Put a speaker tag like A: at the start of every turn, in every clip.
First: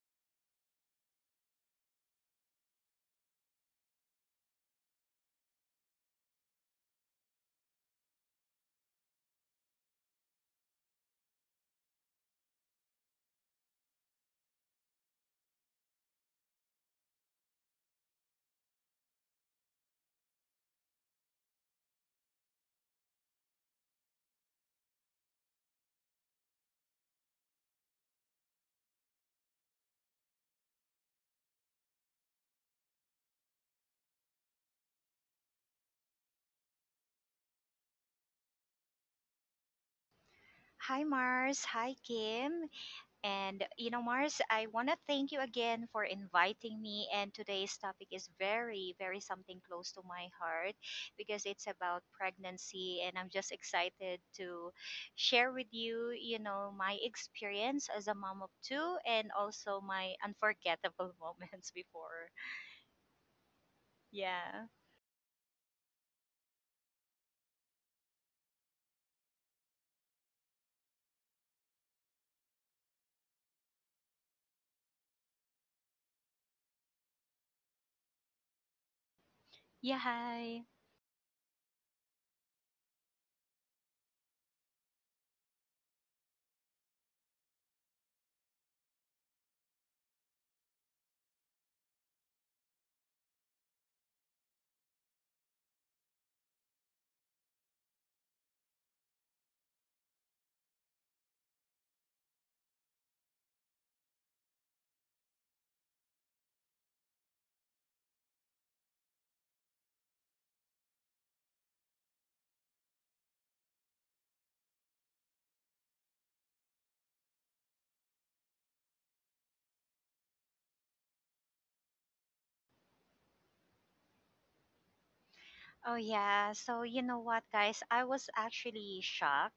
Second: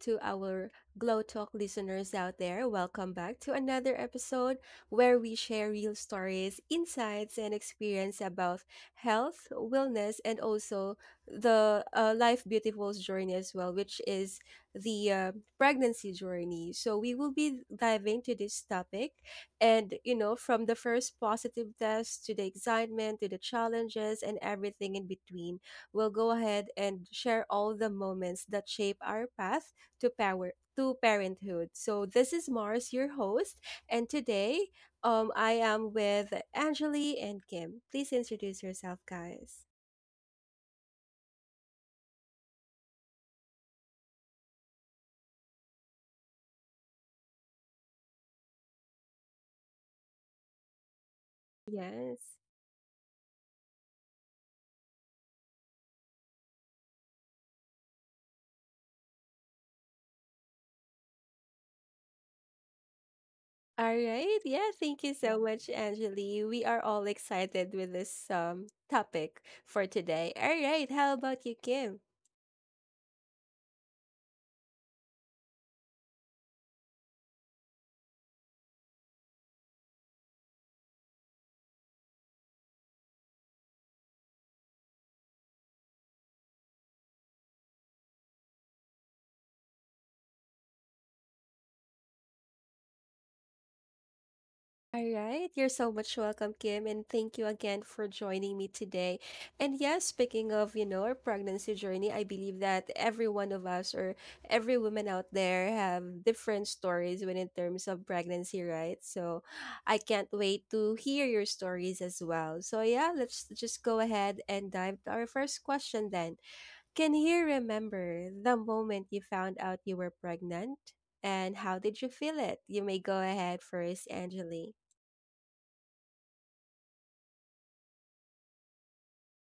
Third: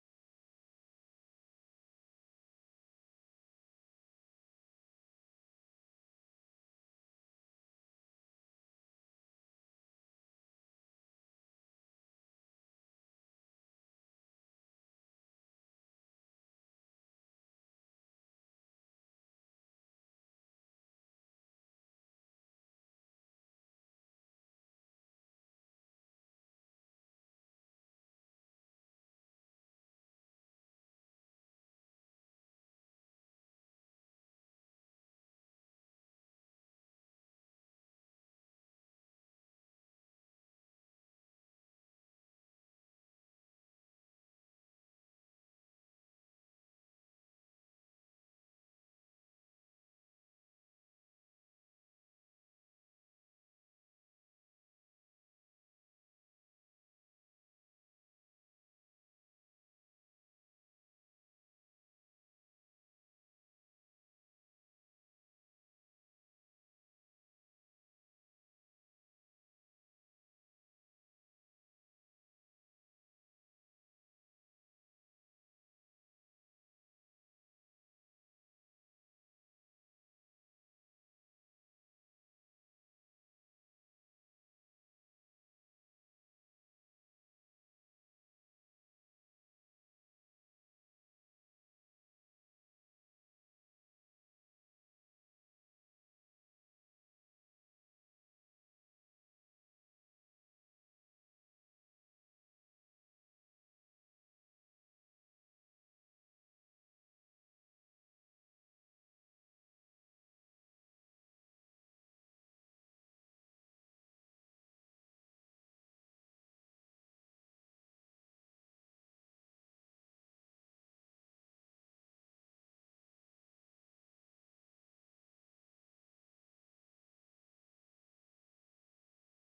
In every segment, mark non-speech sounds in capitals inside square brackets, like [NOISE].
A: to our Glow Talk listeners out there. Welcome back to another episode where we share real stories, insights, and experience about health, wellness, and also the Life Beautiful's journey as well, which is the pregnancy journey. So, we will be diving to this topic, and you know, from the first positive test to the excitement to the challenges and everything in between. We'll go ahead and share all the moments that shape our path to power to parenthood. So this is Mars, your host, and today I am with Angeli and Kim. Please introduce yourself, guys.
B: Hi, Mars. Hi, Kim. And, you know, Mars, I want to thank you again for inviting me. And today's topic is very, very something close to my heart because it's about
A: Yes.
B: pregnancy. And I'm just excited to share with you, my experience as a mom of two and also my unforgettable [LAUGHS] moments before.
A: All right.
B: Yeah.
A: Yeah, thank you so much, Angeli. We are all excited with this topic for today. All right, how about you, Kim?
B: Yeah. Hi.
A: All right. You're so much welcome, Kim, and thank you again for joining me today. And yes, speaking of, you know, our pregnancy journey, I believe that every one of us or every woman out there have different stories when in terms of pregnancy, right? So I can't wait to hear your stories as well. So yeah, let's just go ahead and dive to our first question then. Can you remember the moment you found out you were pregnant? And how did you feel it? You may go ahead first, Angeli.
B: Oh yeah. So you know what, guys? I was actually shocked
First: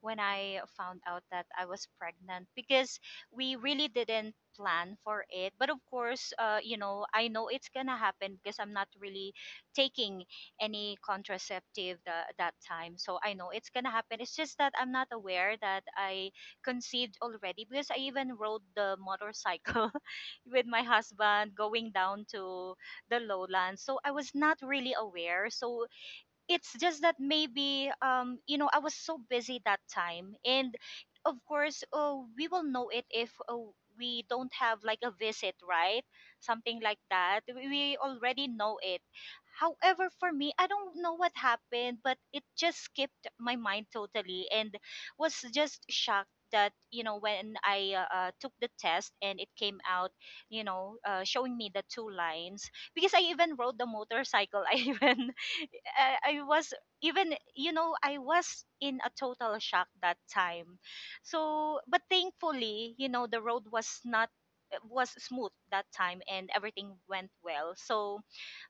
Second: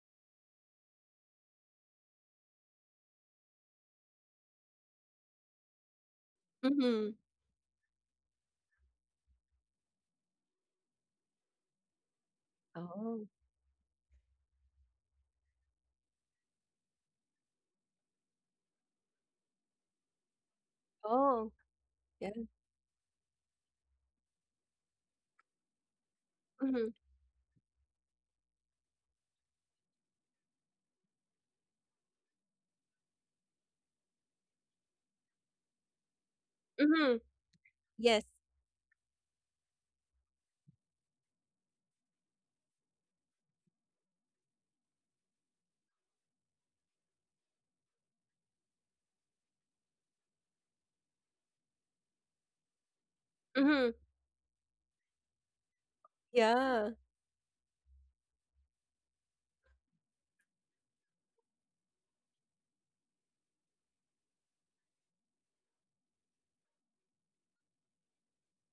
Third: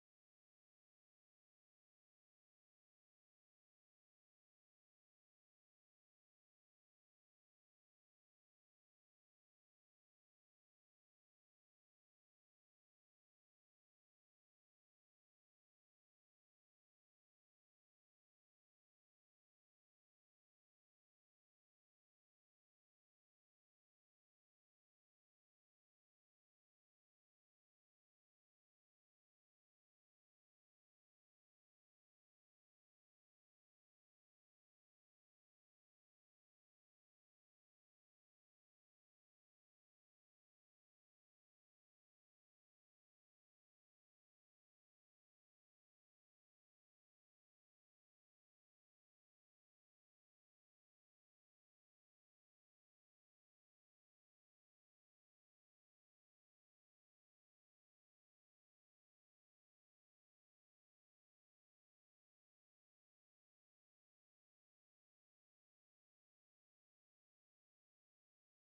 B: when I found out that I was pregnant because we really didn't plan for it. But of course, you know,
A: Mhm.
B: I know it's gonna happen because I'm not really taking any contraceptive that time. So
A: Oh.
B: I know it's gonna happen. It's just that I'm not aware that I conceived already because I even rode the motorcycle [LAUGHS] with my
A: Oh,
B: husband going down
A: yeah.
B: to the lowlands. So I was not really aware. So it's
A: Mhm.
B: just that maybe you know I was so busy that time. And of course, we will know it if we don't have like a visit, right, something like
A: Mhm.
B: that, we
A: Yes.
B: already know it. However, for me, I don't know what happened, but it just skipped my mind totally, and was just shocked that, you know, when I took the test and it came out, you know, showing me the two lines. Because I even rode the
A: Mhm.
B: motorcycle [LAUGHS] I even I was
A: Yeah.
B: even, you know, I was in a total shock that time. So, but thankfully, you know, the road was not was smooth that time and everything went well. So,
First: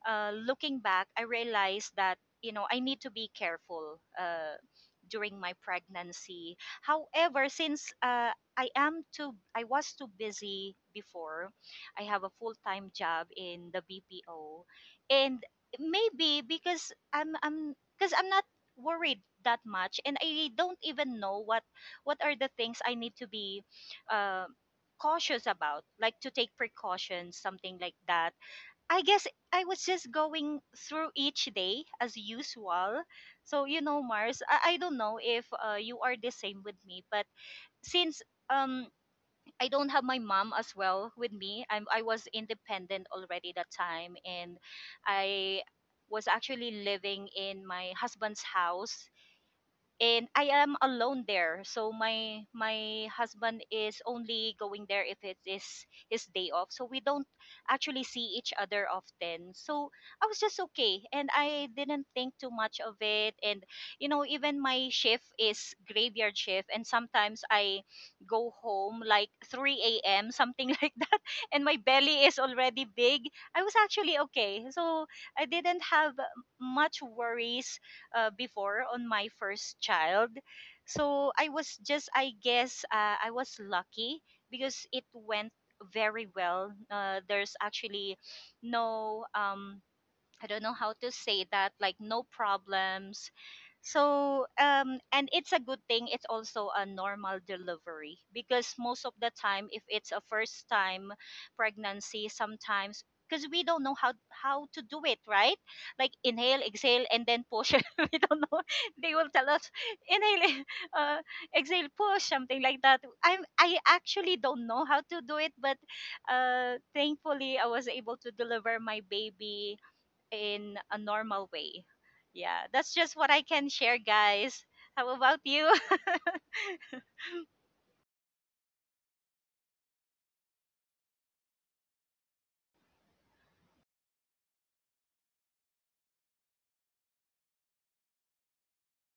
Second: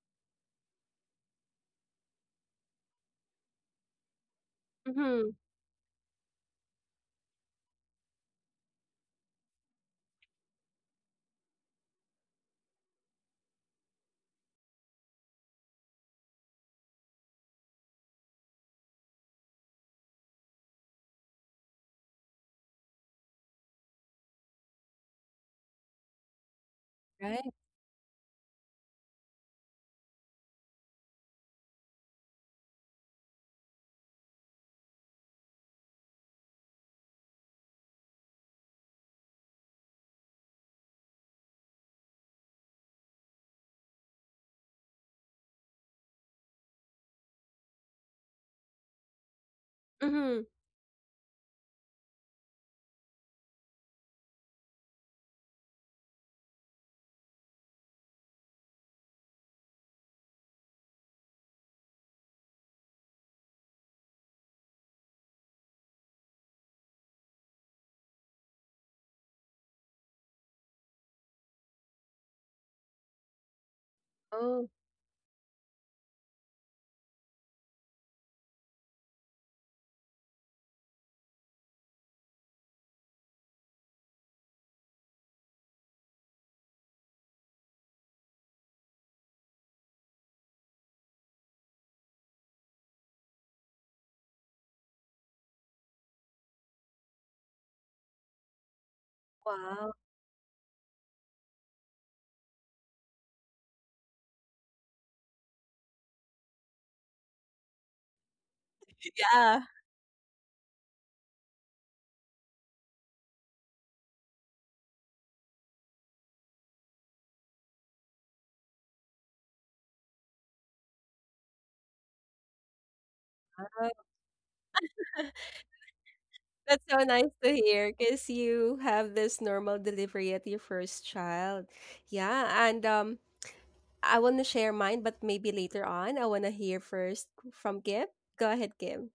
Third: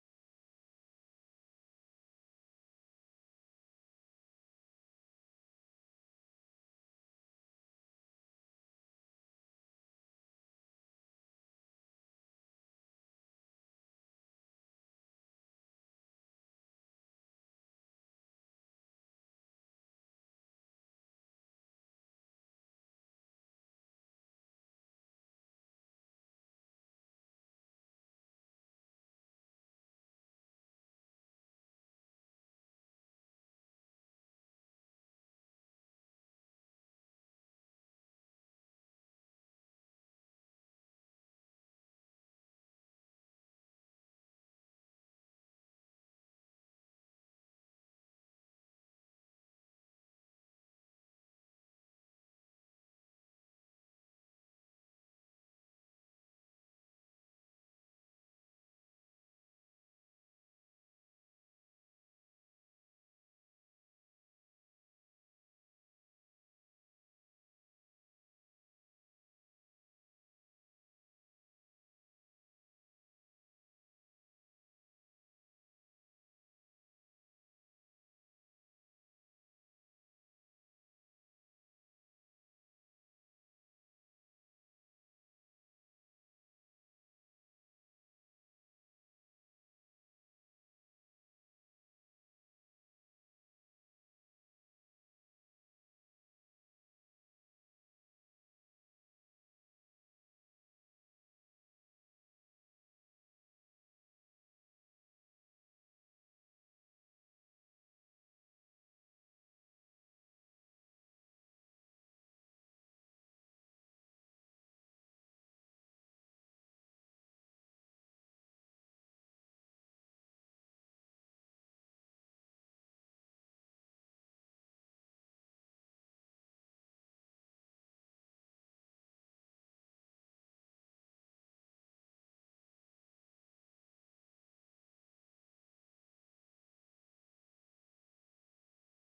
B: looking back, I realized that you know I need to be careful
A: Mhm.
B: during my pregnancy. However, since I was too busy before. I have a full time job in the BPO, and maybe because I'm not worried that much, and I don't even know what are the things I need to be. Uh, cautious about, like to take precautions,
A: Right.
B: something like that. I guess I was just going through each day as usual. So you know, Mars, I don't know if you are the same with me, but since um I don't have my mom as well with me, I was independent already that time, and I was actually living in my husband's house and
A: Mhm.
B: I am alone there. So my husband is only going there if it is his day off. So we don't actually see each other often. So I was just okay and I didn't think too much of it. And you know, even my shift is graveyard shift and sometimes I go home like 3 a.m. something [LAUGHS] like that, and my belly is already big. I was actually okay.
A: Oh,
B: So I didn't have much worries before on my first child. So I was just, I guess, I was lucky because it went very well. There's actually no I don't know how to say that, like no problems. So, and it's a good thing. It's also a normal delivery because most of the time, if
A: wow.
B: it's a first time pregnancy, sometimes because we don't know how to do it, right? Like inhale, exhale, and then push. [LAUGHS] We don't know. They will tell
A: Yeah.
B: us inhale, [LAUGHS] uh, exhale, push, something like that. I actually don't know how to do it, but thankfully I was able to deliver my baby in a normal way. Yeah, that's just what I can share,
A: Oh,
B: guys. How about
A: [LAUGHS]
B: you? [LAUGHS]
A: that's so nice to hear because you have this normal delivery at your first child. Yeah, and I want to share mine, but maybe later on. I want to hear first from Kim. Go ahead, Kim.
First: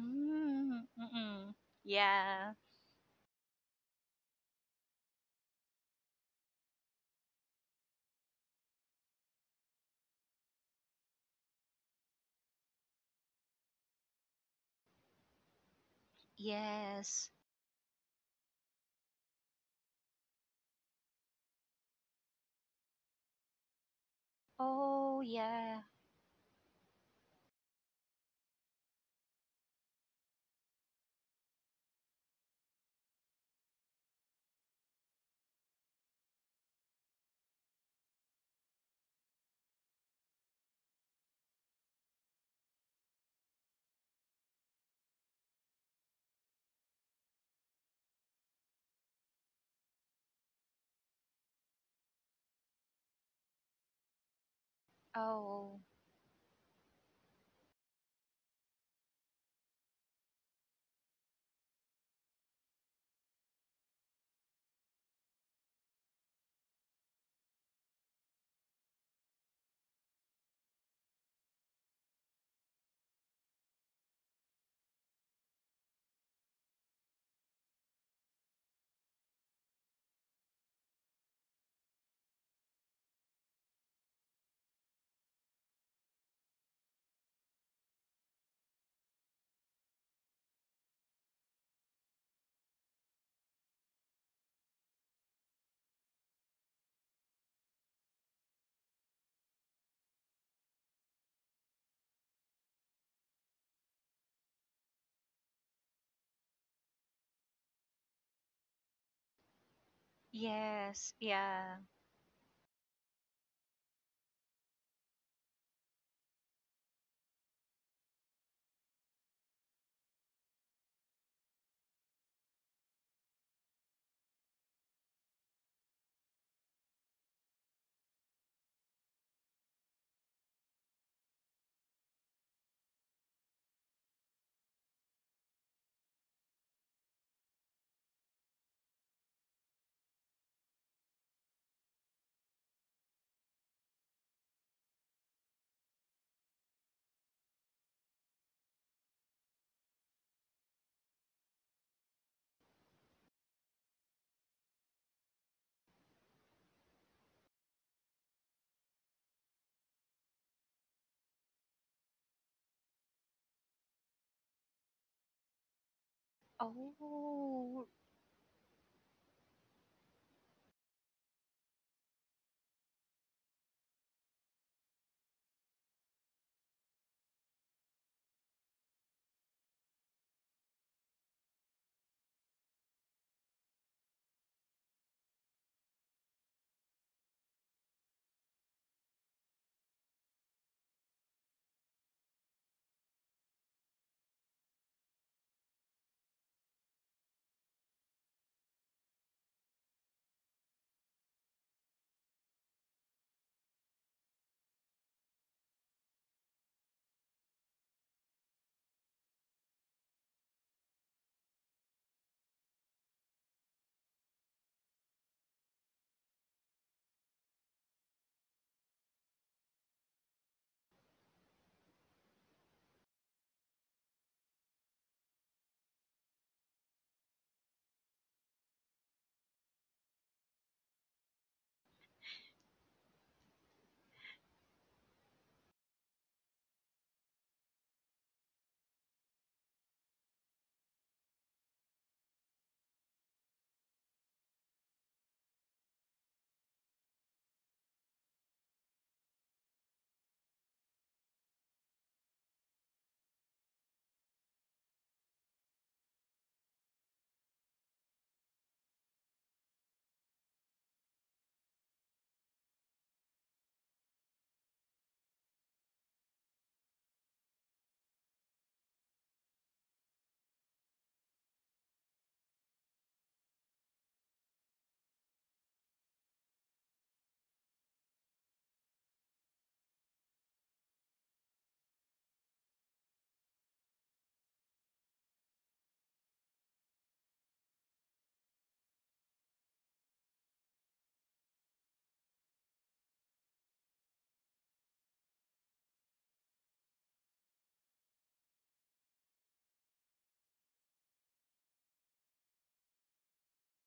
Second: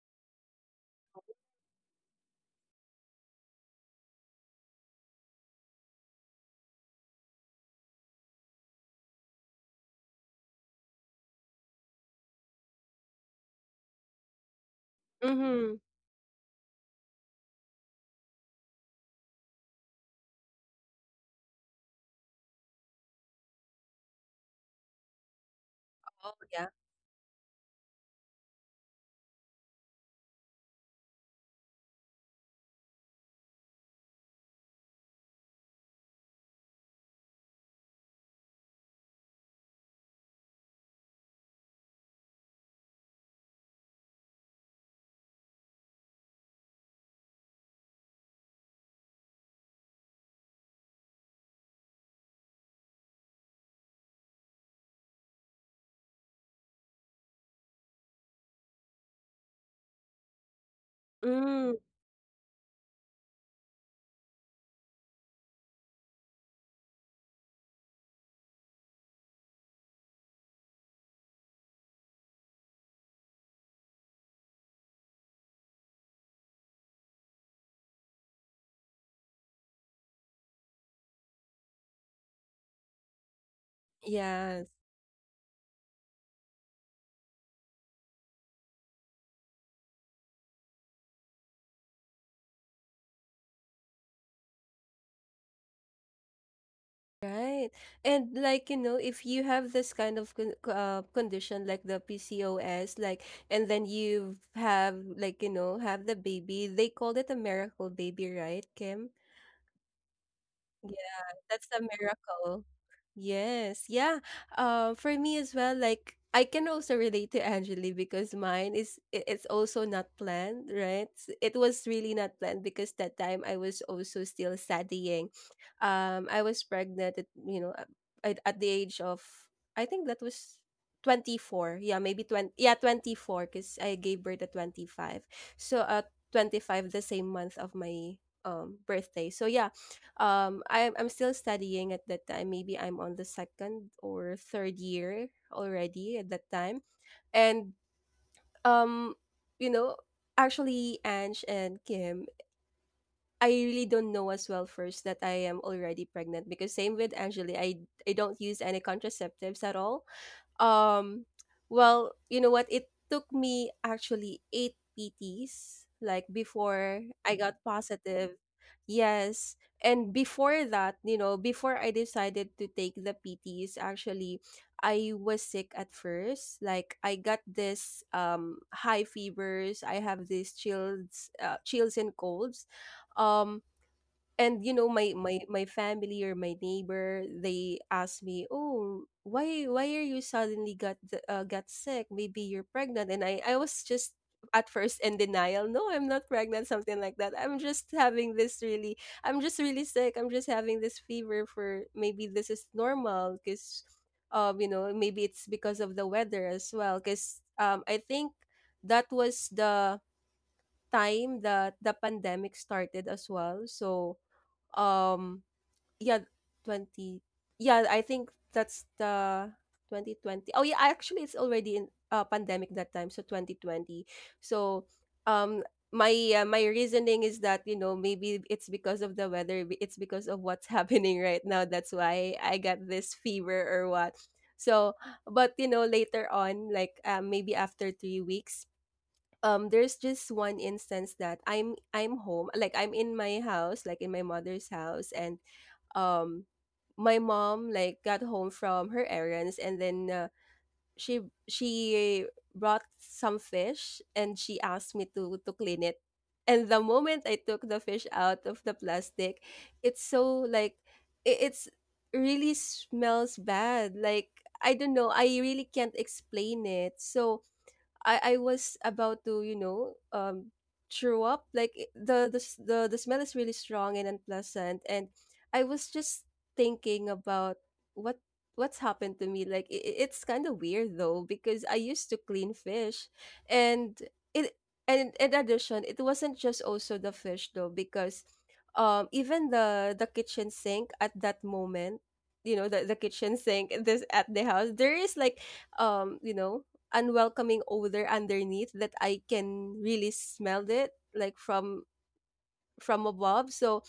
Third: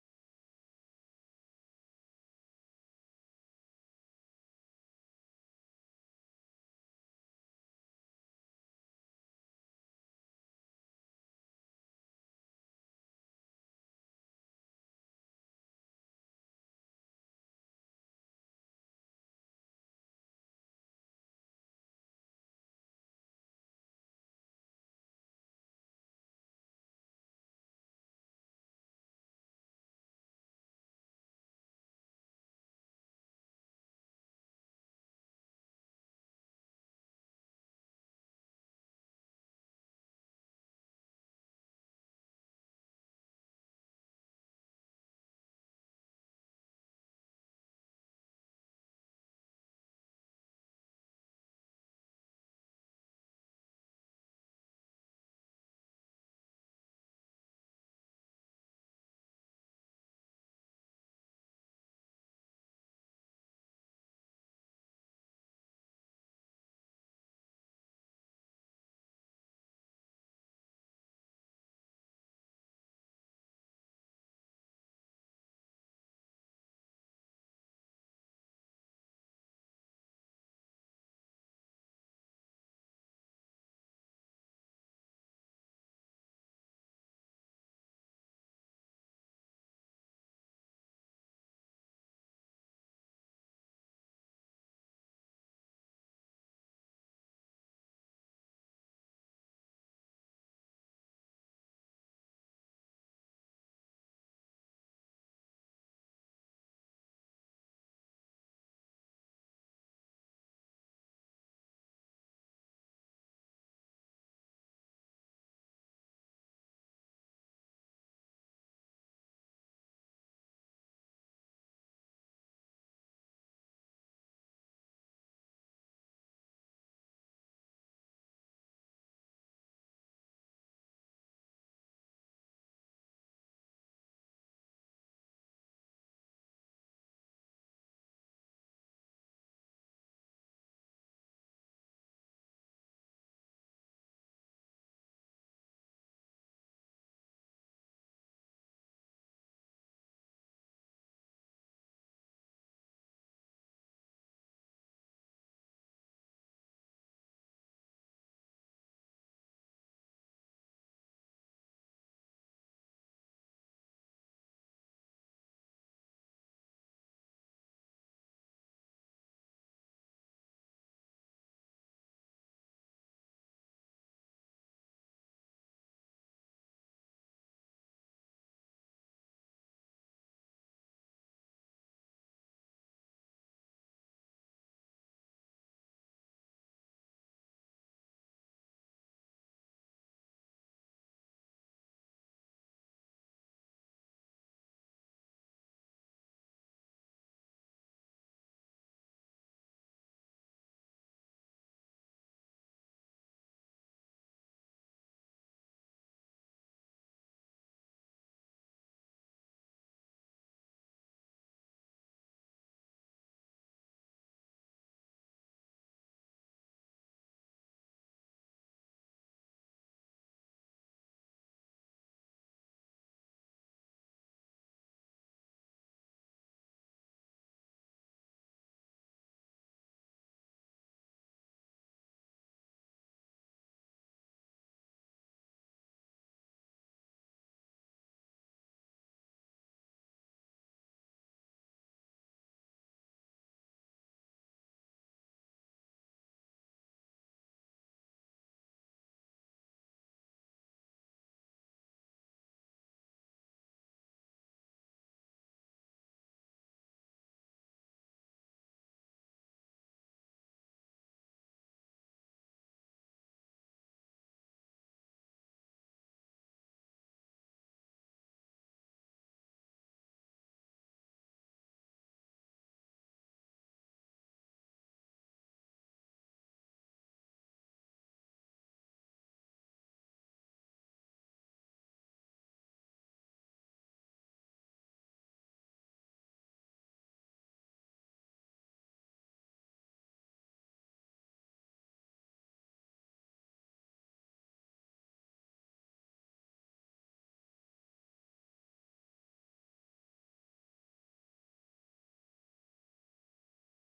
B: Mm, mm-mm. Yeah.
A: Mhm.
B: Yes. Oh, yeah.
A: Oh, yeah.
B: Oh,
A: Mm. Yes. Right. And like, you know, if you have this kind of condition like the PCOS, like, and then you have like, you know, have the baby, they called it a miracle baby, right, Kim?
B: yes.
A: That's
B: Yeah.
A: a miracle. Yes. Yeah. For me as well, like I can also relate to Angeli because mine it's also not planned, right? It was really not planned because that time I was also still studying. I was pregnant at, you know, at the age of I think that was 24. Yeah, maybe 20 yeah, 24 cuz I gave birth at 25. So at 25 the same month of my birthday. So yeah, I'm still studying at that time. Maybe I'm on the second or third year already at that time. And um, you know, actually, Ange and Kim, I really don't know as well first that I am already pregnant because same with Angeli, I don't use any contraceptives at all. Um, well, you know what? It took me actually eight PTs, like before I got
B: Oh,
A: positive. Yes. And before that, you know, before I decided to take the PTs, actually, I was sick at first. Like I got this high fevers. I have these chills, chills and colds. Um, and you know my family or my neighbor, they ask me, oh, why are you suddenly got got sick, maybe you're pregnant? And I was just at first in denial, no, I'm not pregnant, something like that, I'm just having this really, I'm just really sick, I'm just having this fever for, maybe this is normal because you know, maybe it's because of the weather as well because I think that was the time that the pandemic started as well. So um, yeah, 20. Yeah, I think that's the 2020. Oh yeah, actually it's already in pandemic that time, so 2020. So, um my my reasoning is that, you know, maybe it's because of the weather, it's because of what's [LAUGHS] happening right now. That's why I got this fever or what. So, but you know, later on, like maybe after 3 weeks, there's just one instance that I'm home, like I'm in my house, like in my mother's house. And um my mom, like, got home from her errands, and then she she brought some fish, and she asked me to clean it. And the moment I took the fish out of the plastic, it's so like, it's really smells bad, like, I don't know, I really can't explain it. So I was about to, you know, throw up, like, the smell is really strong and unpleasant. And I was just thinking about what what's happened to me, like it's kind of weird though, because I used to clean fish. And it, and in addition, it wasn't just also the fish though, because even the kitchen sink at that moment, you know, the kitchen sink in this at the house, there is like you know, unwelcoming odor underneath that I can really smell it, like from above. So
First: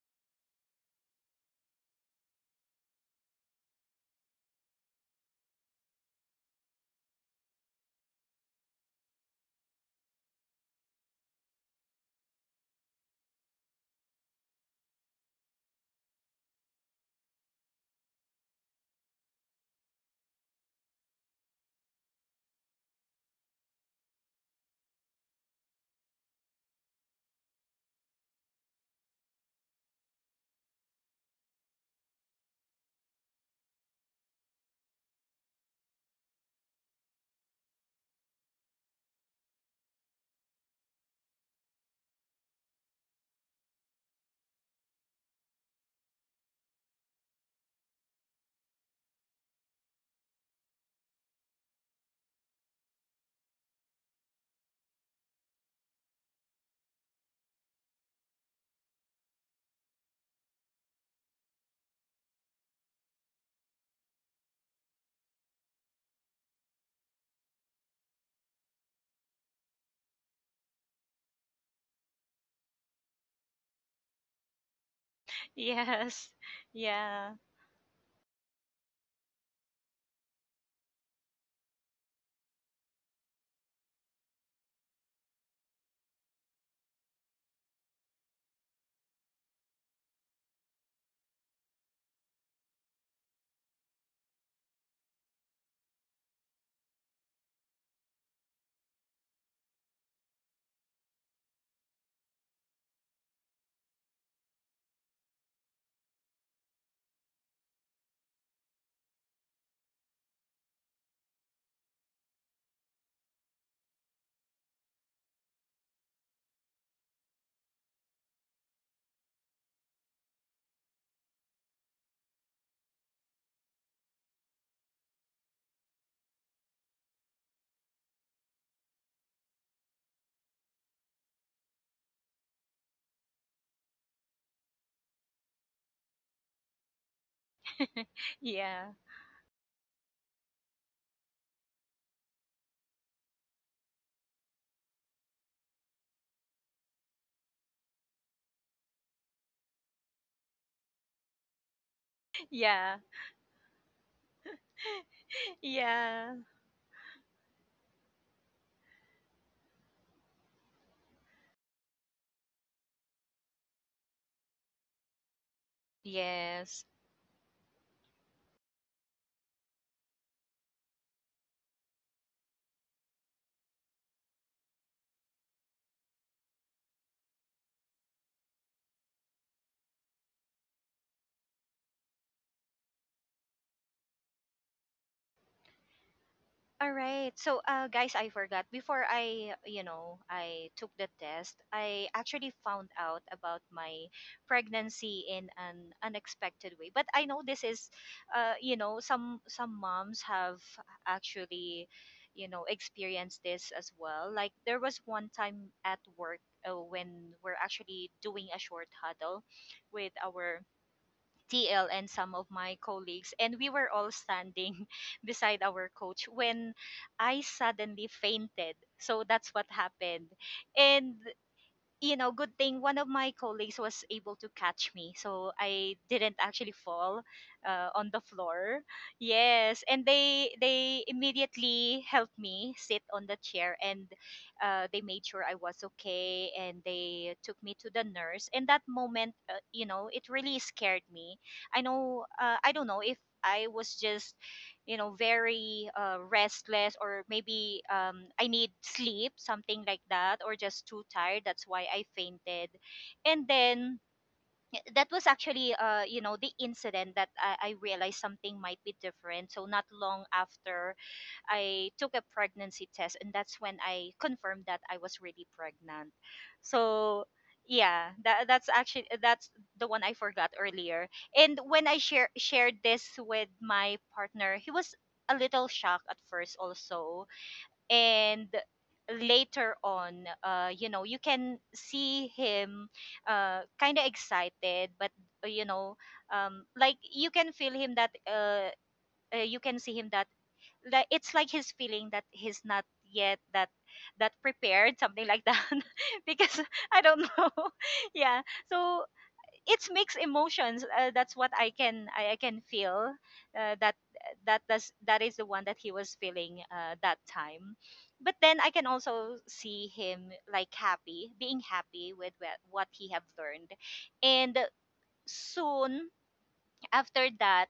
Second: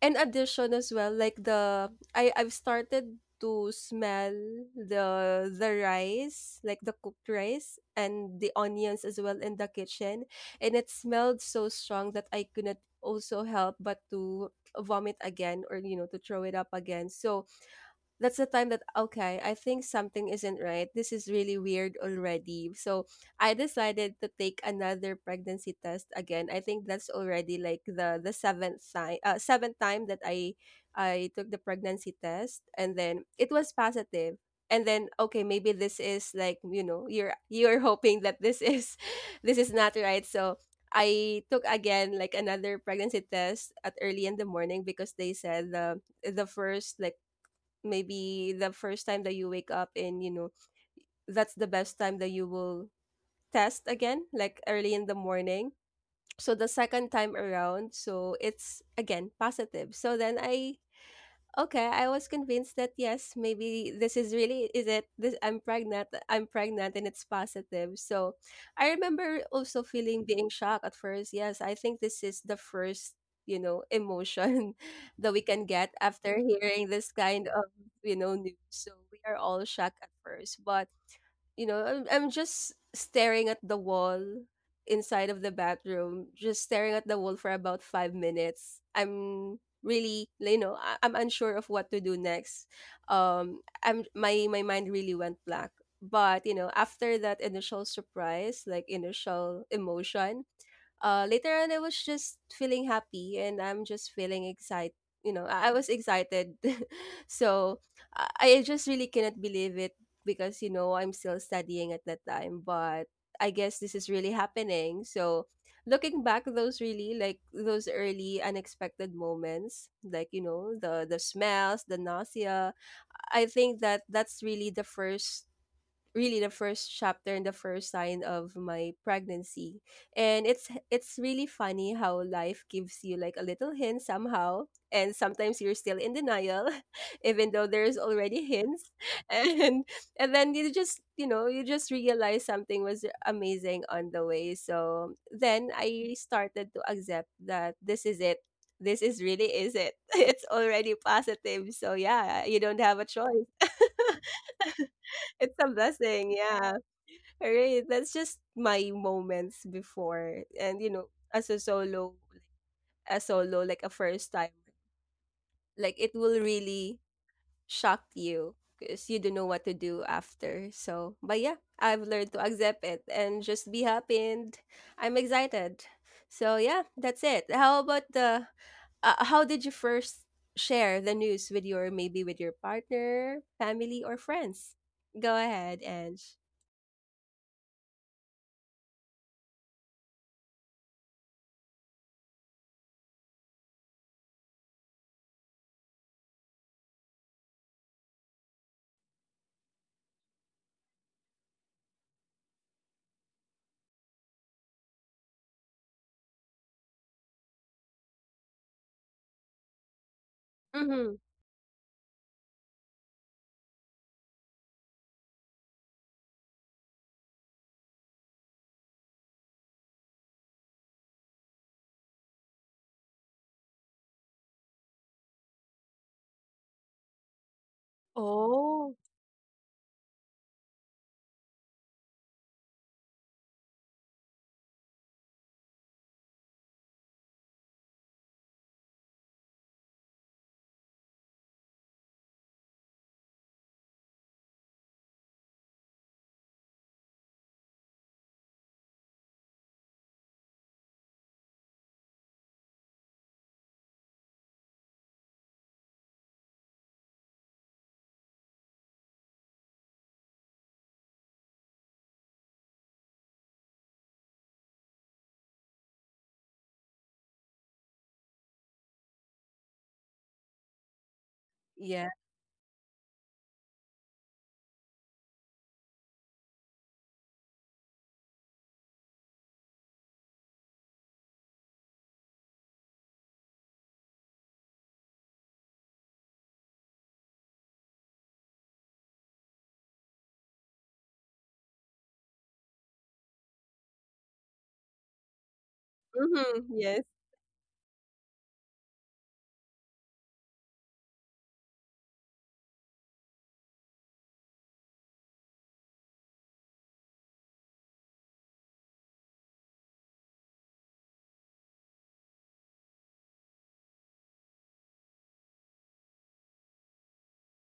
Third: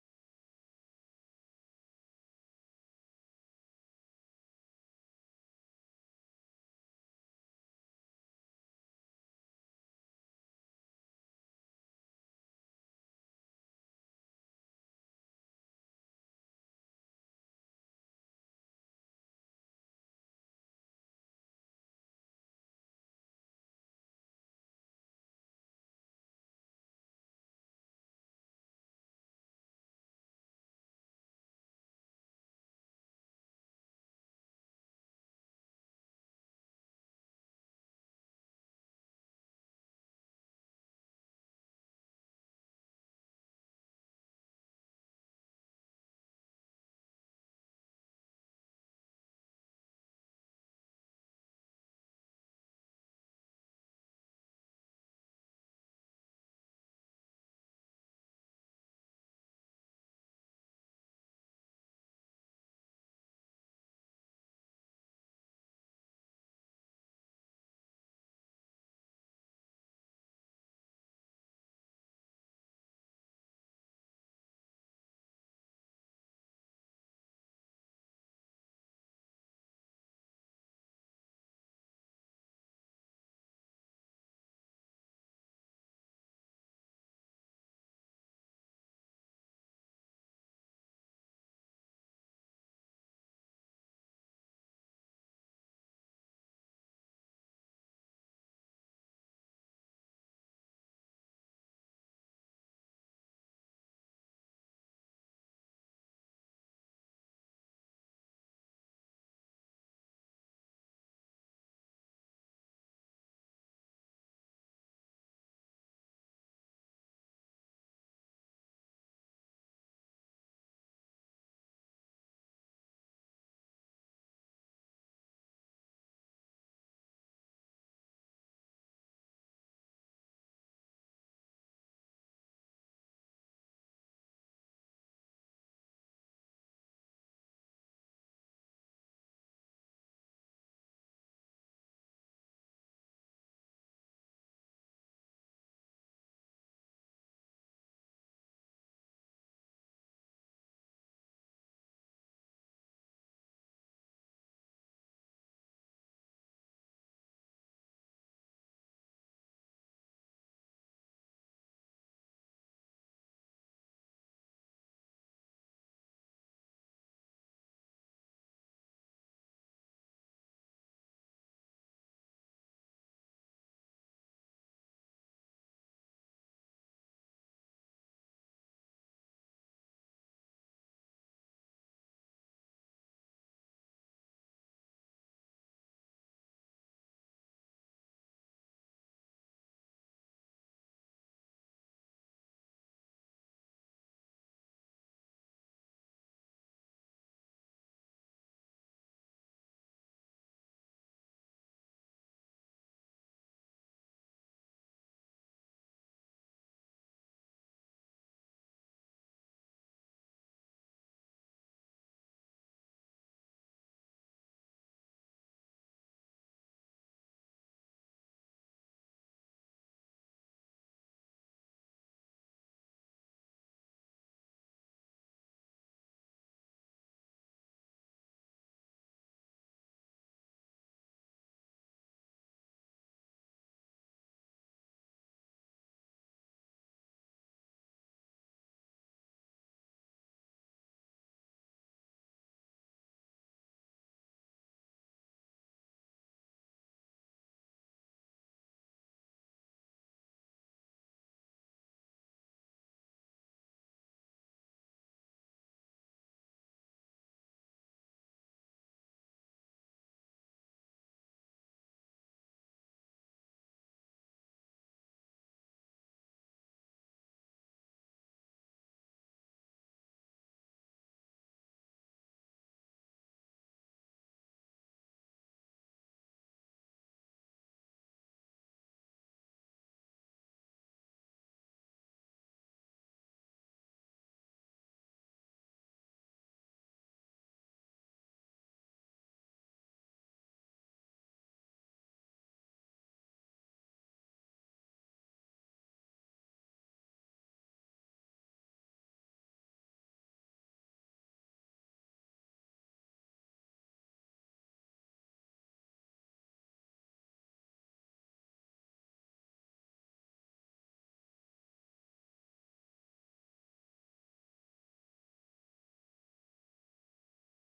A: in addition as well, like the I I've started to smell the rice, like the cooked rice and the onions as well in the kitchen. And it smelled so strong that I couldn't also help but to vomit again, or you know, to throw it up again. So that's the time that, okay, I think something isn't right, this is really weird already. So I decided to take another pregnancy test again. I think that's already like the seventh time, seventh time that I took the pregnancy test, and then it was positive. And then, okay, maybe this is like, you know, you're [LAUGHS] hoping that this is [LAUGHS] this is not right. So I took again, like, another pregnancy test at early in the morning, because they said the first, like, maybe the first time that you wake up, and you know, that's the best time that you will test again, like early in the morning. So the second time around, so it's again positive. So then I okay, I was convinced that yes, maybe this is really is it, this, I'm pregnant, I'm pregnant, and it's positive. So I remember also feeling being shocked at first. Yes, I think this is the first, you know, emotion [LAUGHS] that we
B: [LAUGHS]
A: can get
B: yes.
A: after hearing this
B: Yeah.
A: kind of, you know, news. So we are all shocked at first. But you know I'm just staring at the wall inside of the bathroom, just staring at the wall for about 5 minutes. I'm really, you know, I'm unsure of what to do next. I'm my my mind really went black. But you know, after that initial surprise, like initial emotion, later on, I was just feeling happy, and I'm just feeling excited. You know, I was excited. [LAUGHS] So I just really cannot believe it, because, you know, I'm still studying at that time. But I guess this is really happening. So looking back, those really, like those early unexpected moments, like, you know, the smells, the nausea, I think that that's really the first, really the first chapter and the first sign of my pregnancy. And it's really funny how life gives you like a little hint somehow, and sometimes you're still in denial [LAUGHS] even though there's already
B: Yeah.
A: hints. [LAUGHS] and and then you just, you know, you just realize something was amazing on the way. So then I started to accept that this is it, this is really is it. [LAUGHS] It's already positive, so yeah, you don't
B: Yeah.
A: have a choice. [LAUGHS] It's a
B: Yeah.
A: blessing, yeah. Alright, that's just my moments before. And you know, as a solo, a solo, like a first time, like it will
B: Yes.
A: really shock you because you don't know what to do after. So, but yeah, I've learned to accept it and just be happy, and I'm excited. So, yeah, that's it. How about the how did you first share the news with your, maybe with your partner, family, or friends? Go ahead, Ange.
B: All right. So, guys, I forgot. Before I, you know, I took the test, I actually found out about my pregnancy in an unexpected way. But I know this is, you know, some moms have actually, you know, experienced this as well. Like there was one time at work when we're actually doing a short huddle with our TL and some of my colleagues, and we were all standing [LAUGHS] beside our coach when I suddenly fainted. So that's what happened. And you know, good thing one of my colleagues was able to catch me, so I didn't actually fall on the floor.
A: Oh,
B: Yes, and they immediately helped me sit on the chair, and they made sure I was okay, and they took me to the nurse. And that moment, you know, it really scared me. I know, I don't know if I was just, you know, very restless, or maybe I need sleep, something like that, or just too tired, that's why I fainted. And then that was actually, you know, the incident that I realized something might be different. So not long after, I took a pregnancy test, and that's when I confirmed that I was really pregnant. So yeah, that's the one I forgot earlier. And when
A: yeah.
B: shared this with my partner, he was a little shocked at first also, and later on you know you can see him kind of excited. But you know, like you can feel him that you can see him that, like, it's like he's feeling that he's not yet that prepared, something like that, [LAUGHS] because
A: Mhm,
B: I
A: yes.
B: don't know. [LAUGHS] Yeah. So it's mixed emotions, that's what I can I can feel uh, that that is the one that he was feeling that time. But then I can also see him like happy, being happy with wha- what he have learned. And soon after that,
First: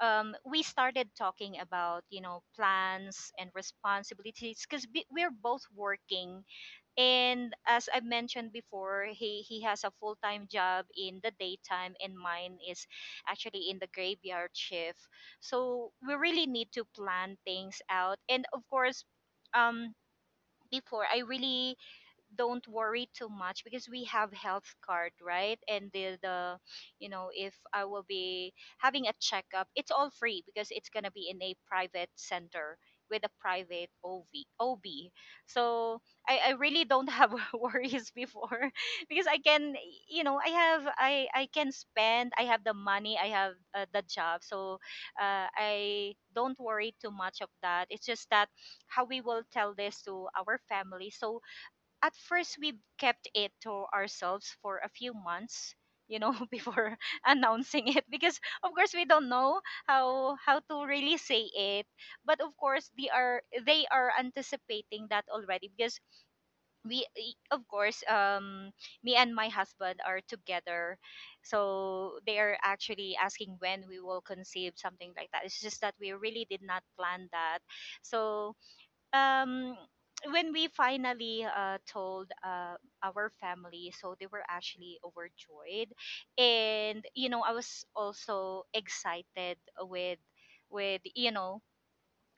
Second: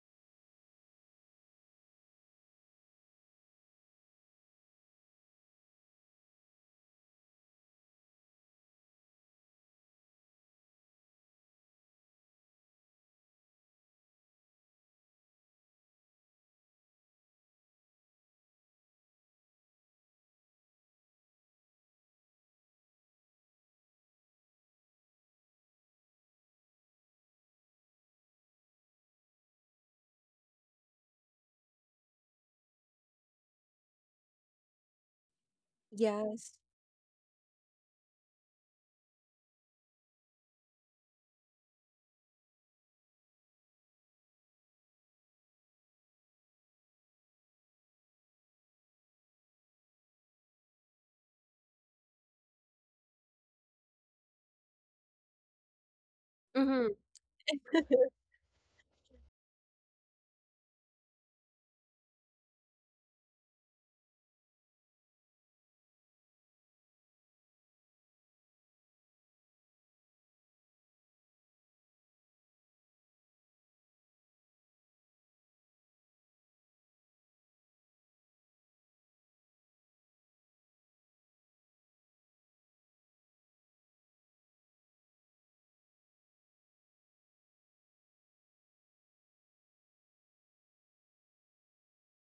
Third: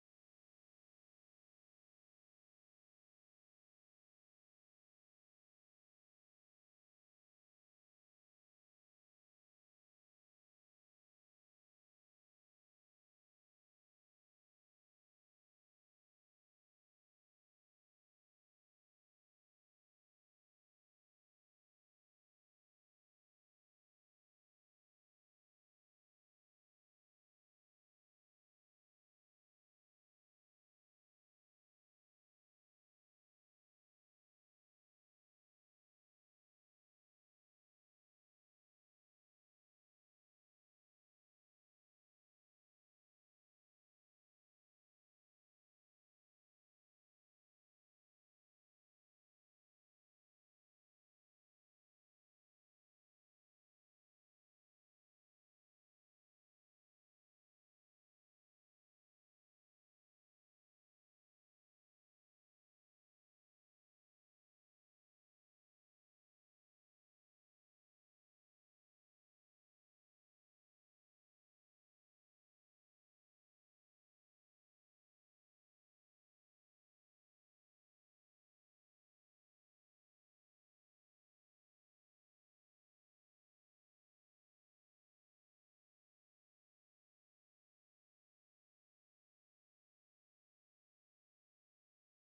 B: we started talking about you know plans and responsibilities because we're both working. And as I mentioned before, he has a full time job in the daytime, and mine is actually in the graveyard shift. So we really need to plan things out. And of course, um, before I really don't worry too much because we have health card, right, and the you know if I will be having a checkup it's all free because it's going to be in a private center with a private OB. So I
A: Yes.
B: really don't have [LAUGHS] worries before [LAUGHS] because I can, you know, I can spend, I have the money, I have the job. So I don't worry too much of that. It's just that how we will tell this to our family. So at first we kept it to ourselves for a few months, you know, [LAUGHS]
A: Mhm.
B: before [LAUGHS] announcing it,
A: [LAUGHS]
B: because of course we don't know how to really say it. But of course they are anticipating that already because of course me and my husband are together, so they are actually asking when we will conceive, something like that. It's just that we really did not plan that. So um when we finally told our family, so they were actually overjoyed. And you know I was also excited with you know,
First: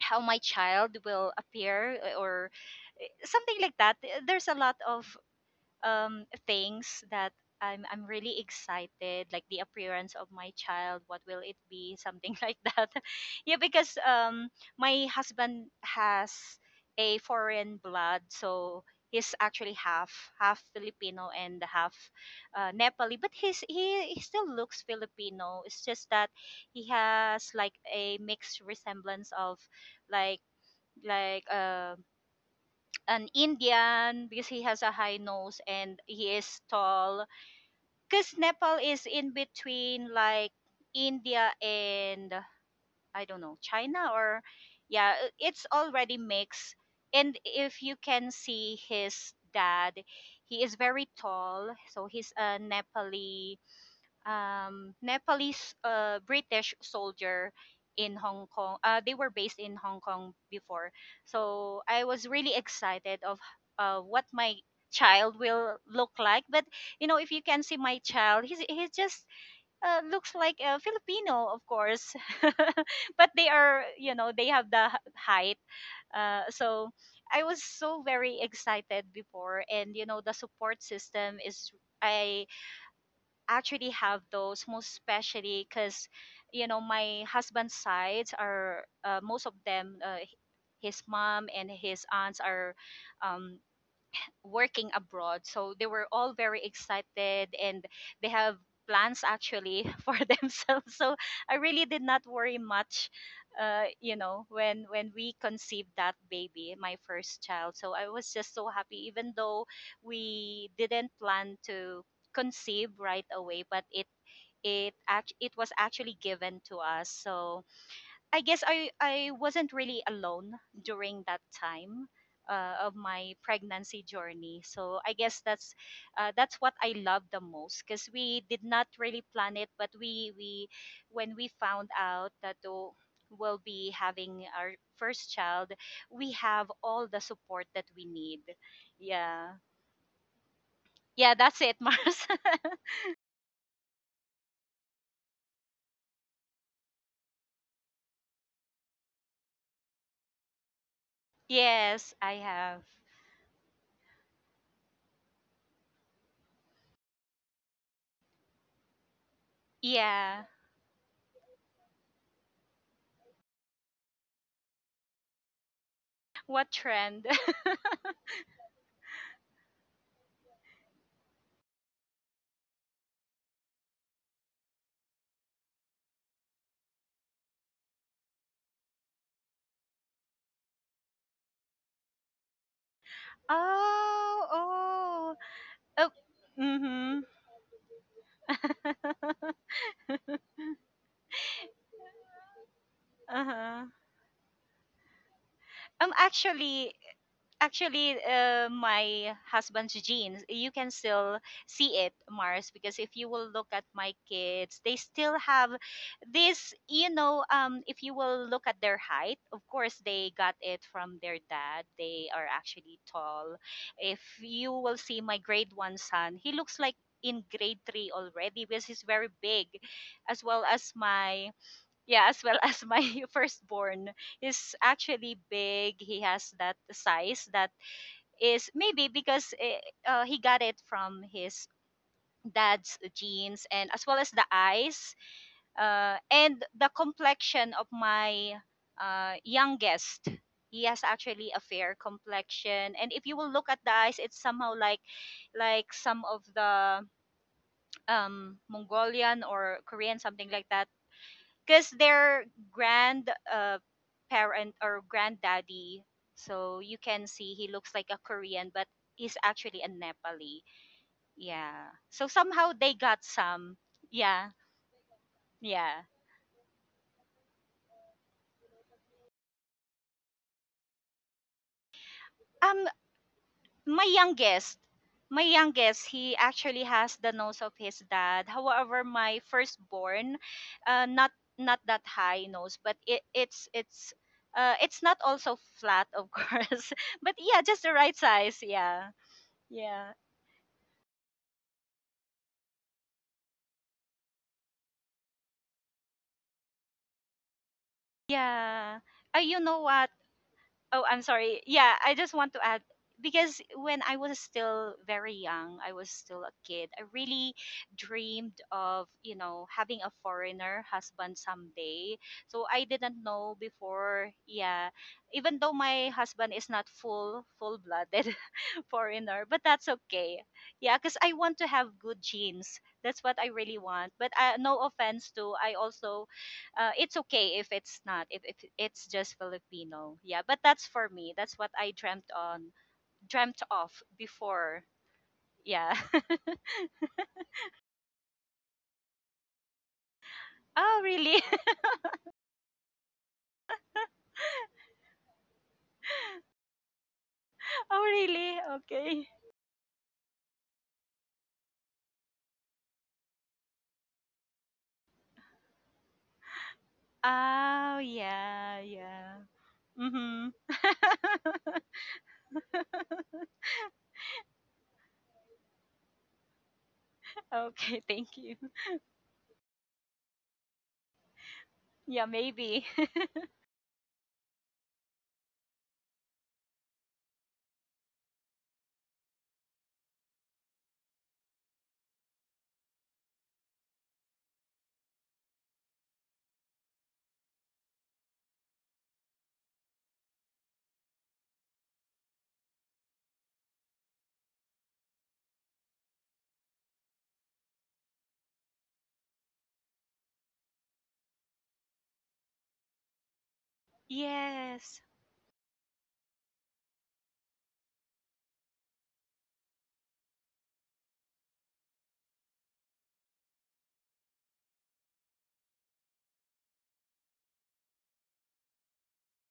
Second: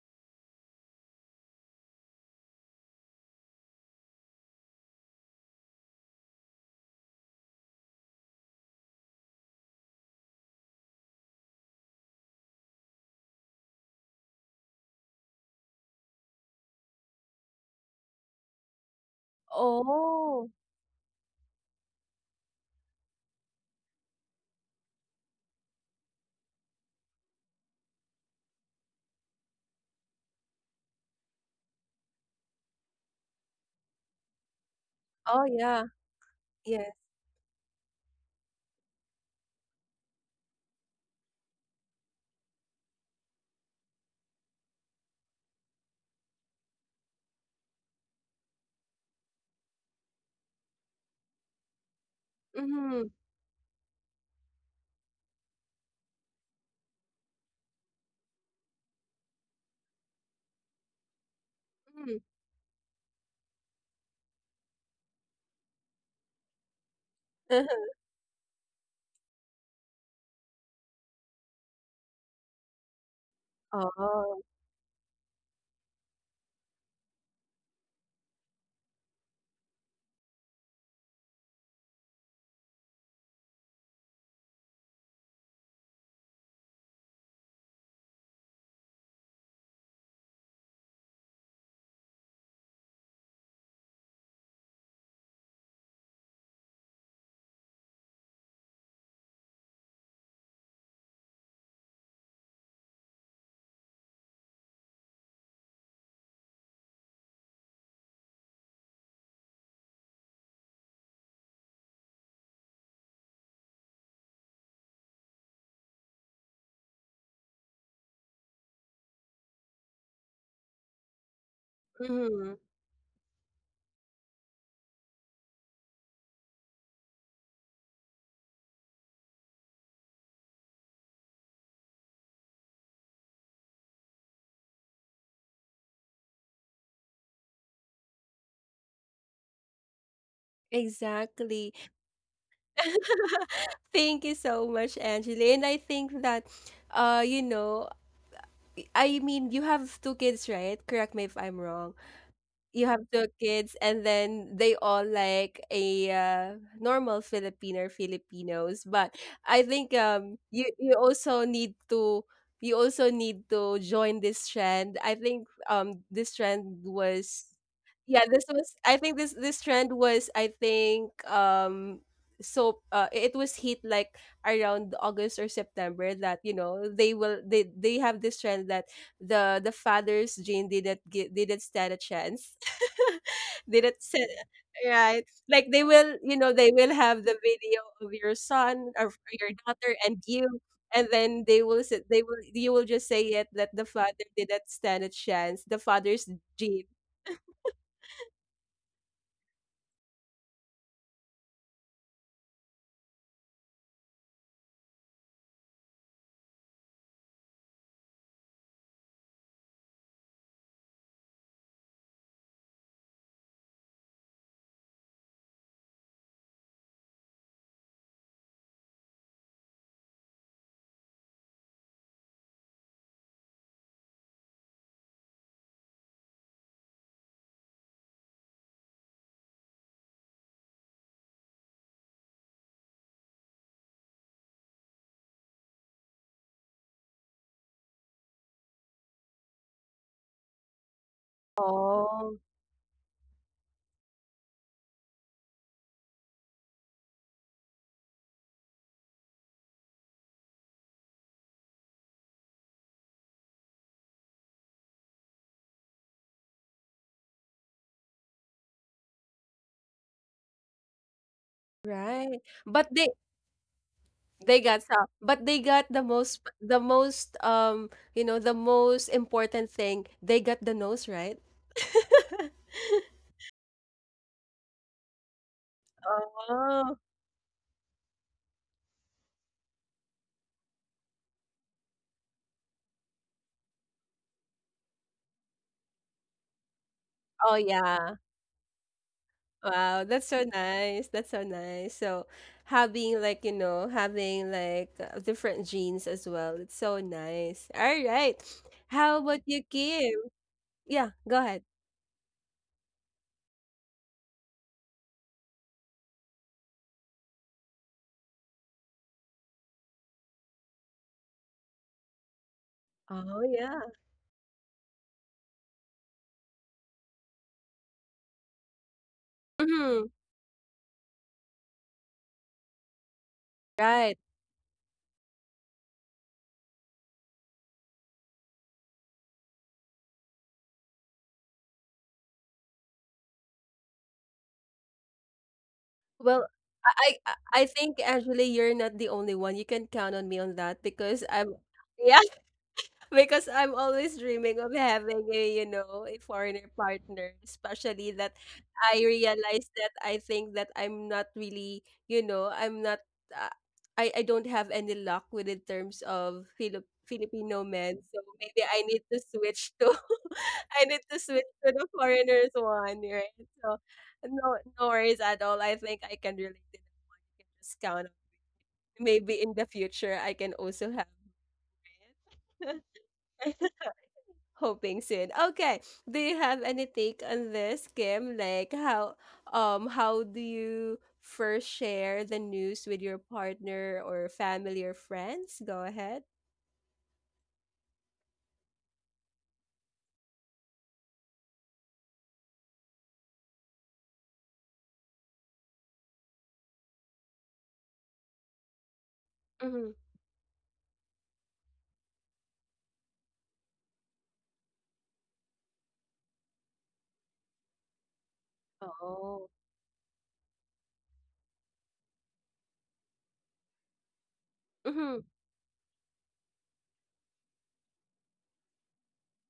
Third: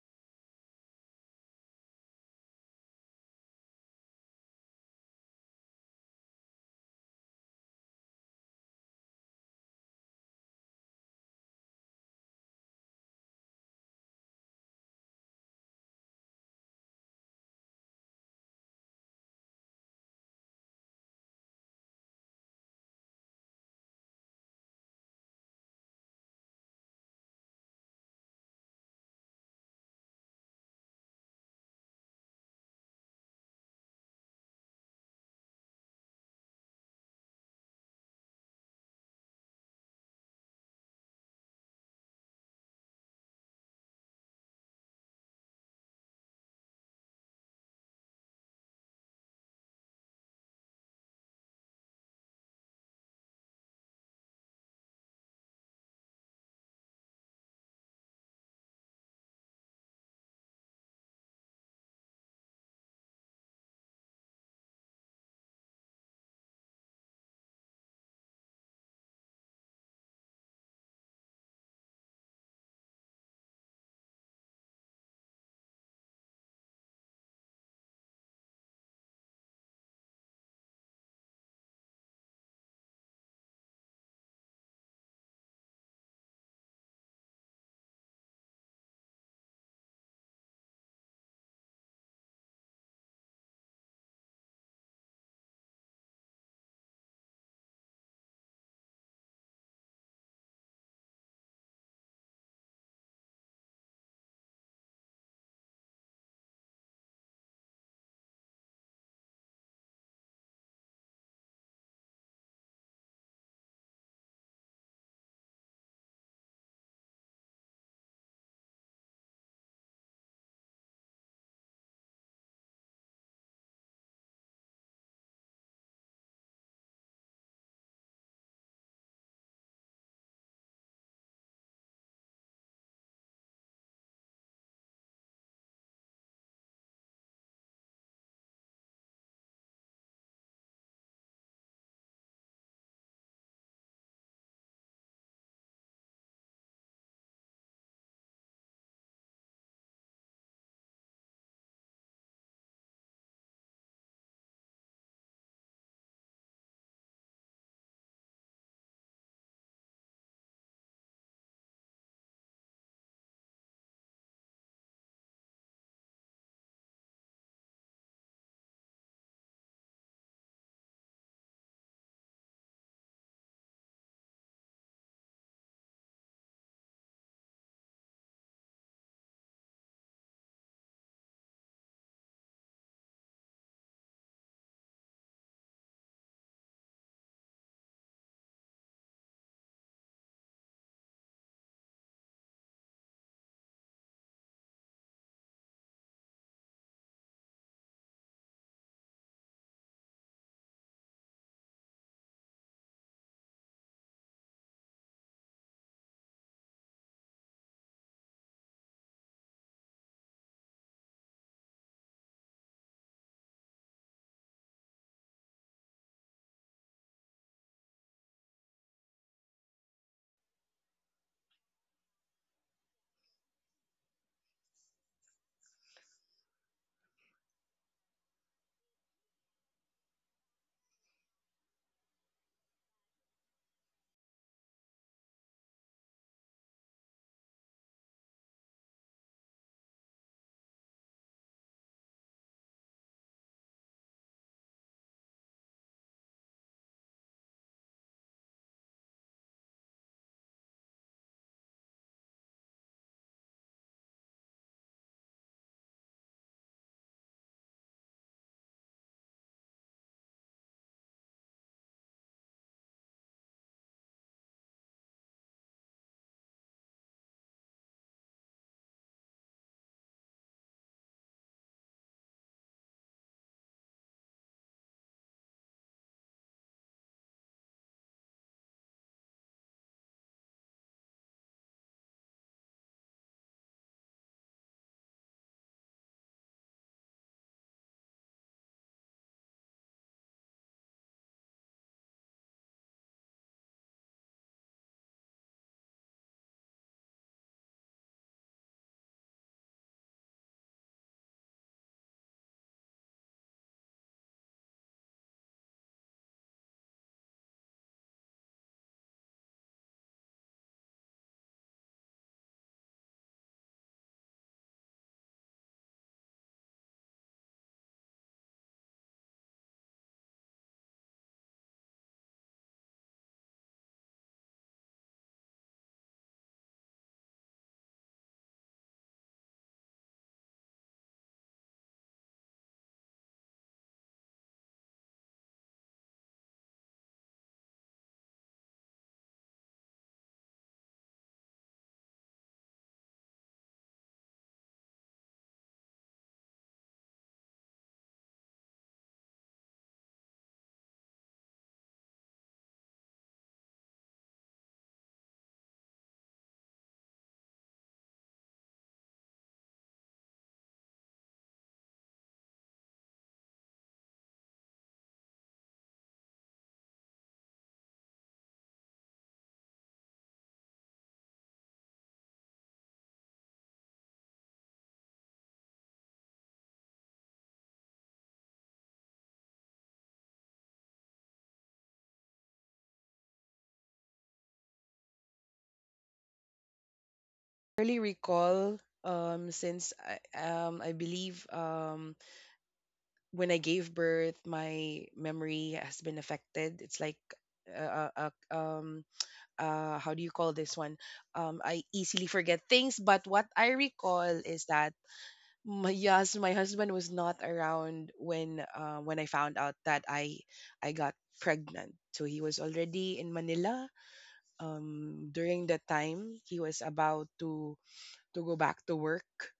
B: how my child will appear or something like that. There's a lot of things that I'm really excited, like the appearance of my child, what will it be, something [LAUGHS] like that. Yeah, because my husband has a foreign blood, so he's actually
A: Oh.
B: half Filipino and half Nepali, but he still looks Filipino. It's just that he has like a mixed resemblance of, like like um an Indian, because he has a high
A: Oh,
B: nose
A: yeah.
B: and he is
A: Yes.
B: tall. Because Nepal is in between like India and, I don't know, China or, yeah, I- it's already mixed. And if you can see his dad, he is very tall. So he's a
A: Mhm,
B: Nepali Nepalese British soldier in Hong Kong. They were based in Hong Kong before, so I
A: mhm.
B: was really excited of what my child will look like. But you know, if you can see
A: Uh-huh. [LAUGHS]
B: my child, he just looks like a Filipino, of course. [LAUGHS] But they are, you know,
A: Oh.
B: they have the h- height. So I was so very excited before. And you know, the support system is. I actually have those, most especially because you know my husband's sides are, most of them his mom and his aunts are um, working abroad. So they were all very excited, and they have plans actually [LAUGHS] for themselves. So I really did not worry much, you know, when we conceived that baby, my first child. So I was just so happy, even though we didn't plan to conceive right away, but it was actually given to us. So I guess I wasn't really alone during that time
A: Mhm.
B: of my pregnancy journey. So I guess that's what I love the most because we did not really plan it, but we when we found out that oh, we'll be having our first child, we have all the support that we need. Yeah, yeah, that's
A: Exactly.
B: it, [LAUGHS] Mars.
A: Thank you so much, Angeli. And I think that, you know, I mean, you have two kids, right? Correct me if I'm wrong.
B: Yes, I have.
A: You have two kids, and then they all like a normal Filipino or Filipinos. But I think
B: Yeah,
A: you also need to, you also need to join this trend. I think this
B: what
A: trend
B: trend? [LAUGHS]
A: was, yeah, this was, I think this trend was, I think so it was hit like around August or September, that, you know, they have this trend that the father's gene didn't stand a chance, [LAUGHS] did it say? Right.
B: Oh,
A: Like they
B: Oh,
A: will, you know, they will
B: mhm.
A: have the video of your son or your
B: [LAUGHS]
A: daughter and you, and then they will say, they will you will just say it that
B: uh-huh.
A: the father didn't stand a chance. The
B: Um,
A: father's gene.
B: actually, actually, my husband's genes, you can still see it, Mars, because if you will look at my kids, they still have this, if you will look at their height, of course, they got it from their dad. They are actually tall. If you will see my grade one son, he looks like in grade three already because he's very big, as well as my yeah, as well as my [LAUGHS] firstborn is actually big. He has that size that is maybe because he got it from his dad's genes, and as well as the eyes, and the complexion of my youngest. He has actually a fair
A: Oh,
B: complexion, and if you will look at the eyes, it's somehow like some of the Mongolian or Korean, something like that because their grand parent or granddaddy. So you can see he looks like a Korean, but he's actually a Nepali. Yeah, so
A: right.
B: somehow
A: But
B: they
A: they
B: got some. Yeah,
A: they got some, but they got
B: yeah.
A: the most you know the most important thing. They got the nose, right. [LAUGHS]
B: um my youngest my youngest, he actually
A: Oh,
B: has the nose of his dad. However, my firstborn, uh, not not that high nose, but it, it's not also flat, of [LAUGHS] course. But
A: oh
B: yeah, just the right
A: yeah.
B: size. Yeah,
A: Wow,
B: yeah.
A: that's so nice. That's so nice. So having like, you know, having like different genes as well. It's so nice. All right.
B: Yeah.
A: How about
B: You
A: you,
B: know what?
A: Kim?
B: Oh,
A: Yeah,
B: I'm
A: go
B: sorry.
A: ahead.
B: Yeah, I just want to add, because when I was still very young, I was still a kid. I really dreamed of having a foreigner husband someday. So I didn't
A: Oh,
B: know
A: yeah.
B: before, yeah, even though my husband is not full blooded foreigner, but that's
A: Mhm.
B: okay. Yeah, because I want to have good genes. That's what I really want.
A: Right.
B: But no offense to, I also, it's okay if it's not, if it's just Filipino. Yeah, but that's for me. That's what I dreamt of before. Yeah.
A: Well, I I I think actually you're not the only one. You can count on me on that
B: [LAUGHS] Oh,
A: because
B: really?
A: I'm
B: [LAUGHS]
A: [LAUGHS] yeah. Because I'm always dreaming of having a foreigner partner,
B: Oh,
A: especially that
B: really?
A: I
B: Okay.
A: realize that I think that I'm not really, I'm not, uh, I don't have any luck with in terms of Filipino
B: Oh,
A: men. So maybe
B: yeah,
A: I need to
B: yeah.
A: switch to,
B: Mm-hmm.
A: [LAUGHS] I need to switch to
B: [LAUGHS]
A: the foreigners one, right? So no, no worries at all. I think I can relate it. I can just
B: Okay,
A: count.
B: thank you.
A: Maybe in the future, I can also have
B: Yeah, maybe.
A: it. [LAUGHS] Hoping soon. Okay. Do you have any take on this, Kim? Like, how do you first share the news with your partner or family or friends? Go ahead.
C: Really recall since I believe when I gave birth, my memory has been affected. It's like uh, uh, uh, um
A: Mm-hmm.
C: how do you call this one? I easily forget things, but what I
B: [LAUGHS]
C: recall is that
B: Yes.
C: my, yes, my husband was not around when when I found
A: Oh.
C: out that I got pregnant. So he was already in Manila.
A: Mm-hmm.
C: During that time, he was about to go back to work.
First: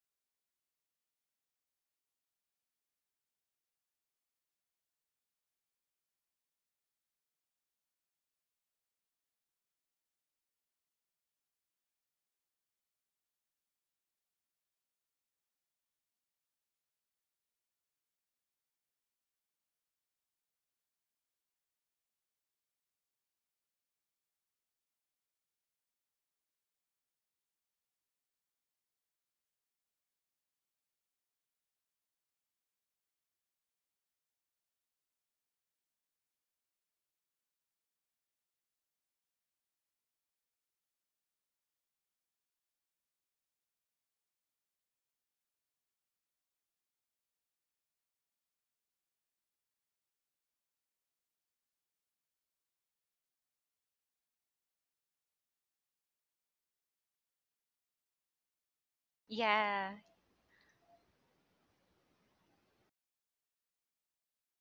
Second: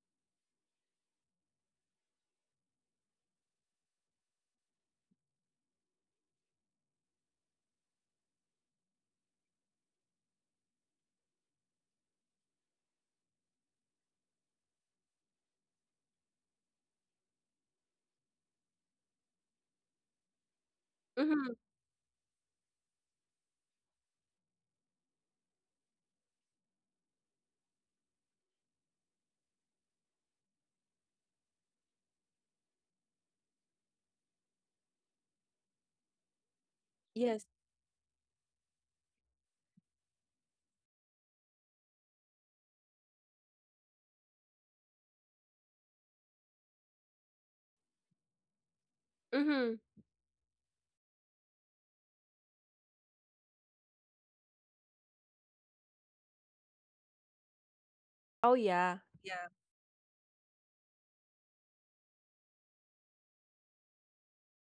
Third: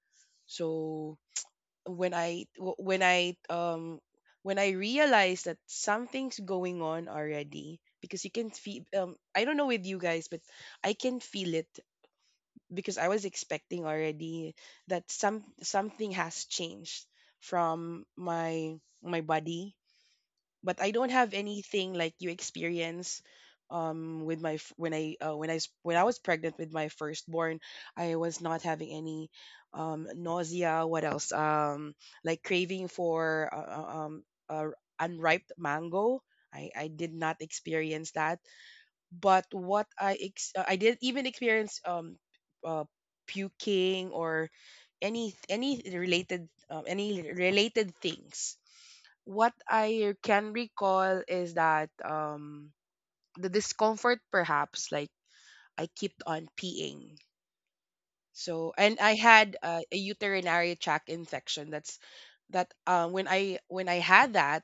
C: So when I w- when I realized that something's going on already, because you can feel, I don't know with you guys, but I can feel it, because I was expecting already that something has changed from my body. But I don't have
A: Mm-hmm.
C: anything like you experience. Um with my f- when I s- when I was pregnant with my firstborn, I was not having any nausea. What else? Like craving for unripe mango. I did not
A: Yes.
C: experience that. But I did even experience uh, puking or any related any related things. What
A: Mm-hmm.
C: I can recall is that the discomfort perhaps. Like, I kept on peeing.
A: Oh
C: So, and
A: yeah.
C: I
A: Yeah.
C: had
B: Yeah.
C: a urinary tract infection. That's that When I, when I had that,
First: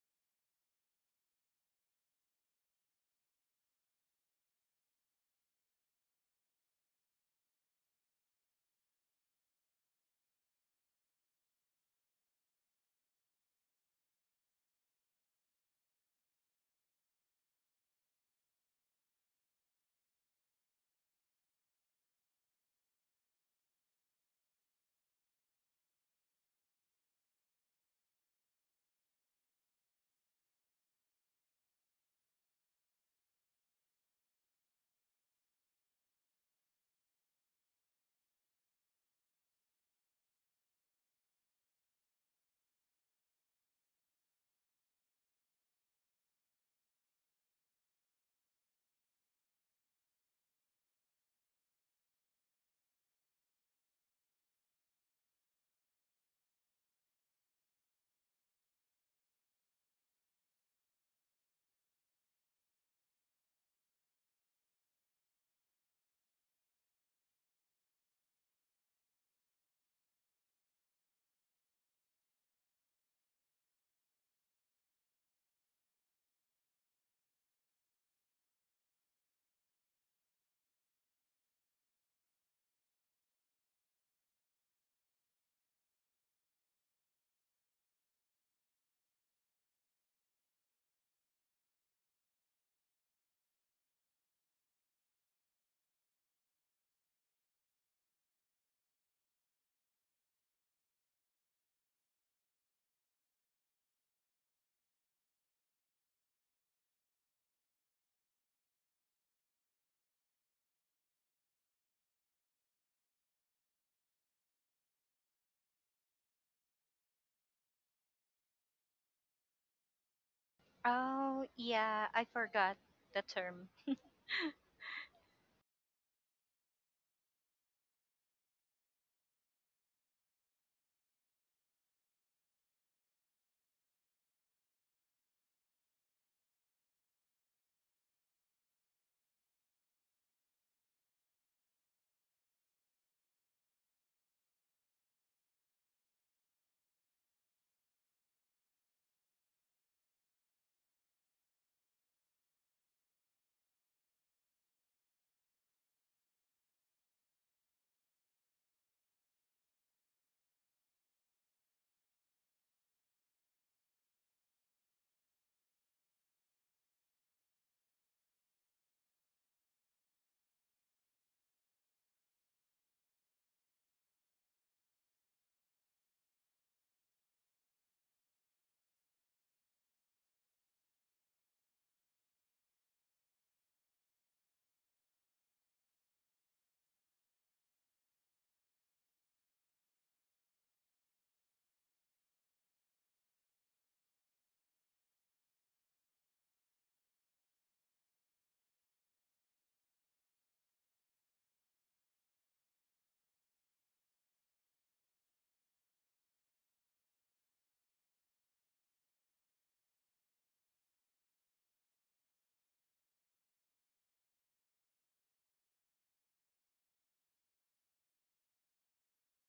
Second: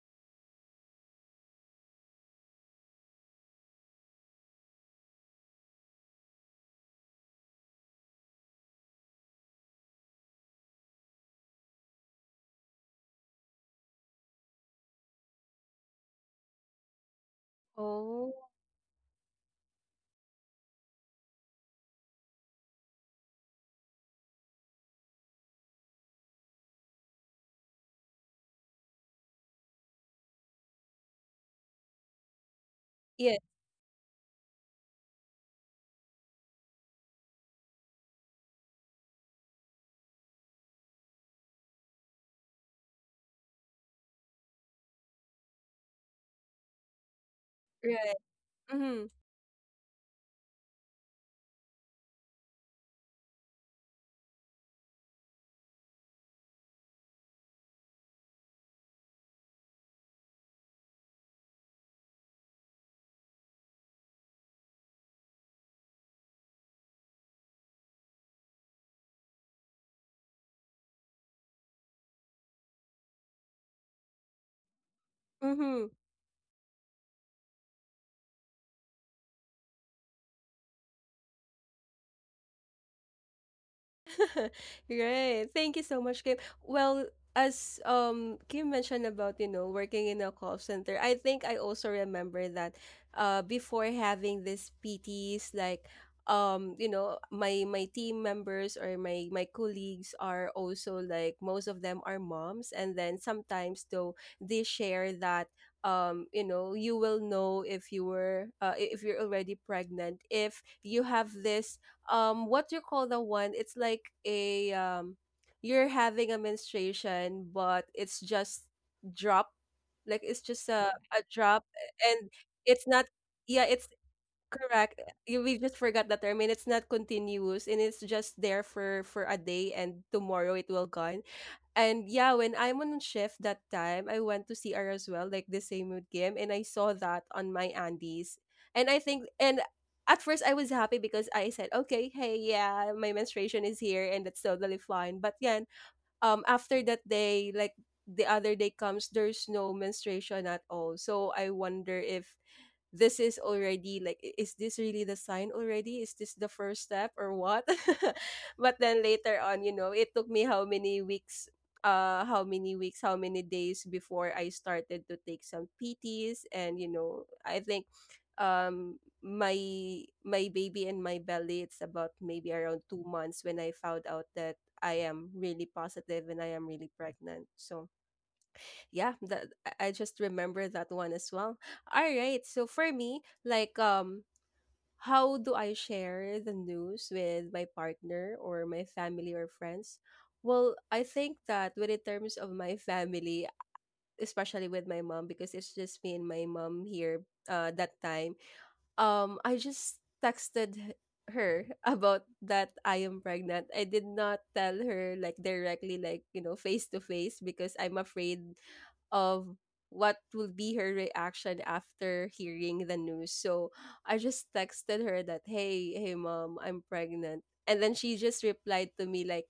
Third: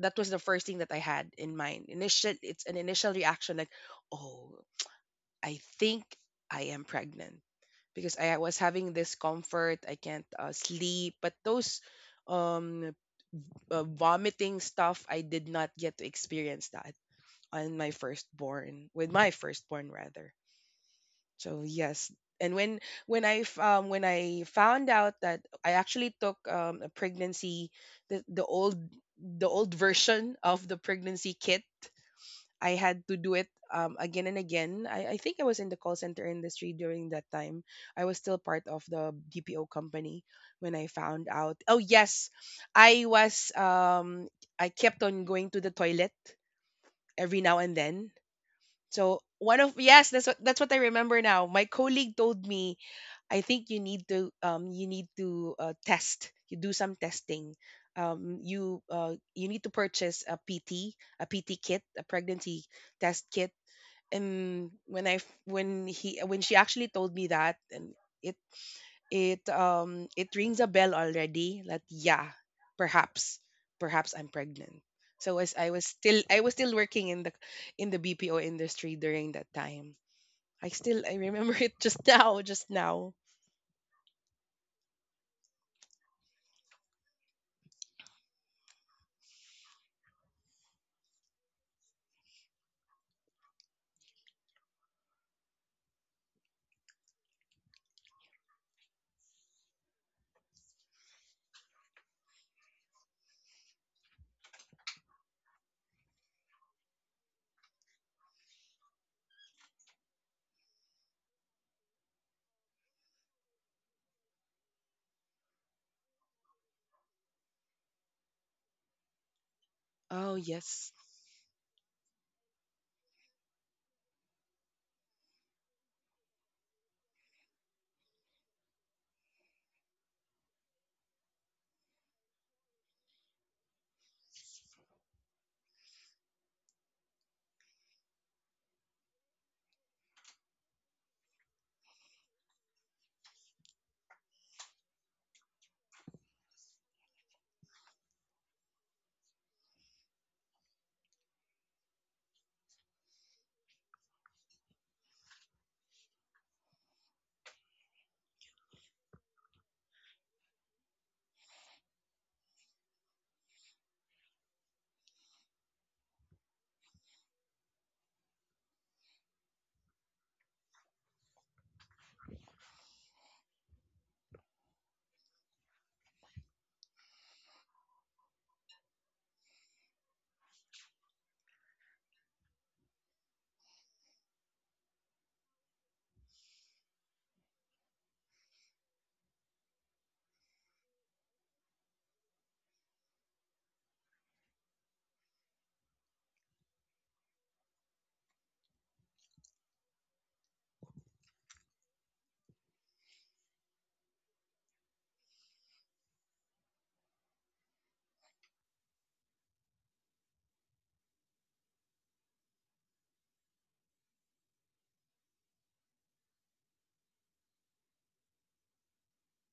C: that was the first thing that I had in mind. Initial It's an initial reaction, like, oh, I think I am pregnant, because I was having discomfort. I can't sleep. But those um, vomiting stuff, I did not get to experience that on my
A: Oh.
C: firstborn, with my firstborn rather. So yes, and when I found out, that I actually took a pregnancy, the old the old version of the pregnancy kit, I had to do
A: Yes.
C: it, again and again. I think I was in the call center industry during that time. I was still part of the DPO company when I found out. Oh yes, I was. I kept on going to the toilet every now and then.
A: Right. Mm-hmm.
C: So, one of, yes, that's what I remember now. My colleague told me, I think you need to, you need to test. You do some testing. You you need to purchase a PT, a PT kit, a pregnancy test kit. And when I f- when he when she actually told me that, and it it rings a bell already, that, yeah, perhaps perhaps I'm pregnant. So, as
A: Mm-hmm.
C: I was still working in the BPO industry during that time. I remember [LAUGHS] it just now, just now.
A: [LAUGHS] Right. Thank you so much, Kim. Well, as Kim mentioned about, you know, working in a call center, I think I also remember that before having this PTs, like, my team members or my colleagues are also, like, most of them are moms, and then sometimes though they share that, you will know if if you're already pregnant, if you have this, what you call the one, it's like a, you're having a menstruation, but it's just drop, like
C: Oh
A: it's just
C: yes.
A: a
B: Oh,
A: drop,
B: yeah, I
A: and
B: forgot
A: it's not,
B: the
A: yeah,
B: term.
A: it's correct. We just forgot the term, and it's not continuous, and it's just there for a day, and tomorrow it will gone. And yeah, when I'm on shift that time, I went to CR as well, like the same with Kim, and I saw that on my Andes. And I think, and at first I was happy because I said, okay, hey, yeah, my menstruation is here, and that's totally fine. But yeah, after that day, like the other day comes, there's no menstruation at all. So I wonder if this is already like, is this really the sign already, is this the first step or what? [LAUGHS] But then later on, it took me how many weeks, how many weeks, how many days before I started to take some PTs. And I think, my baby in my belly, it's about maybe around 2 months when I found out that I am really positive and I am really pregnant. So yeah, that I just remember that one as well. All right, so for me, like, how do I share the news with my partner or my family or friends? Well, I think that when in terms of my family, especially with my mom, because it's just me and my mom here that time, I just texted her [LAUGHS] about that I am pregnant. I did not tell her like directly, like, face to face, because I'm afraid of what will be her reaction after hearing the news. So I just texted her that, "Hey, hey mom, I'm pregnant." And then she just replied to me, like,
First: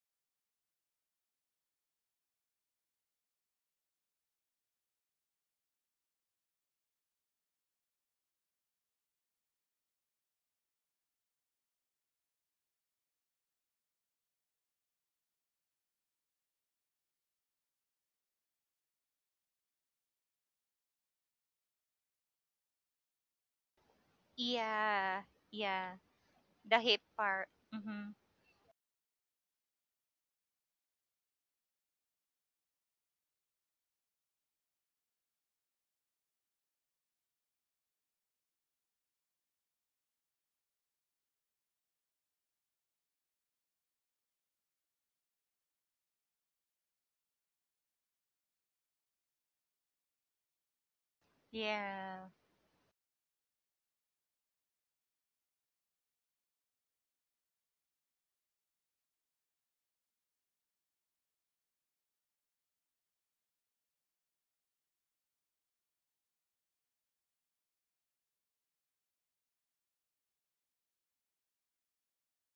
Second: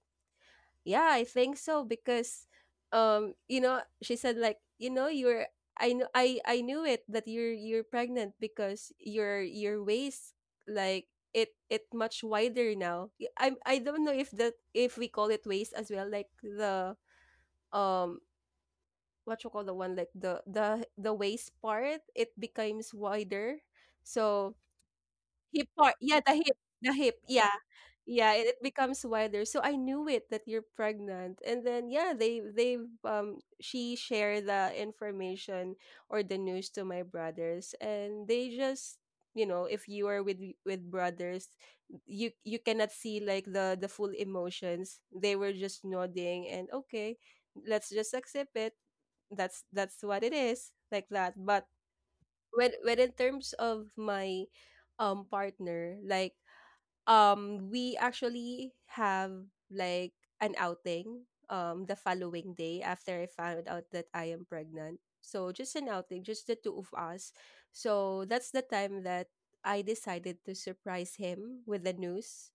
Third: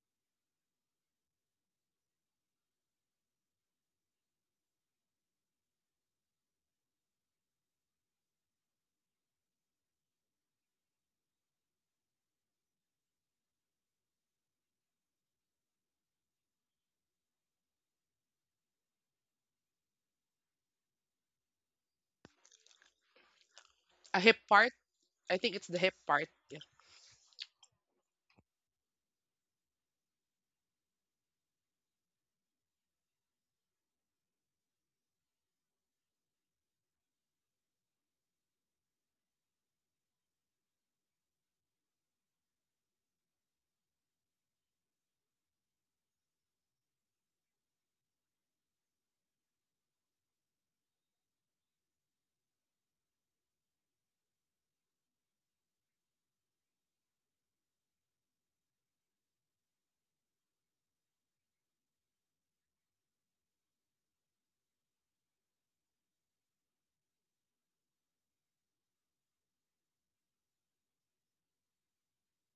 A: yeah, I think so because, she said, like, you're, I knew it that you're pregnant because your waist, like, it much wider now. I don't know if that if we call it waist as well, like the, um what you call the one, like the waist part, it becomes wider. So
B: Yeah,
A: hip part.
B: yeah,
A: Yeah, the hip.
B: the
A: The
B: hip
A: hip.
B: part.
A: Yeah.
B: Mm-hmm.
A: Yeah, it becomes wider. So I knew it that you're pregnant. And then, yeah, they she shared the information or the news to my brothers, and they just, if you are with with brothers, you cannot see like the full emotions. They were just nodding and okay, let's just accept it. That's what it is, like that. But
B: Yeah,
A: when in terms of my, partner, like, we actually have, like, an outing, the following day after I found out that I am pregnant. So just an outing, just the two of us. So that's the time that I decided to surprise him with the news.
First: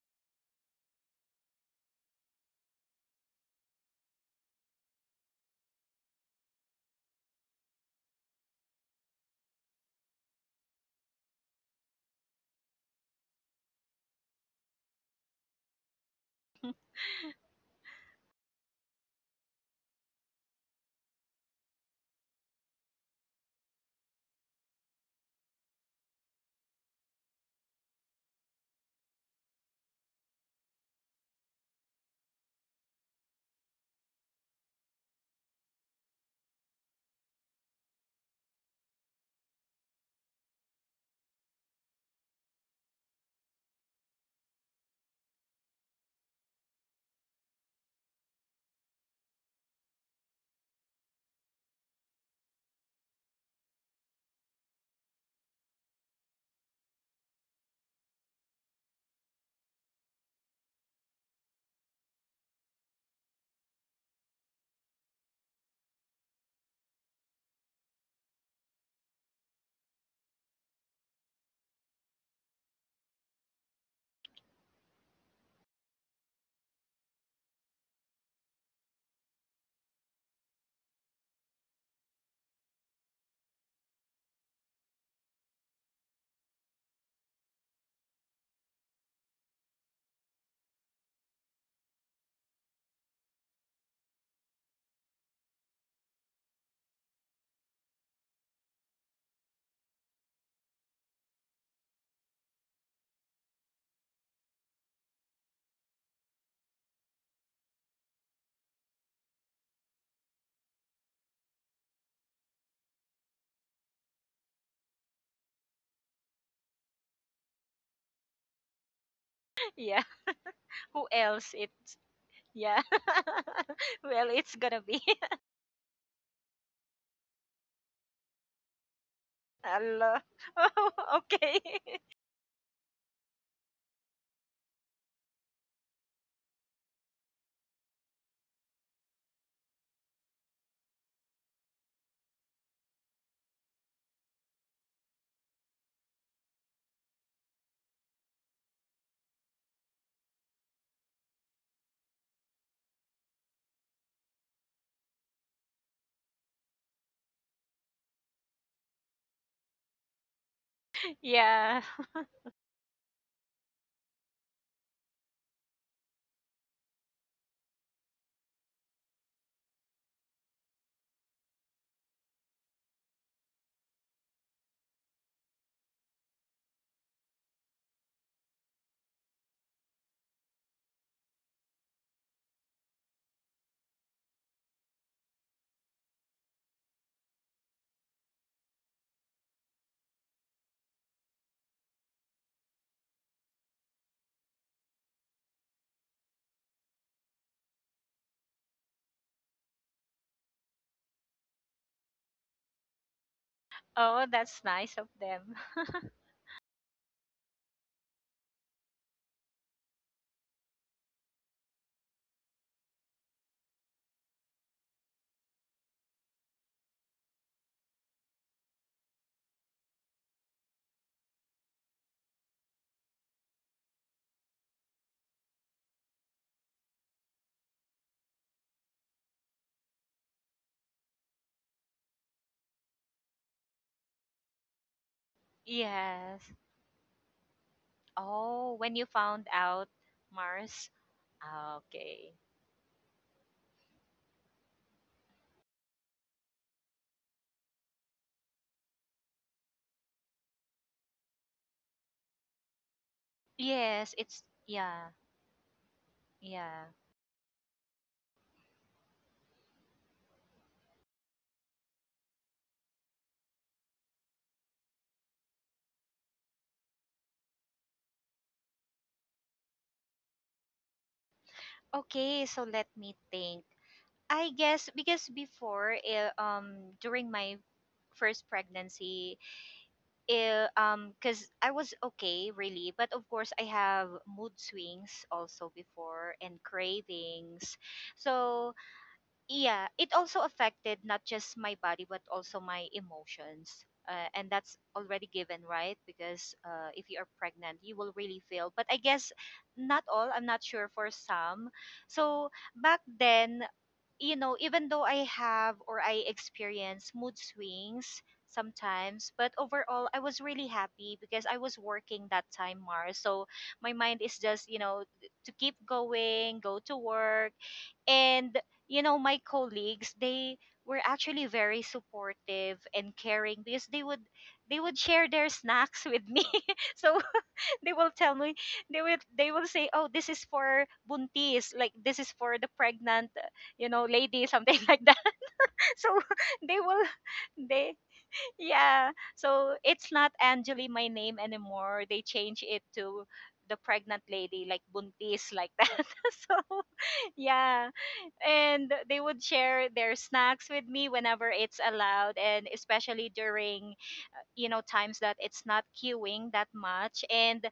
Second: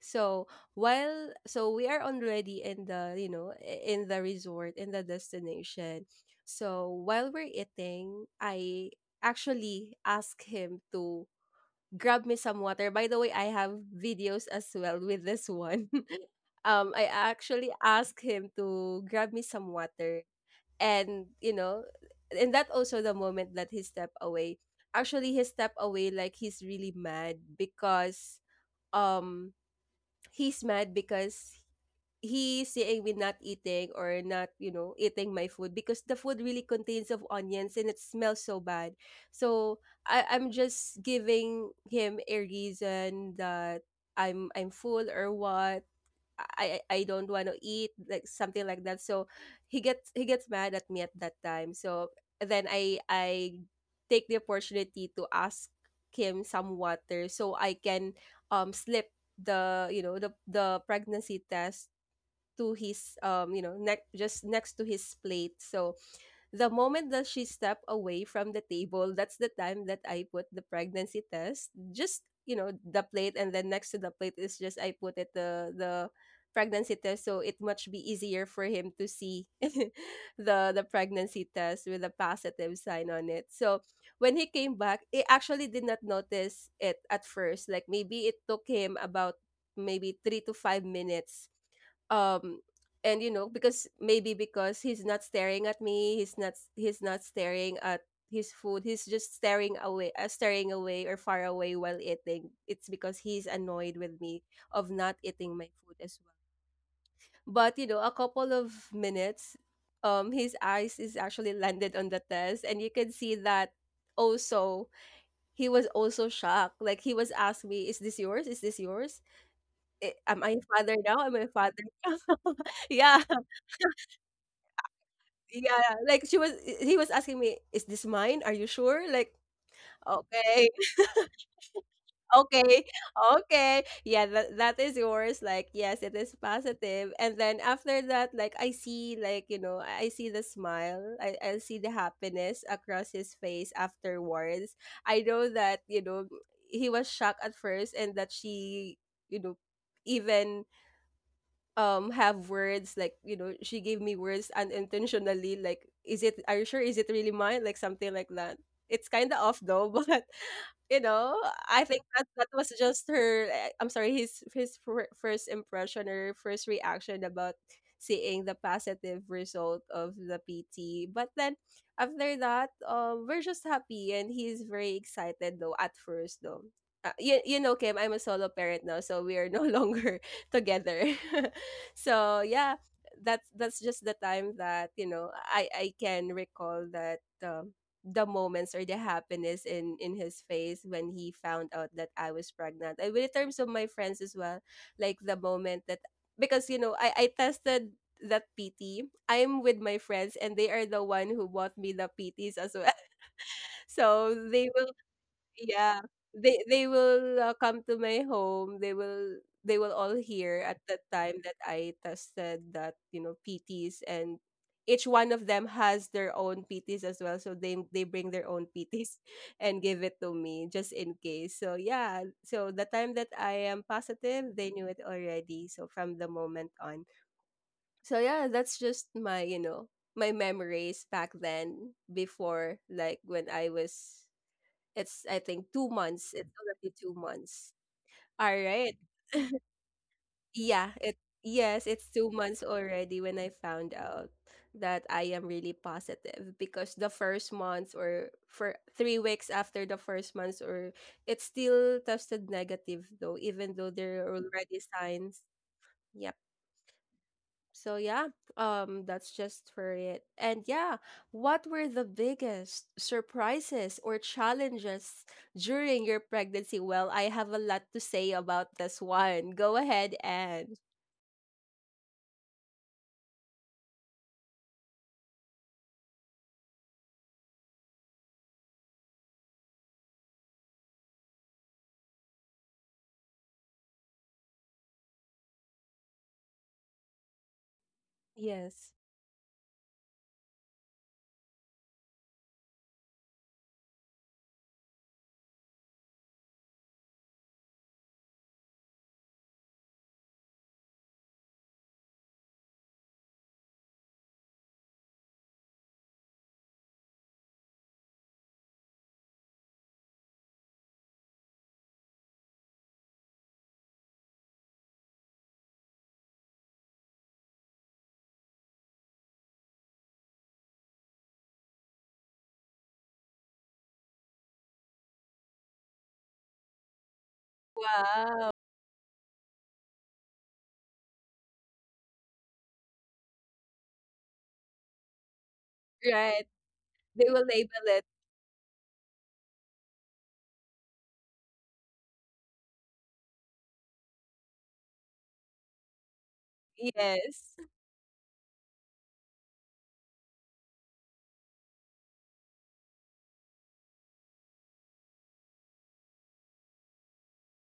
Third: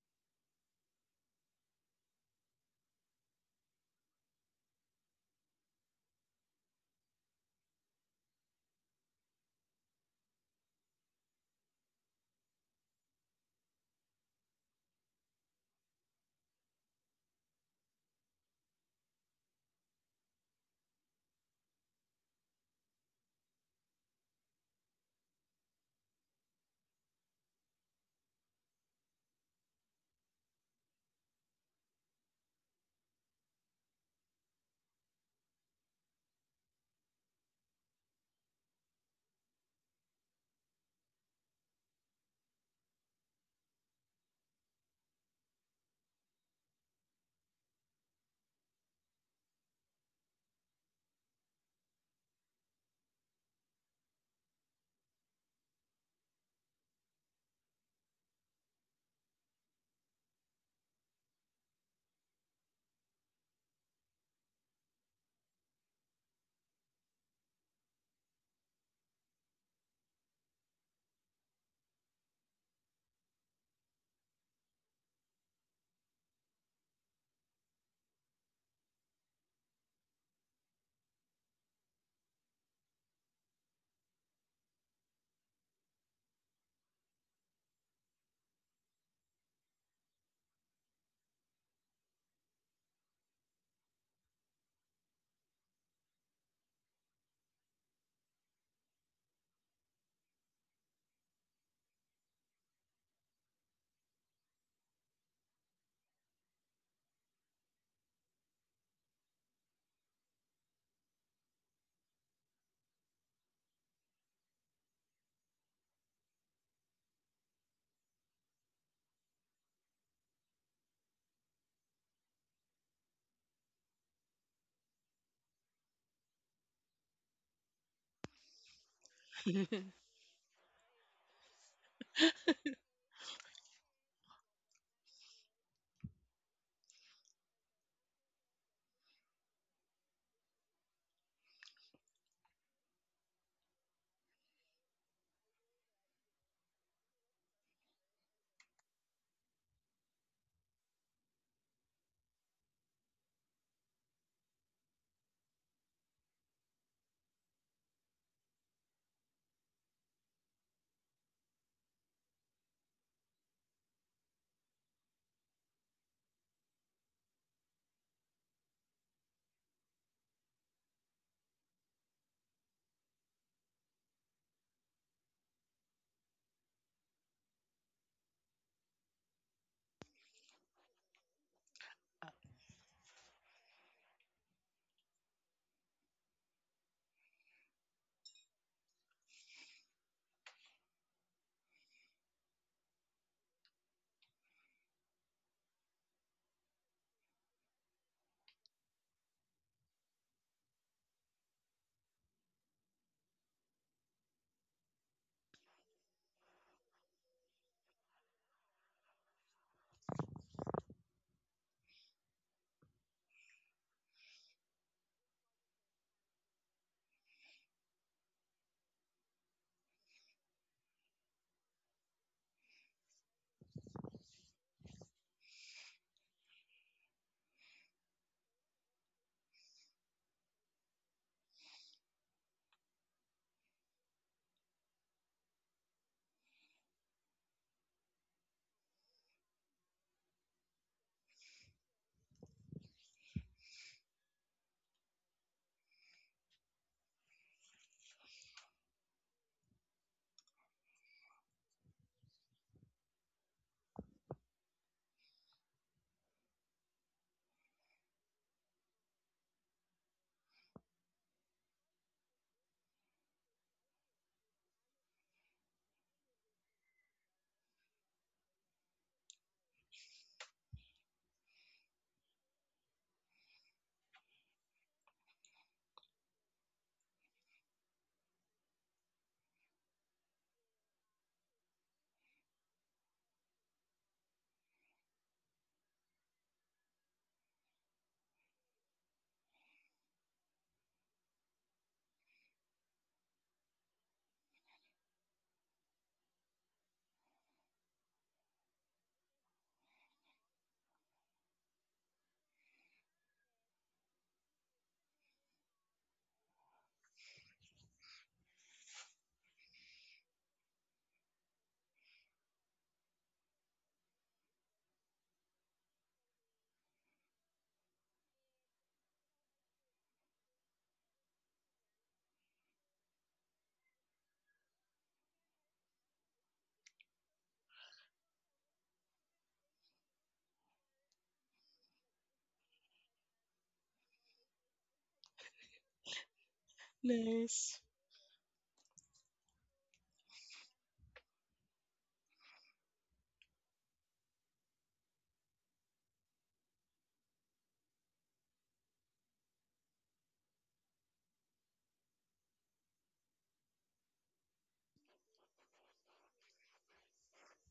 A: So while, we are already in the, resort in the destination. So while we're eating, I actually ask him to grab me some water. By the way, I have videos as well with this one. [LAUGHS] I actually asked him to grab me some water, and that also the moment that he stepped away. Actually, he stepped away like he's really mad because, um he's mad because he's saying we're not eating or not, you know, eating my food, because the food really contains of onions and it smells so bad. So I'm just giving him a reason that I'm full or what, I don't want to eat, like something like that. So he gets mad at me at that time. So then I take the opportunity to ask him some water so I can, slip the pregnancy test to his, neck, just next to his plate. So the moment that she stepped away from the table, that's the time that I put the pregnancy test. Just, the plate, and then next to the plate is just I put it, the pregnancy test, so it much be easier for him to see [LAUGHS] the pregnancy test with a positive sign on it. So when he came back, he actually did not notice it at first. Like, maybe it took him about maybe 3 to 5 minutes, um and, because maybe because he's not staring at me, he's not, staring at his food, he's just staring away, staring away or far away while eating. It's because he's annoyed with me of not eating my food as well. But, a couple of minutes, his eyes is actually landed on the test, and you can see that also he was also shocked, like he was asking me, is this yours, is this yours?
B: [LAUGHS] yeah.
A: Eh, am I a father
B: Who
A: now, am I a
B: else?
A: father
B: It's
A: now?" [LAUGHS]
B: yeah.
A: Yeah.
B: [LAUGHS] Well, it's gonna be [LAUGHS]
A: Yeah, like she was he was asking me, "Is this mine? Are you sure?" Like,
C: [LAUGHS]
B: hello. [LAUGHS]
A: "Okay,
B: Oh, okay.
A: [LAUGHS] okay, okay. Yeah, that is yours." Like, "Yes, it is positive." And then after that, like, I see, like, I see the smile. I see the happiness across his face afterwards. I know that, he was shocked at first, and that she, you know, even, have words like, she gave me words unintentionally, like, is it, are you sure, is it really mine, like something like that, it's kind of off though. [LAUGHS] But, you
B: [LAUGHS]
A: know
B: Yeah.
A: I think that that was just her, I'm sorry, his first impression or first reaction about seeing the positive result of the PT. But then after that, we're just happy, and he's very excited though at first though, you know Kim, I'm a solo parent now, so we are no [LAUGHS] longer together. [LAUGHS] So yeah, that's just the time that, I can recall that, the moments or the happiness in his face when he found out that I was pregnant. And in terms of my friends as well, like the moment that, because, I tested that PT, I'm with my friends, and they are the one who bought me the PTs as well. [LAUGHS]
B: Oh,
A: So
B: that's
A: they will,
B: nice of them.
A: yeah,
B: [LAUGHS]
A: they will, come to my home. They will all hear at the time that I tested that, PTs, and each one of them has their own PTs as well. So they bring their own PTs [LAUGHS] and give it to me just in case. So yeah, so the time that I am positive, they knew it already. So from the moment on. So yeah, that's just my, my memories back then before, like when I was, it's I think 2 months. It's
B: Yes.
A: already 2 months. All
B: Oh,
A: right.
B: when you found out, Mars.
A: Yeah. It
B: Ah,
A: yes, it's two
B: okay.
A: months already when I found out that I am really positive because the first month or for 3 weeks after the first month or it's still tested negative though, even though
B: Yes,
A: there are
B: it's
A: already
B: yeah,
A: signs. Yeah.
B: yeah.
A: So yeah, that's just for it. And yeah, what were the biggest surprises or challenges during your pregnancy? Well, I have a lot to say about this one. Go ahead and
B: Okay, so let me think. I guess because before, during my first pregnancy, because I was okay, really, but of course I have mood swings also before and cravings. So
A: yes.
B: yeah, it also affected not just my body but also my emotions. And that's already given, right? Because if you are pregnant, you will really feel. But I guess not all. I'm not sure for some. So back then, even though I have or I experience mood swings sometimes, but overall I was really happy because I was working that time, Mars. So my mind is just to keep going, go to work. And my colleagues, they were actually very supportive and caring because they would share their snacks with me. [LAUGHS] So they will tell
A: Wow.
B: me they will say oh this is for buntis, like this is for the pregnant lady, something [LAUGHS] like that. So
A: Right.
B: [LAUGHS] they will
A: They will
C: Nice.
A: label
B: they
A: it.
B: yeah so it's not Angeli, my name, anymore. They change it to the pregnant lady, like buntis, like that. [LAUGHS] So
A: Yes.
B: yeah, and they would share their snacks with me whenever it's allowed, and especially during times that it's not queuing that much, and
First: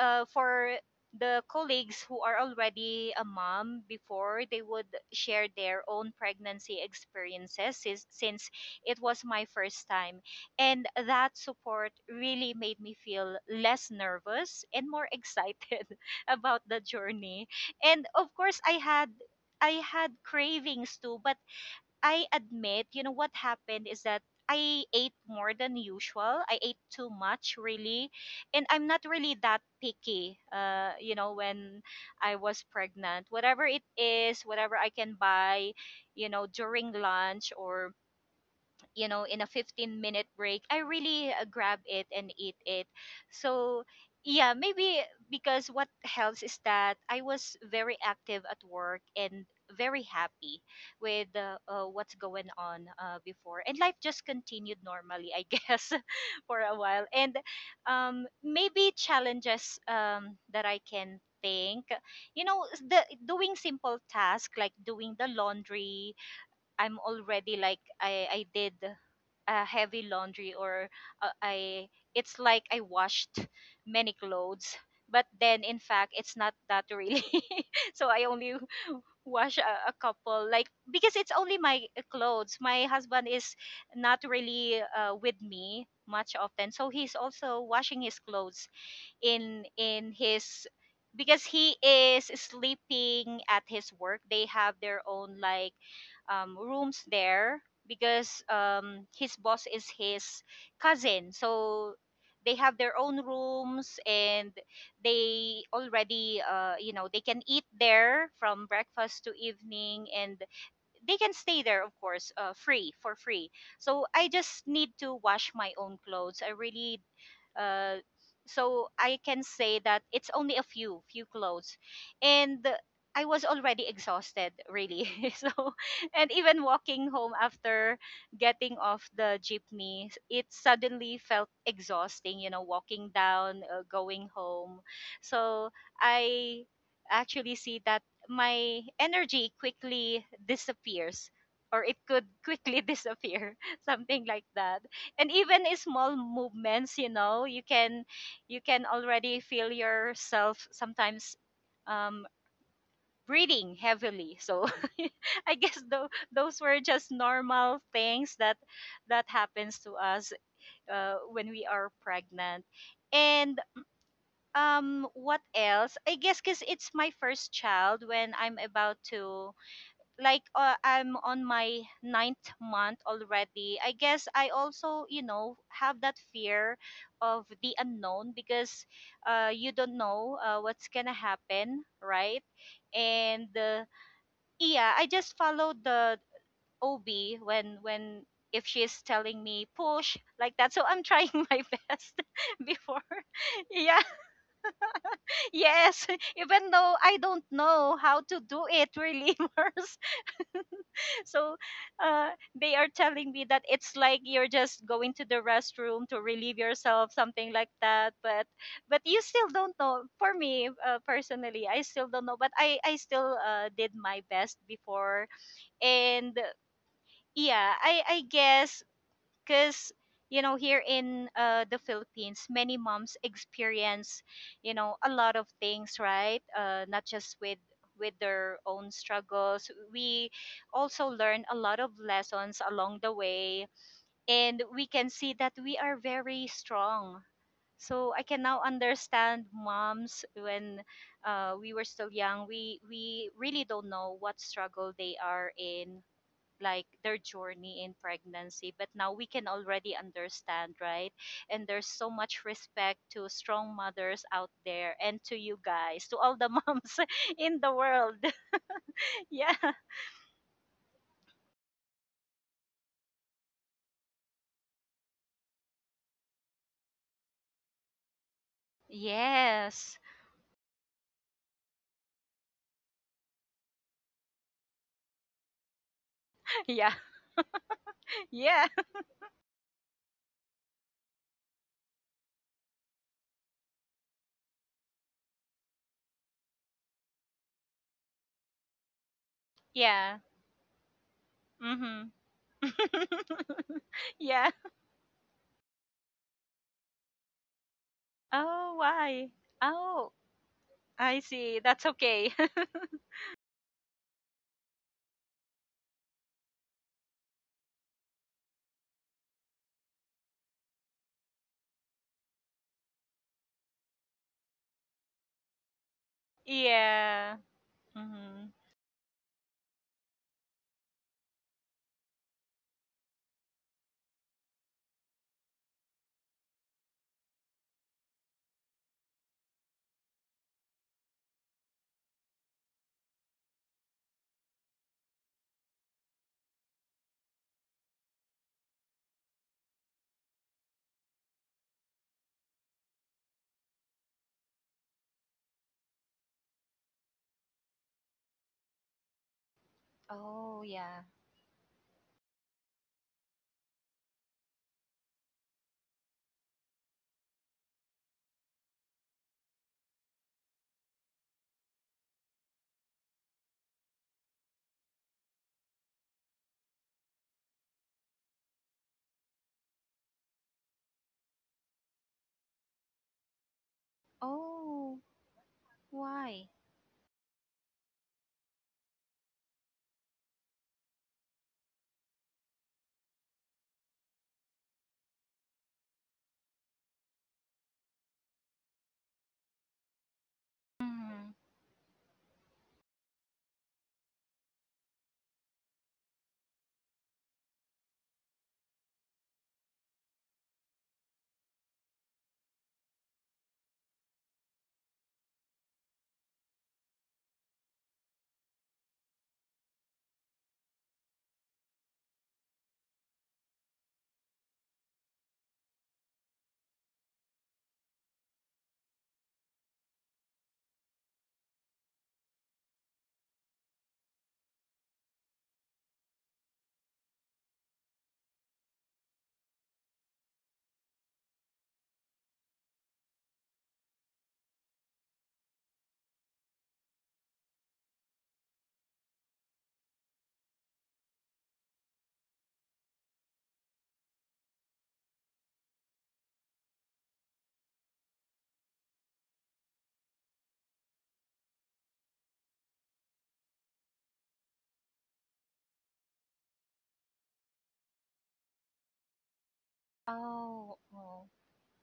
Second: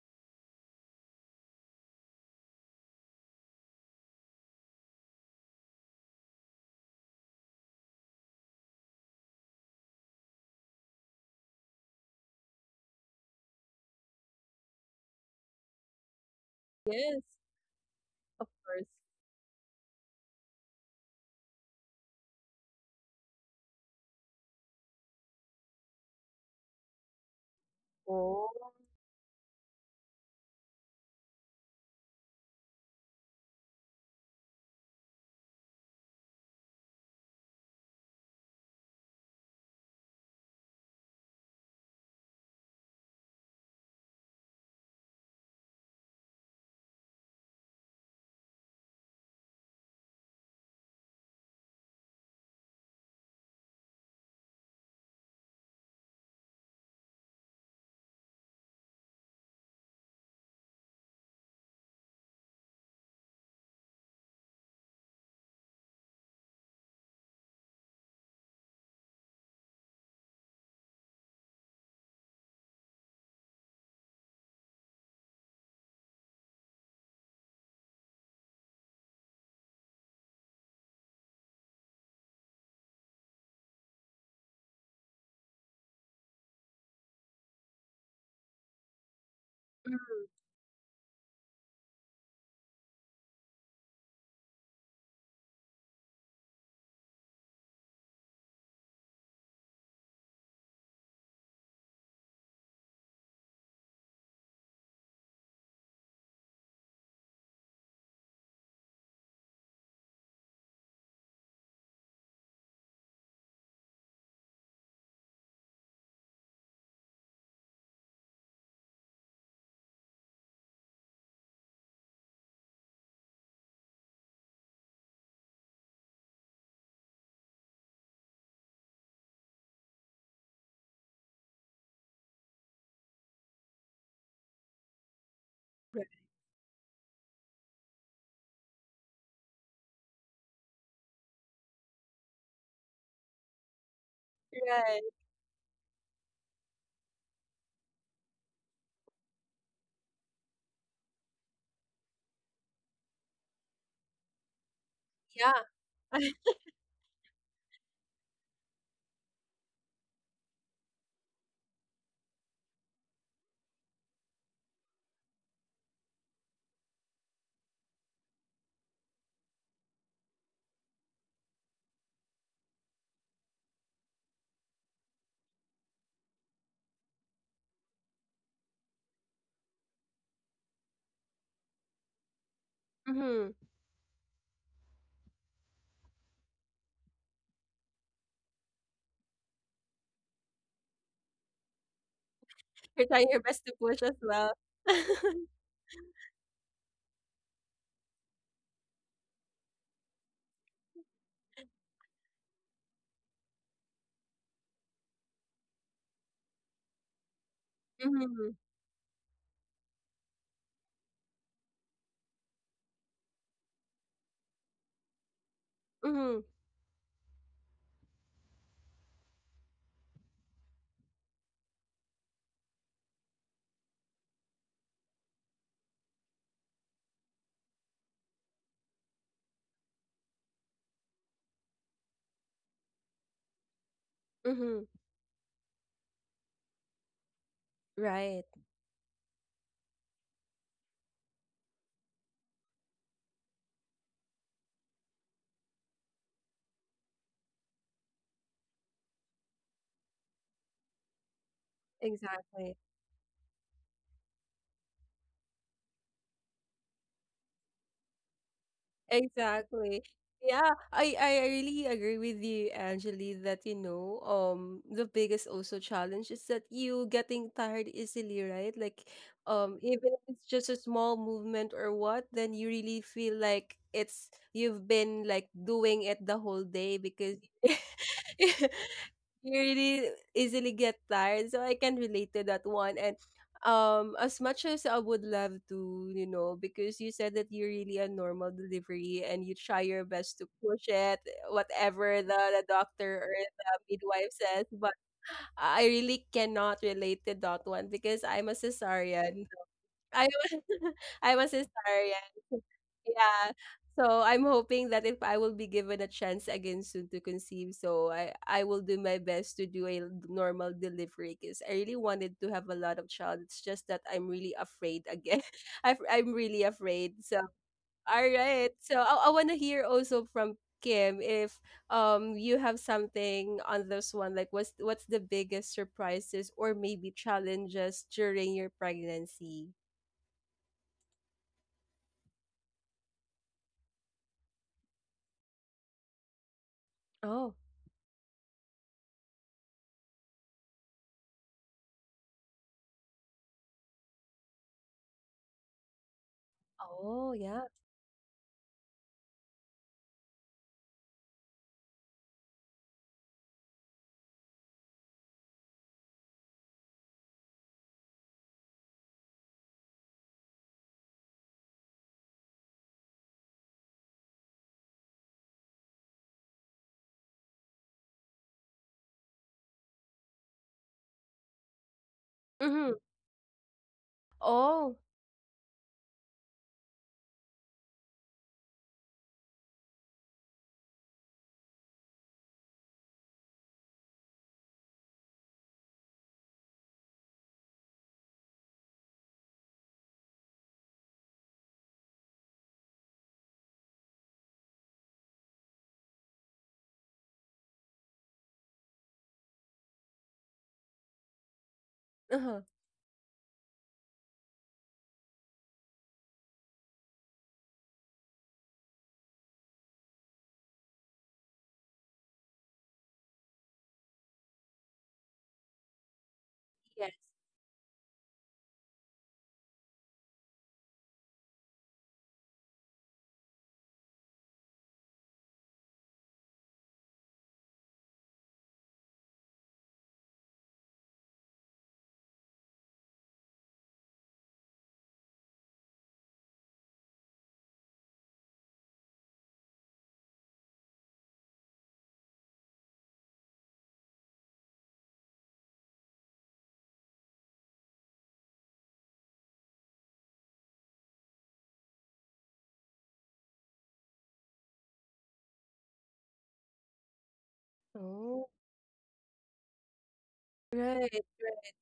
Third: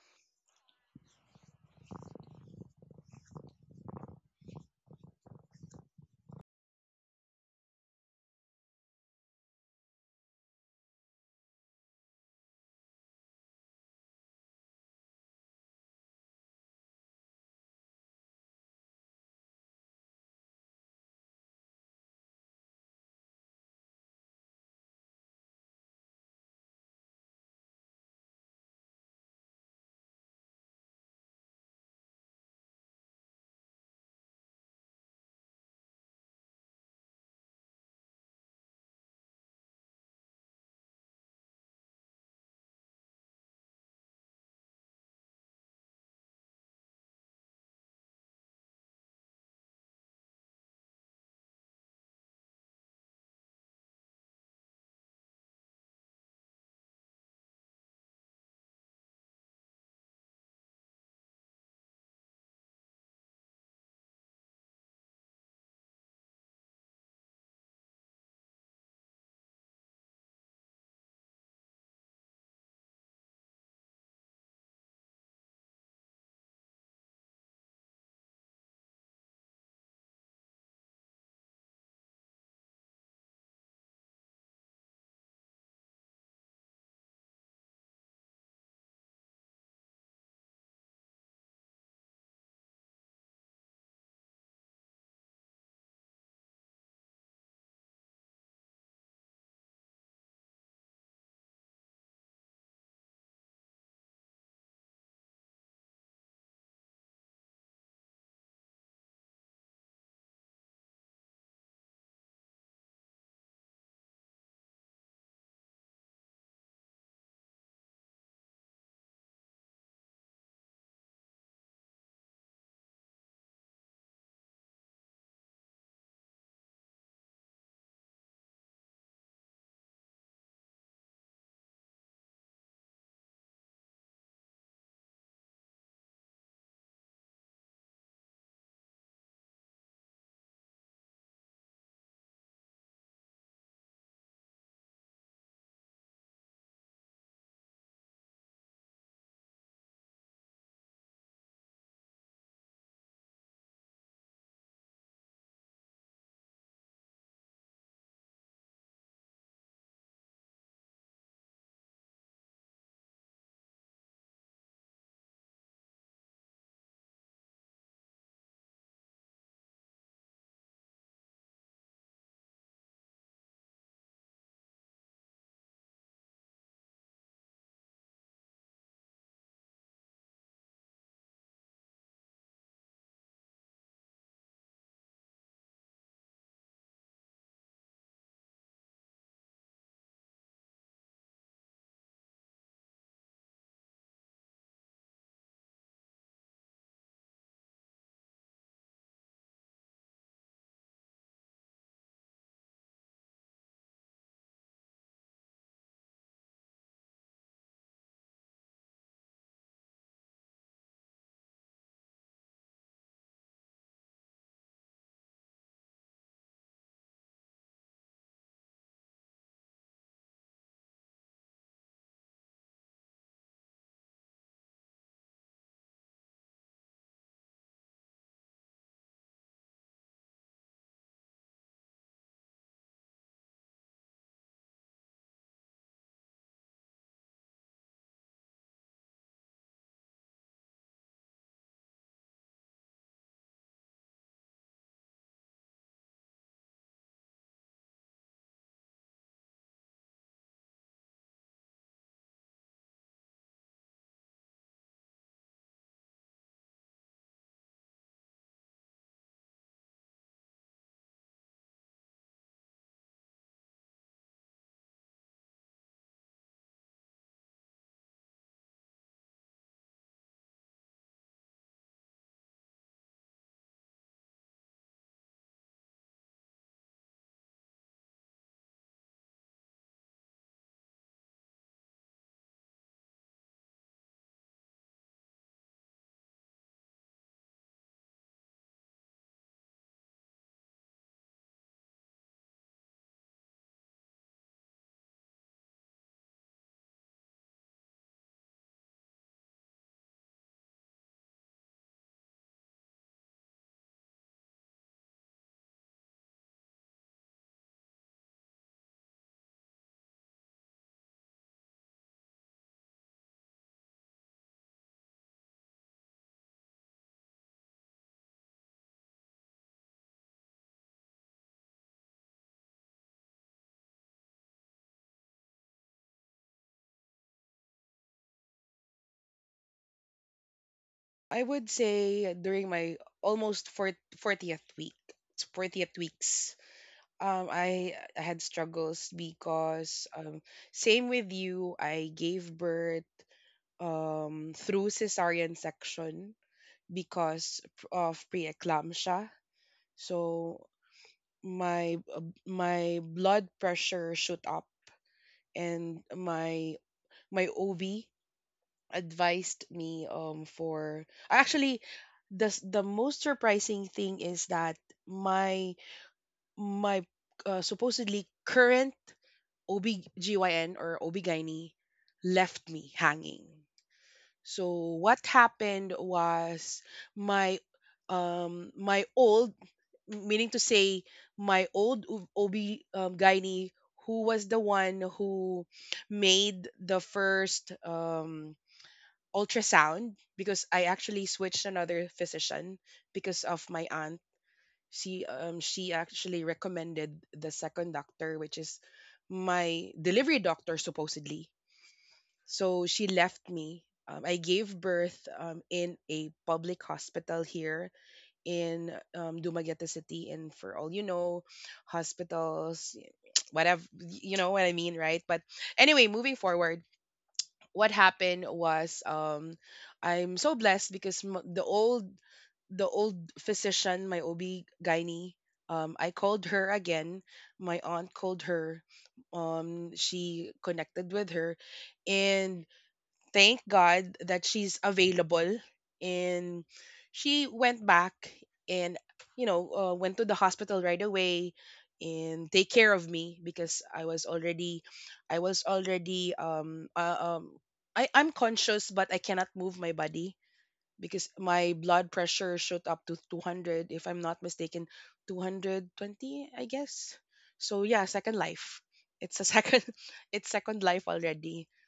B: for the colleagues who are already a mom before, they would share their own pregnancy experiences, since it was my first time, and that support really made me feel less nervous and more excited [LAUGHS] about the
A: Yes,
B: journey. And of
A: of
B: course, i
A: course.
B: had i had cravings too. But I admit, you know what happened is that I ate more than usual. I ate too much, really,
A: Oh.
B: and I'm not really that picky. When I was pregnant, whatever it is, whatever I can buy, during lunch, or in a 15-minute break I really grab it and eat it. So yeah, maybe because what helps is that I was very active at work and very happy with what's going on before. And life just continued normally, I guess, [LAUGHS] for a while. And maybe challenges that I can think you know s- the doing simple tasks, like doing the laundry. I'm already, like, I did a heavy laundry, or I it's like I washed many clothes, but then in fact it's not that really. [LAUGHS] So I only [LAUGHS] wash a couple, like, because it's only my clothes. My husband is not really with me much often, so he's also washing his clothes in
A: Mm,
B: his, because he is sleeping at his work. They have their own, like, rooms there because his boss is his cousin. So they have their own rooms, and they already they can eat there from breakfast to evening, and they can stay there, of course, free for free. So I just need to wash my own clothes. I really uh, so I can say that it's only a few clothes, and I was already exhausted, really. [LAUGHS] So, and even walking home after getting off the jeepney, it suddenly felt exhausting, walking down, going home. So
A: right.
B: I actually see that my energy quickly disappears, or it could quickly [LAUGHS] disappear, something like that.
A: Right.
B: And even small movements, you can already feel yourself sometimes um breathing heavily. So [LAUGHS] I guess
A: Yeah.
B: though,
A: [LAUGHS]
B: those were just normal things that happens to us when we are pregnant. And what else? I guess because it's my first child, when I'm about to, like, I'm on my ninth month already. I guess I also, have that fear of the unknown because you don't know what's gonna happen, right? And
A: Mm-hmm.
B: uh, yeah, I just followed the OB when, if she's telling me push, like that. So I'm trying [LAUGHS] my best [LAUGHS] before.
A: You're
B: [LAUGHS]
A: trying your best to
B: Yeah,
A: push as well. [LAUGHS]
B: yes. [LAUGHS] Even though I don't know how to do it really, [LAUGHS] Mars. So uh, they are telling me that it's like you're just going to the restroom to relieve yourself, something like that. But
A: Mm-hmm.
B: but you still don't know. For me, personally, I still don't know. But I still did my best before, and
A: Mm-hmm.
B: yeah, I guess because here in the Philippines, many moms experience, a lot of things, right? Not just with their own struggles, we also learn a lot of lessons along the way, and we
A: Mm-hmm.
B: can see that we are very strong. So I can
A: Right.
B: now understand moms when we were still young, we really don't know what struggle they are in, like their journey in pregnancy, but now we can already understand, right? And there's so much
A: Exactly.
B: respect to strong mothers out there and to you guys, to all the moms [LAUGHS] in the world. [LAUGHS] Yeah.
A: Exactly. Yeah, I really agree with you, Angeli, that you know, the biggest also challenge is that you getting tired easily, right? Like
B: Yes.
A: even if it's just a small movement or what, then you really feel like it's you've been like doing it the whole
B: Yeah,
A: day because
B: yeah,
A: [LAUGHS] you really easily get tired. So I can relate to that one. And as much as I would love to, you know, because you said that you're really a normal delivery and you try your
B: yeah.
A: best to push it,
B: Mhm.
A: whatever the doctor or
B: [LAUGHS]
A: the midwife
B: Yeah.
A: says, but I really cannot relate to that one because I'm a
B: Oh, why?
A: cesarean.
B: Oh,
A: I was [LAUGHS]
B: I
A: I was
B: see, that's okay.
A: historian. Yeah.
B: [LAUGHS]
A: Yeah. So I'm hoping that if I will be given a chance again soon to conceive, so I will do my best to do a normal delivery because I really wanted to have a lot of child. It's just that I'm really afraid again. [LAUGHS] I'm really afraid.
B: Yeah.
A: So all
B: Mhm.
A: right. So I want to hear also from Kim if you have something on this one like what's the biggest surprises or maybe challenges during your pregnancy?
C: I would say, during my almost 40th week, it's 40th weeks. Um,
A: Oh.
C: I I had struggles because, same with you, I gave birth through cesarean section
A: Oh,
C: because
A: yeah.
C: of preeclampsia. So
B: Oh yeah.
C: my my blood pressure shoot up, and my OB advised me, for, actually, the most surprising thing is that my my supposedly current OBGYN, or OBGYN, left me
A: Mhm.
C: hanging. So
B: Oh,
A: Oh.
C: what happened
B: why?
C: was, my my old, meaning to say, my old OB, gynae, who was the one who made the first ultrasound, because I actually
B: Mhm.
C: switched another physician because of my aunt. She actually recommended the second doctor, which is my delivery doctor supposedly.
A: Uh-huh.
C: So she left me. I gave birth in a public hospital here in Dumaguete City, and, for all you know, hospitals, whatever, you know what I mean, right? But anyway, moving forward,
A: Yes.
C: what happened was, I'm so blessed, because the old the old physician, my OB gynae, I called her again. My aunt called her. She connected with her, and thank God that she's available, and she went back, and, you know, went to the hospital right away and take care of me, because I was already I, I'm conscious, but I cannot move my body, because my blood pressure shot up to 200, if I'm not mistaken, 220 I guess. So yeah, second
A: Oh,
C: life. It's a second, [LAUGHS] it's
B: Oh,
C: second life
A: right,
B: oh.
C: already.
A: right.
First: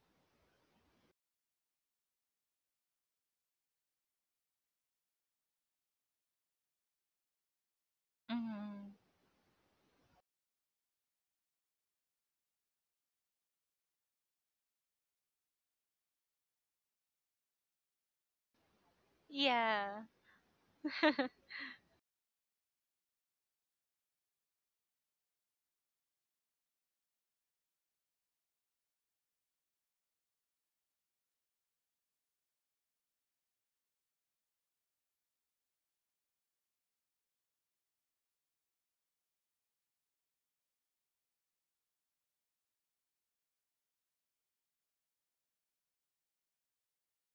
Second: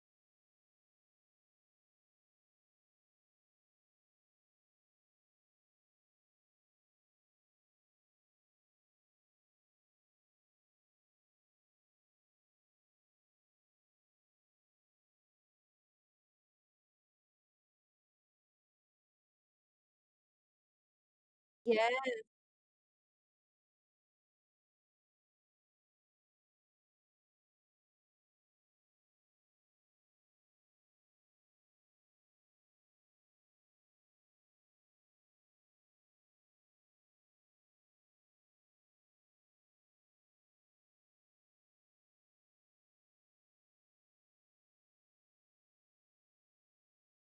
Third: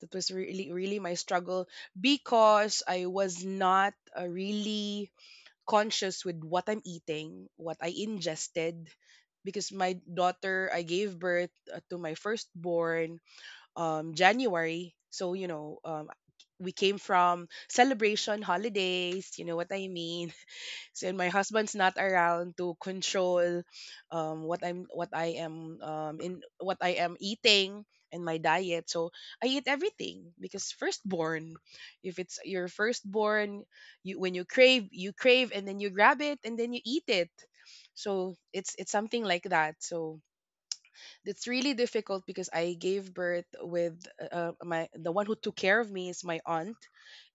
C: That was really, really my struggle, because I was not, really conscious with what I'm eating, what I ingested.
B: Mm-hmm.
C: Because my daughter, I gave birth to my firstborn January. So, you know, we came from celebration holidays, you know what I
B: Yeah.
C: mean? And my
B: [LAUGHS]
C: husband's
A: Yeah.
C: not around to control, what I am, in what I am eating, and my diet. So I eat everything, because firstborn, if it's your firstborn, you when you crave, you crave, and then you grab it, and then you eat it. So it's something like that. So it's really difficult, because I gave birth with, my, the one who took care of me is my aunt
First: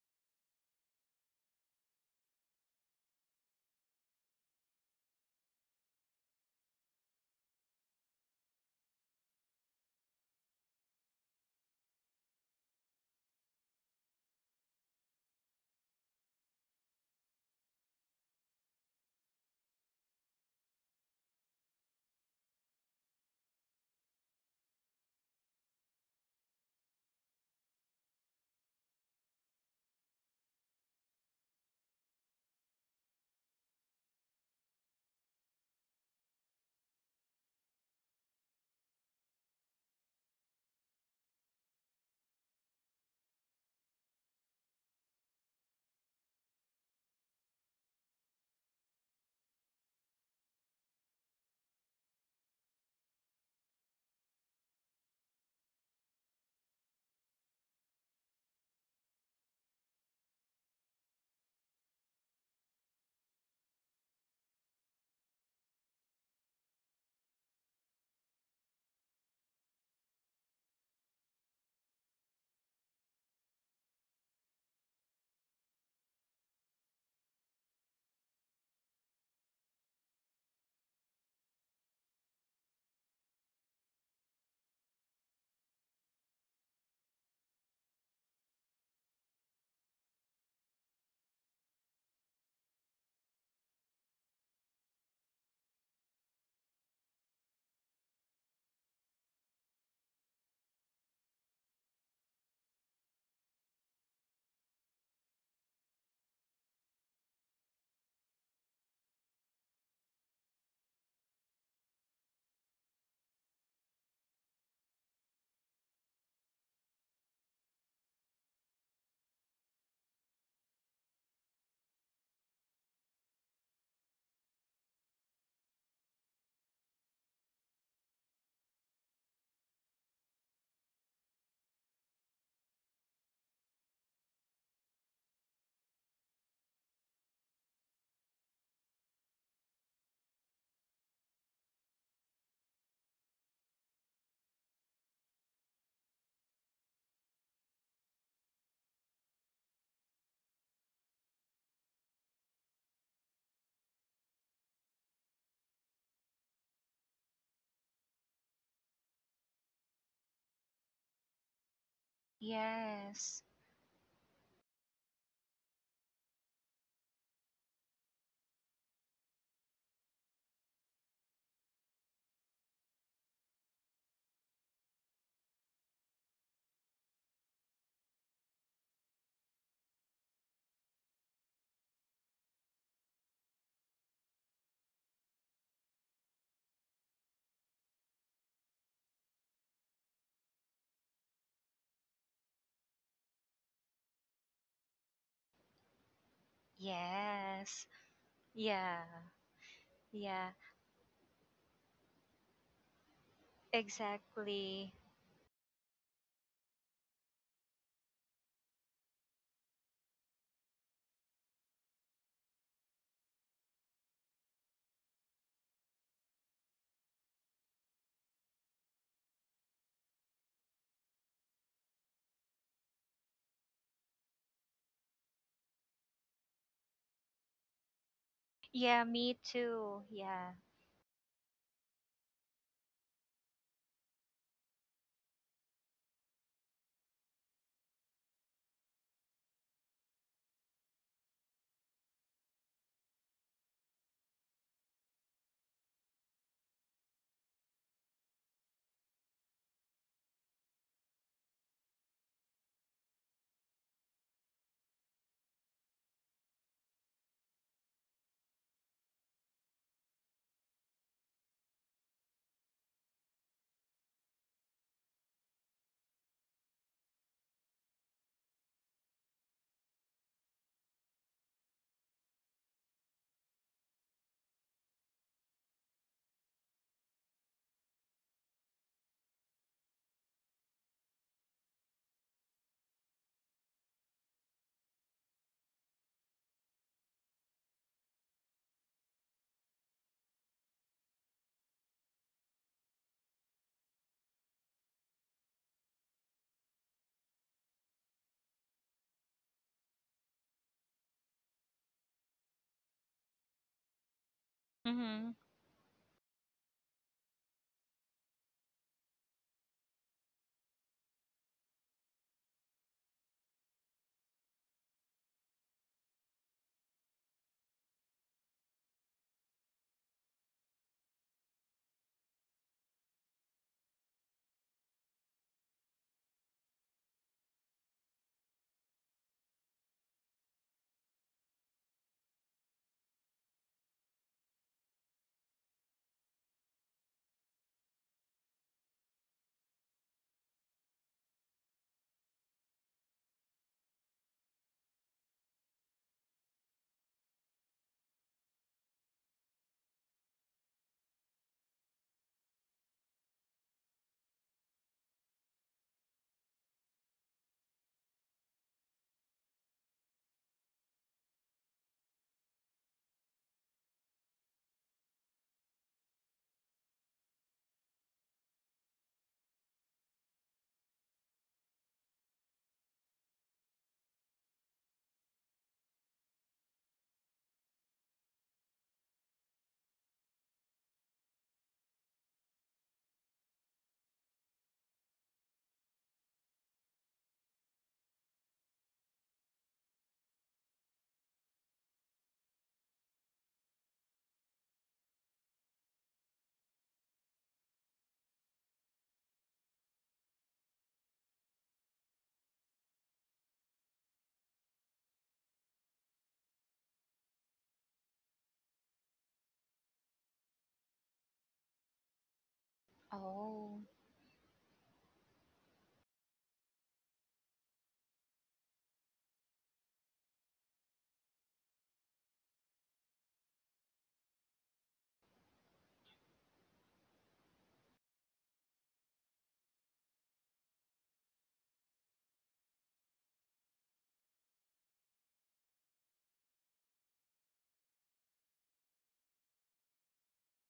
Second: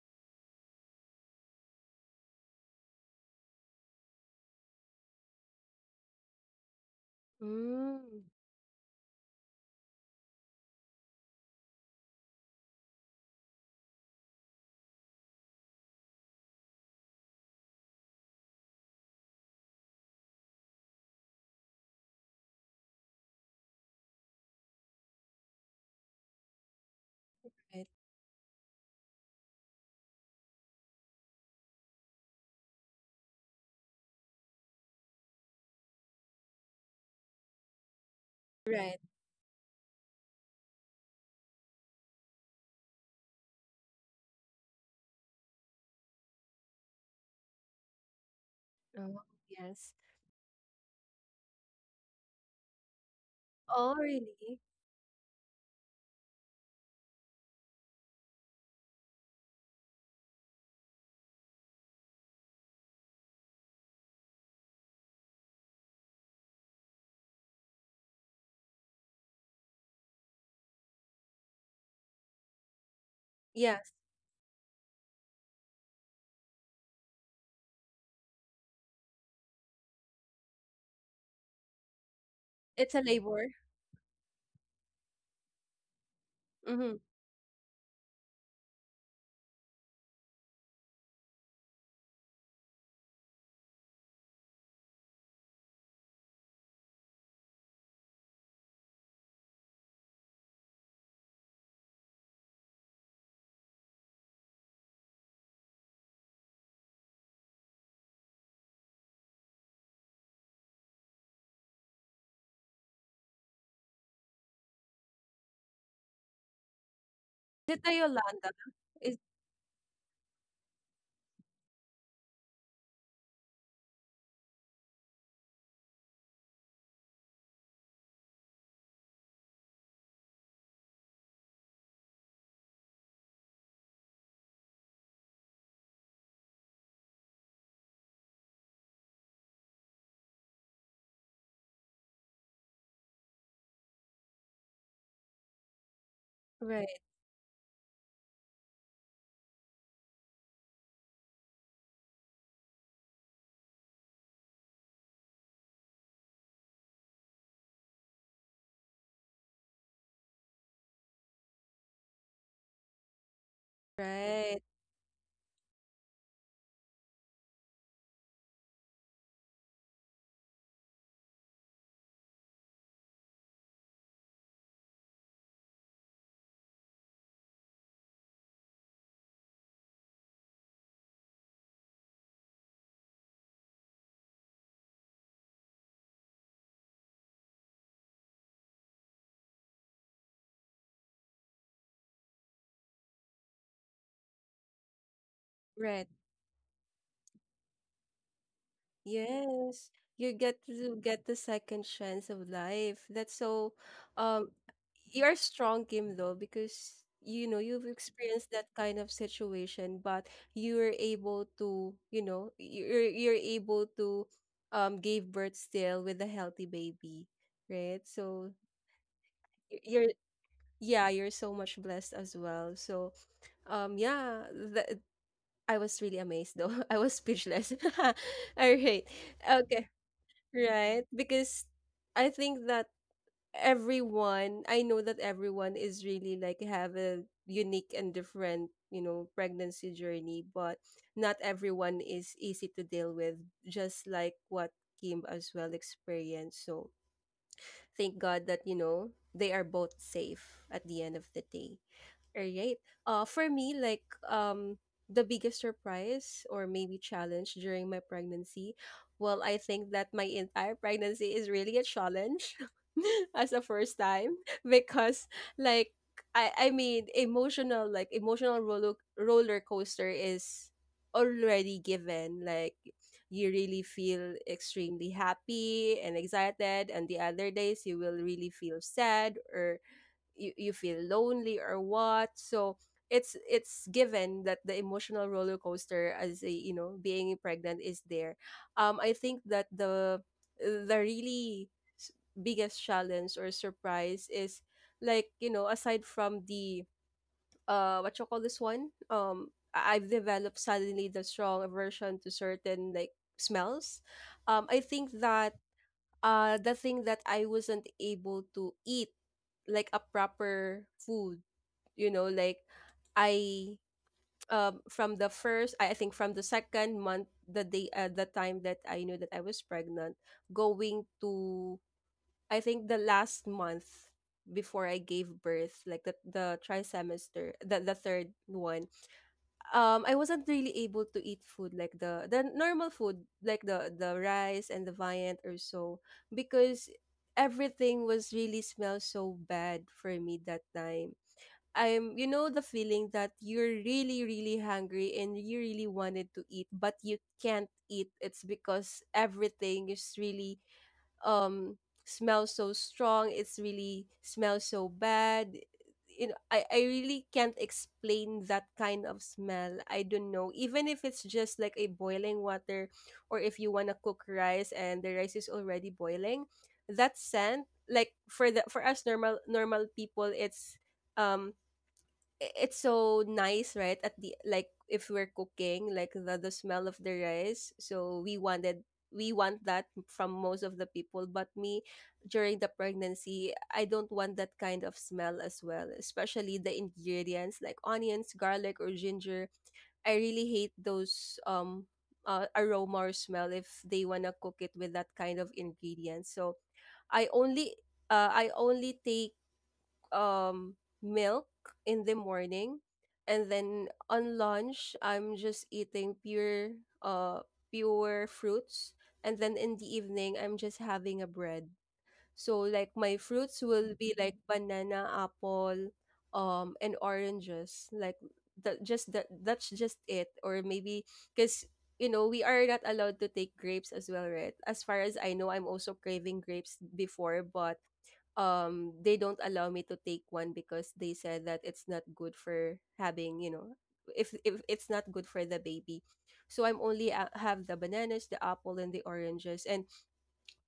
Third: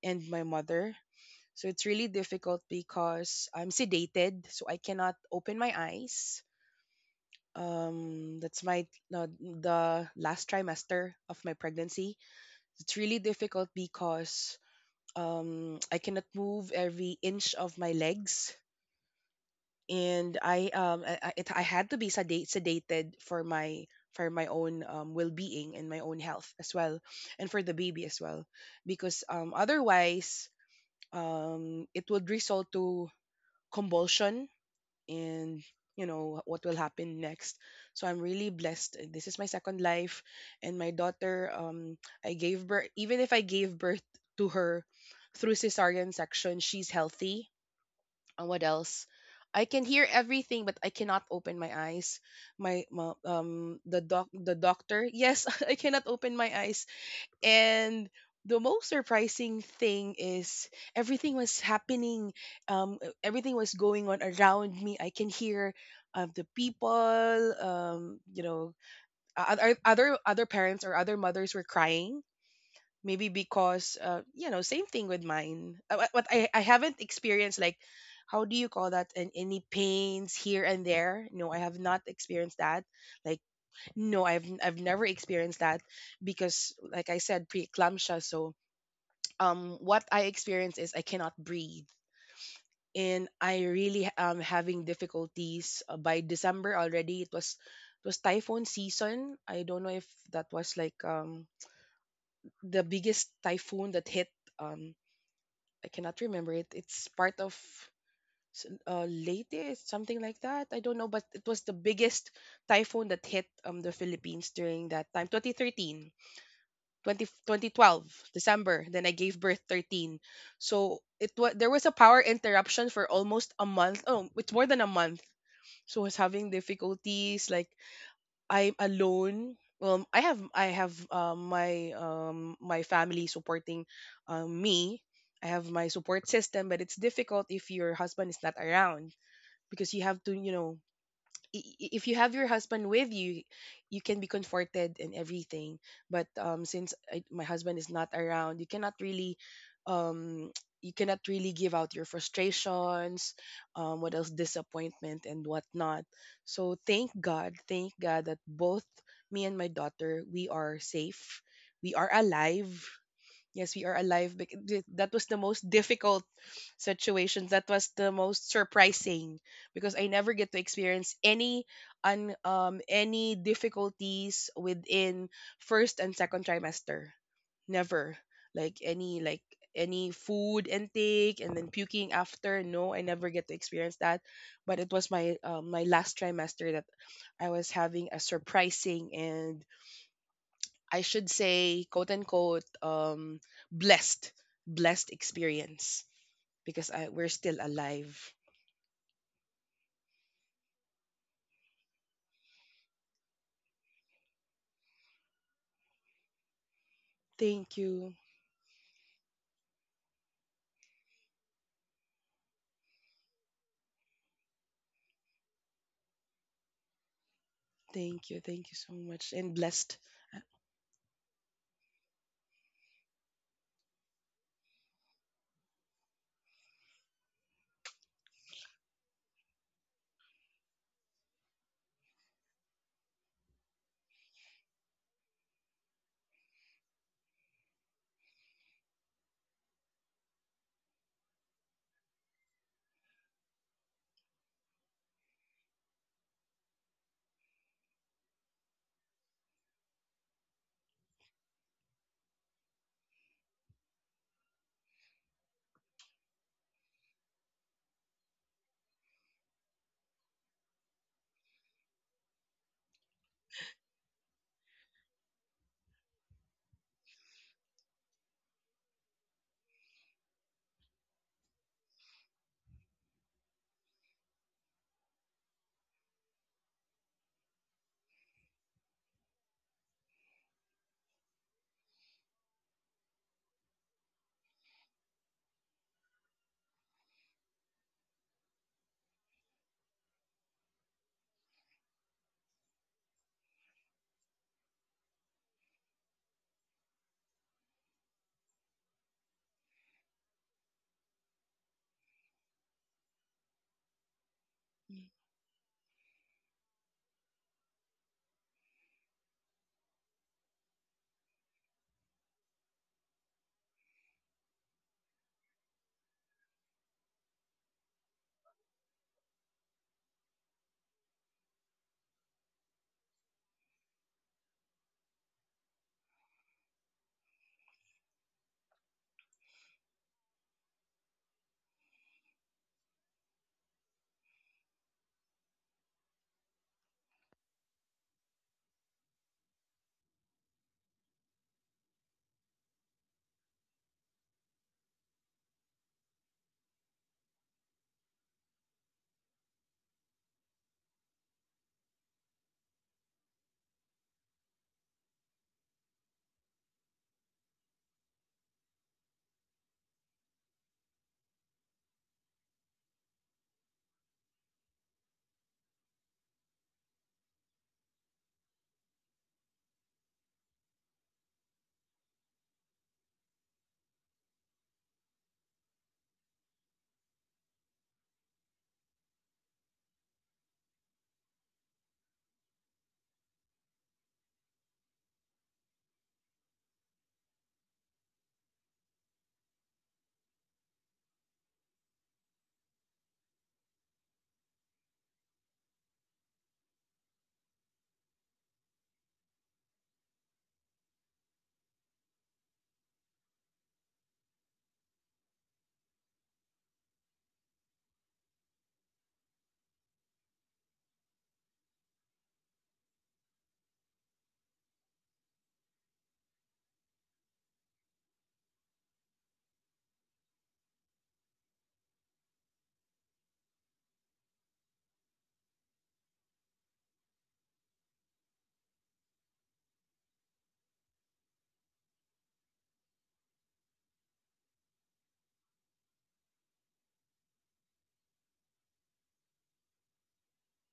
C: and my mother. So it's really difficult, because I'm sedated, so I cannot open my eyes.
A: Mm.
C: That's my, the last trimester of my pregnancy. It's really difficult because, I cannot move every inch of my legs, and I had to be sedated for my, for my own, well-being and my own health as well, and for the
A: Right,
C: baby as well, because, otherwise, it would result to convulsion, in, you know what will happen next. So I'm really blessed,
A: right.
C: this is my second life. And my daughter, I gave birth, even if I gave birth to her through cesarean section, she's healthy. And what else?
A: Oh,
C: I can
A: yes.
C: hear everything, but I cannot open my eyes. my, my um
A: Oh,
C: the doc the
A: really?
C: doctor, yes. [LAUGHS] I cannot open my eyes. And the most surprising thing is, everything was happening. Everything was going on around me. I can hear, the people. You know, other parents or other mothers were crying. Maybe
A: Yes,
C: because, you know, same thing with mine. But I haven't experienced, like, how do you call that? And any pains here and there. No, I have not experienced that.
A: it's a
C: Like,
A: labor.
C: no, I've, I've never experienced that, because
A: Mhm.
C: like I said, preeclampsia. So what I experience is, I cannot breathe, and I really am having difficulties. By December already, it was typhoon season. I don't know if that was like, the biggest typhoon that hit, um I cannot remember it. It's part of, Leyte something like that, I don't know, but it was the biggest typhoon that hit, the Philippines during that time. 2013, 20 twenty
A: Is it a
C: twelve.
A: Yolanda?
C: December. Then I
A: Is
C: gave birth 13. So it was, there was a power interruption for almost a month. Oh, it's more than a month. So I was having difficulties. Like, I'm alone. Well, I have, my family supporting, me. I have my support system, but it's difficult if your husband is not around, because you have to, you know, if you have your husband with you, you can be comforted and everything. But,
A: right,
C: since I, my husband is not around, you cannot really, um [TSK] you cannot really give out your frustrations, what else, disappointment and whatnot. So thank God, that both me and my daughter, we are safe, we are alive.
B: Yes.
C: Yes, we are alive.
A: right,
C: That was the most difficult situation. That was the most surprising, because I never get to experience any any difficulties within first and second trimester. Never. Like, any, like, any food intake and then puking after. No, I never get to experience that. But it was my, my last trimester, that I was having a surprising, and I should say, quote unquote, blessed, blessed experience,
A: right.
C: because we're still
B: Yes.
C: alive.
B: Yeah.
A: Yes, you
B: Yeah.
A: get to get the second chance of life. That's so, um,
B: Exactly.
A: you're strong, Kim, though, because you know
C: Thank
A: you've
C: you.
A: experienced that kind of situation, but you were able to, you know, you're able to, give birth still with a healthy baby, right?
C: Thank you.
A: So
C: Thank you so much. And blessed.
A: you're yeah, you're so much blessed as well. So, yeah, that I was really amazed though. [LAUGHS] I was speechless. [LAUGHS] All
B: Yeah,
A: right,
B: me
A: okay.
B: too. Yeah.
A: Right? Because I think that everyone, I know that everyone is really like have a unique and different, you know, pregnancy journey, but not everyone is easy to deal with, just like what Kim as well experienced. So thank God that, you know, they are both safe at the end of the day. All right. For me, like um, the biggest surprise or maybe challenge during my pregnancy, well, I think that my entire pregnancy is really a challenge [LAUGHS] as a first time [LAUGHS] because, like, I mean, emotional like emotional roller coaster is already given. Like, you really feel extremely happy and excited, and the other days you will really feel sad or you feel lonely or what, so it's given that the emotional roller coaster as a you know being pregnant is there. I think that the really s- biggest challenge or surprise is like you know aside from the what you call this one, I- I've developed suddenly the strong aversion to certain like smells. I think
B: Mm-hmm.
A: that the thing that I wasn't able to eat like a proper food, you know, like I from the first I think from the second month the day the time that I knew that I was pregnant going to I think the last month before I gave birth like the trimester the third one. I wasn't really able to eat food like the normal food like the rice and the viand or so because everything was really smelled so bad for me that time. I'm you know the feeling that you're really really hungry and you really wanted to eat but you can't eat. It's because everything is really um smells so strong, it's really smells so bad, you know, I really can't explain that kind of smell. I don't know, even if it's just like a boiling water or if you want to cook rice and the rice is already boiling, that scent like for the for us normal people it's, um I- it's so nice, right? At the like if we're cooking, like the smell of the rice. So we wanted we want that from most of the people, but me during the pregnancy, I don't want that kind of smell as well, especially the ingredients like onions, garlic or ginger. I really hate those aroma or smell if they want to cook it with that kind of ingredients. So I only I only take um milk in the morning, and then on lunch I'm just eating pure uh pure fruits, and then in the evening I'm just having a bread. So like my fruits
B: Oh.
A: will be like banana, apple, and oranges. Like that, just that. That's just it. Or maybe because you know we are not allowed to take grapes as well, right? As far as I know, I'm also craving grapes before, but they don't allow me to take one because they said that it's not good for having you know if it's not good for the baby. So I'm only have the bananas, the apple and the oranges, and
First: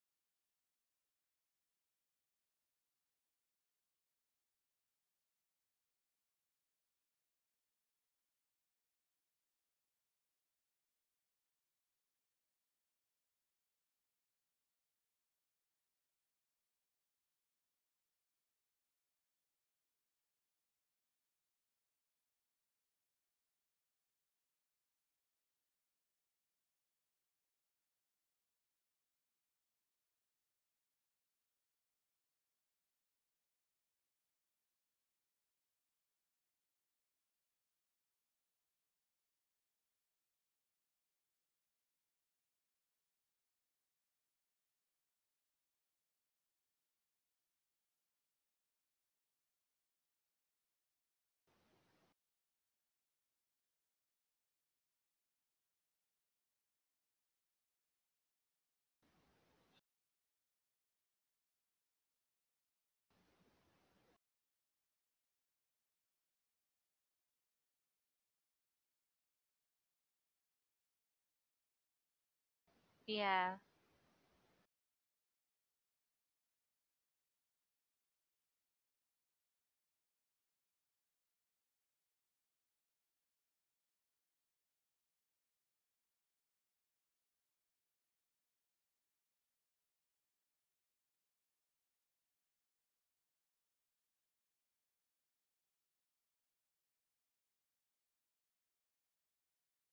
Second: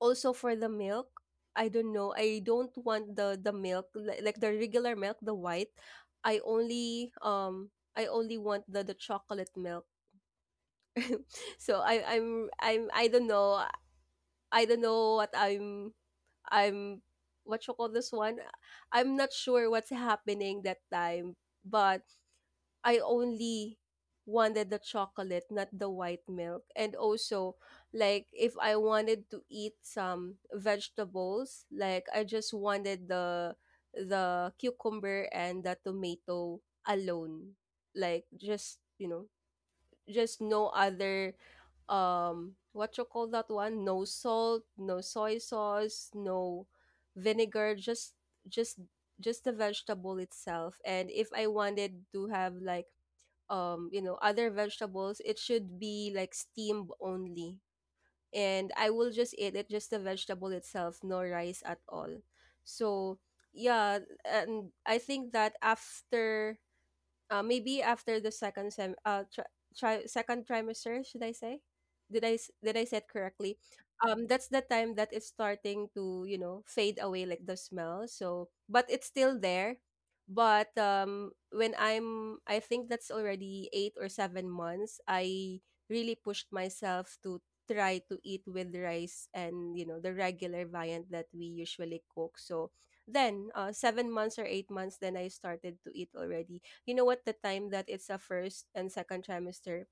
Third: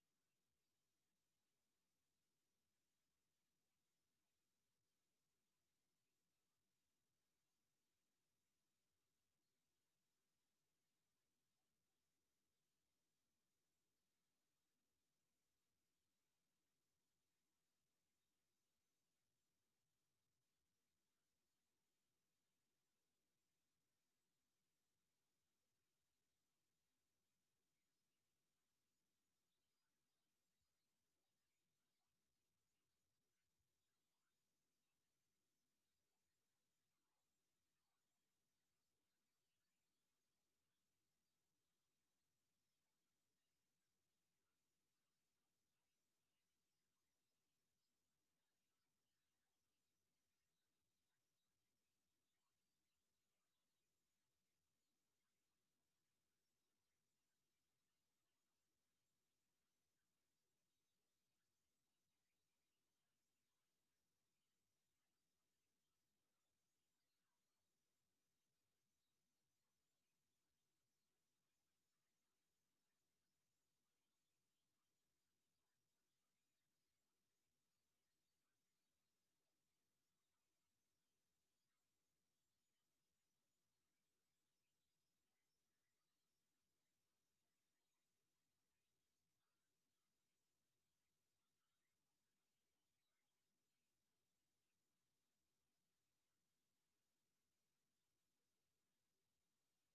A: also for the milk, I don't know. I don't want the milk like the regular milk, the white. I only want the chocolate milk. [LAUGHS] So I don't know. I don't know what I'm what you call this one. I'm not sure what's happening that time, but I only wanted the chocolate, not the white milk. And also, like, if I wanted to eat some vegetables, like, I just wanted the cucumber and the tomato alone. Like, just, you know, just no other, what you call that one? No salt, no soy sauce, no vinegar, just, just the vegetable itself. And if I wanted to have, like, you know other vegetables it should be like steamed only, and I will just eat it just the vegetable itself, no rice at all. So yeah. And I think that after maybe after the second second trimester should I say, did did I say it
B: Yeah.
A: correctly? That's the time that it's starting to you know fade away like the smell, so, but it's still there, but when I'm I think that's already 8 or 7 months. I really pushed myself to try to eat with rice and you know the regular viand that we usually cook. So then 7 months or 8 months, then I started to eat already. You know what, the time that it's a first and second trimester,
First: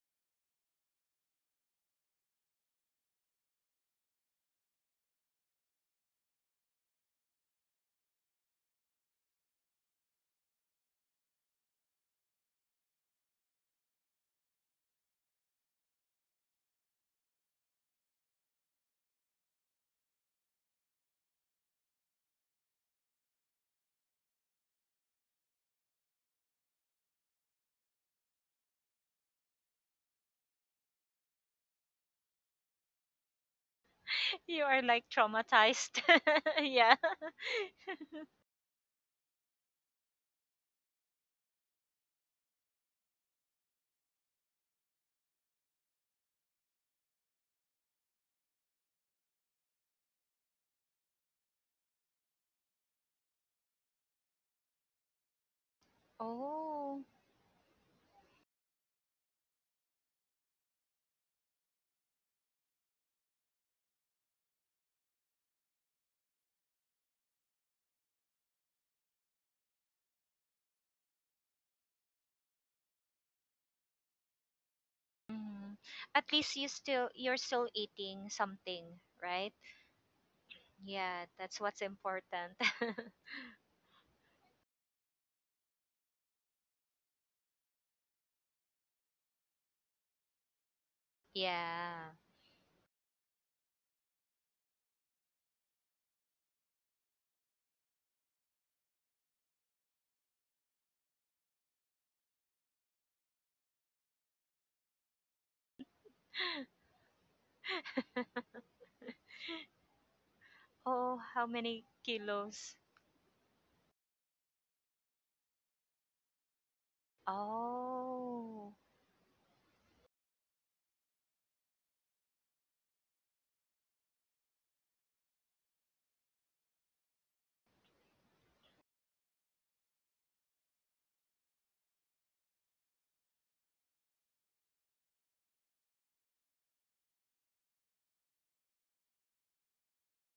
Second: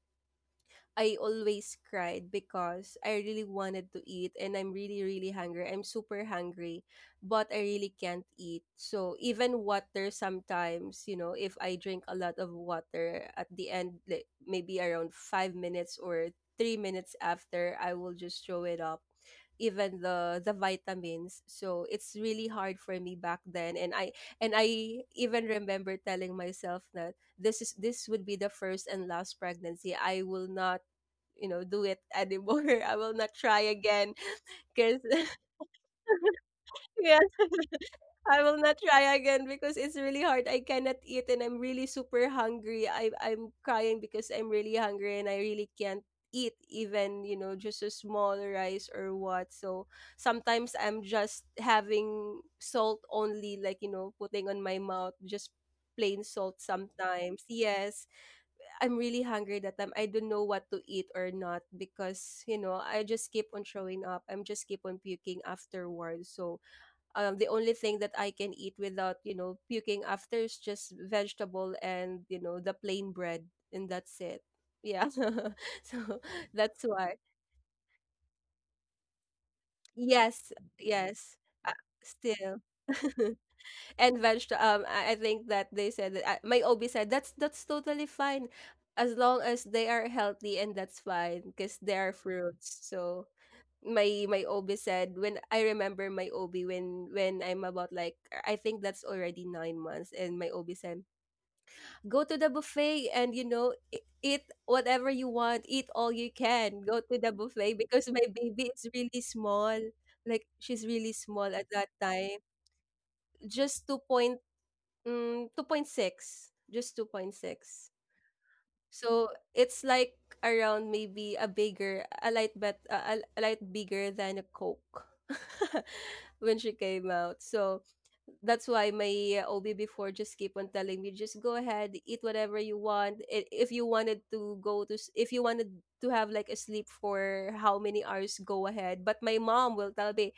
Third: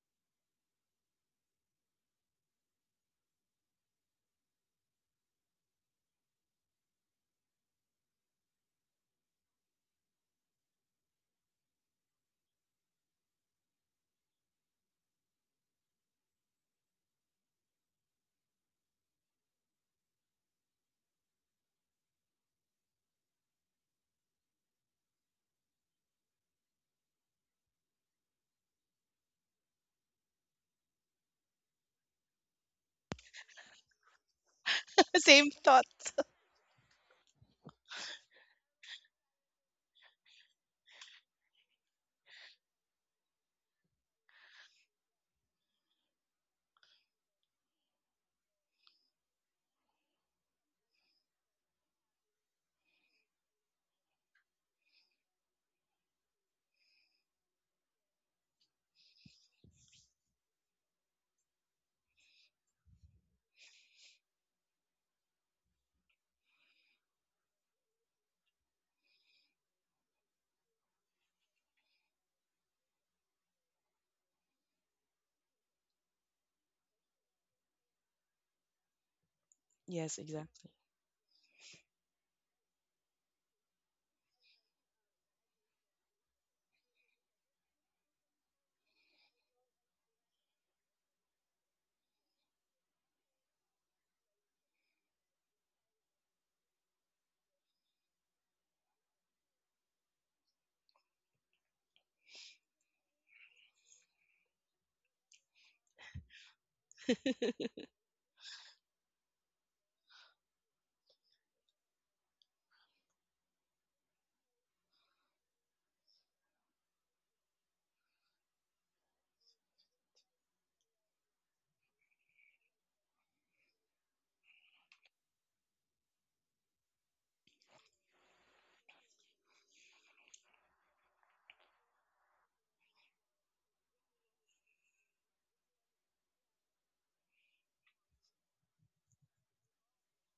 A: I always cried because I really wanted to eat and I'm really, really hungry. I'm super hungry, but I really can't eat. So even water sometimes, you know, if I drink a lot of water at the end, like maybe around 5 minutes or 3 minutes after, I will just throw it up, even the vitamins. So it's really hard for me back then, and I even remember telling myself that this is this would be the first and last pregnancy, I will not you know do it anymore. [LAUGHS] I will not try again
B: [LAUGHS] You are
A: because
B: like
C: [LAUGHS] Same
A: [LAUGHS]
C: thought.
B: traumatized. [LAUGHS] Yeah.
A: yes
B: [LAUGHS]
A: I will not try again because it's really hard, I cannot eat and I'm really super hungry, I'm crying because I'm really hungry and I really can't eat even you know just a small rice or what. So sometimes I'm just having salt only, like you know putting on my mouth just plain salt
B: Oh.
A: sometimes, yes. I'm really hungry that time. I don't know what to eat or not because, you know, I just keep on showing up. I'm just keep on puking afterwards. So, the only thing that I can eat without, you know, puking after is just vegetable and, you know, the plain bread, and that's it. Yeah.
B: Mm.
A: [LAUGHS] So,
B: At least you
A: that's
B: still
A: why.
B: you're still eating something, right?
C: Yes,
A: Yes.
C: exactly.
B: Yeah,
A: Yes.
B: that's
A: Uh,
B: what's important.
A: still.
B: [LAUGHS]
A: [LAUGHS] And veg I think that they said that my OB said that's totally fine as long as they are healthy, and that's fine because they are
B: Yeah.
A: fruits. So my OB said when I remember my OB when I'm about like I think that's already 9 months and my OB said go to the buffet and you know eat whatever you want, eat all you can, go to the
C: [LAUGHS]
A: buffet because my baby is really small, like she's really
B: Oh, how
A: small at
B: many
A: that time,
B: kilos?
A: just two point. Mm, 2.6, just 2.6.
B: Oh.
A: So it's like around maybe a bigger, a light bet, a light bigger than a Coke [LAUGHS] when she came out. So that's why my OB before just keep on telling me, just go ahead, eat whatever you want. If you wanted to go to, if you wanted to have like a sleep for how many hours, go ahead. But my mom will tell me,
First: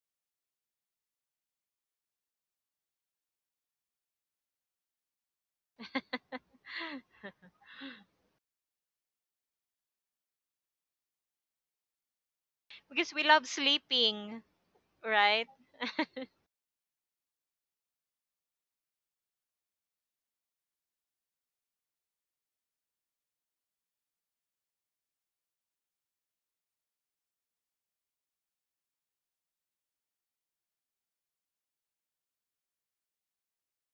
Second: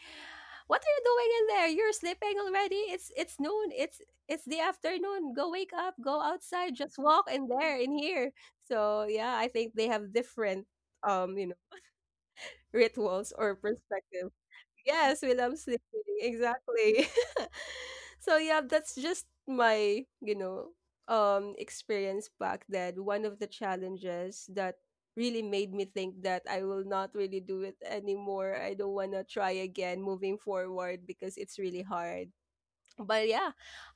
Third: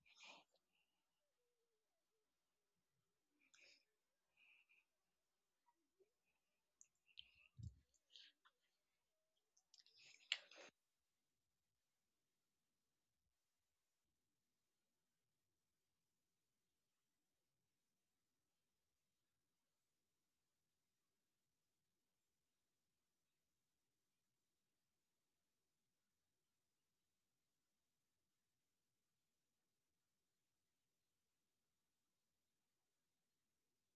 A: what are you doing in there? You're sleeping already. It's noon. It's the afternoon. Go wake up. Go outside. Just walk in there, in here. So yeah, I think they have different you know,
B: Because we
A: rituals
B: love
A: or perspective.
B: sleeping,
A: Yes, we
B: right?
A: sleeping. Exactly. [LAUGHS] So yeah, that's just my, you know, experience back then. One of the challenges that really made me think that I will not really do it anymore. I don't want to try again moving forward because it's really hard, but yeah.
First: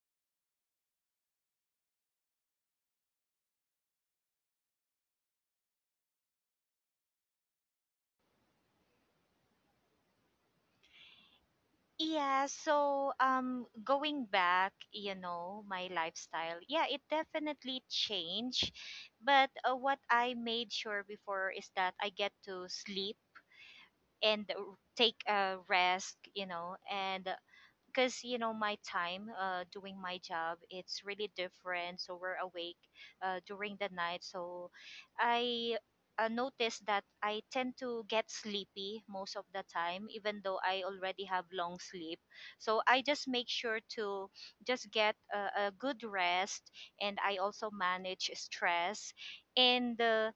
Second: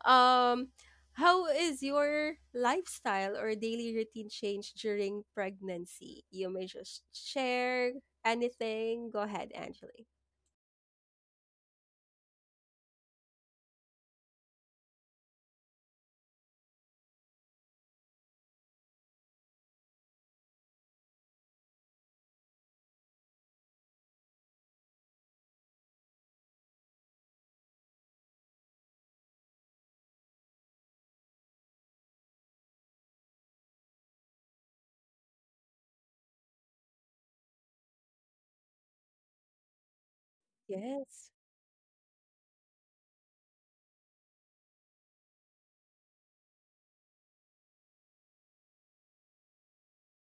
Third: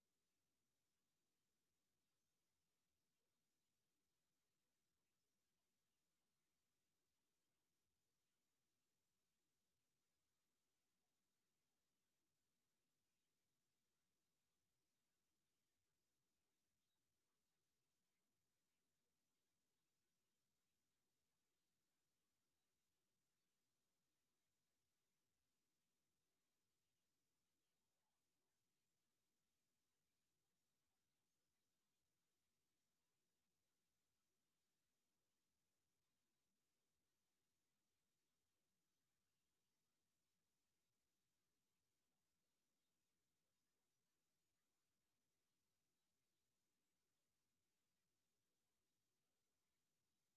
A: um how is your lifestyle or daily routine change during pregnancy? You may just share anything, go ahead Angeli.
B: Yeah, so going back, you know, my lifestyle. Yeah, it definitely changed, but what I made sure before is that I get to sleep and take a rest, you know, and because my time doing my job, it's really different, so we're awake during the night. So I noticed that I tend to get sleepy most of the time, even though I already
A: Yes,
B: have long sleep. So I just make sure to just get a good rest, and I also manage stress, and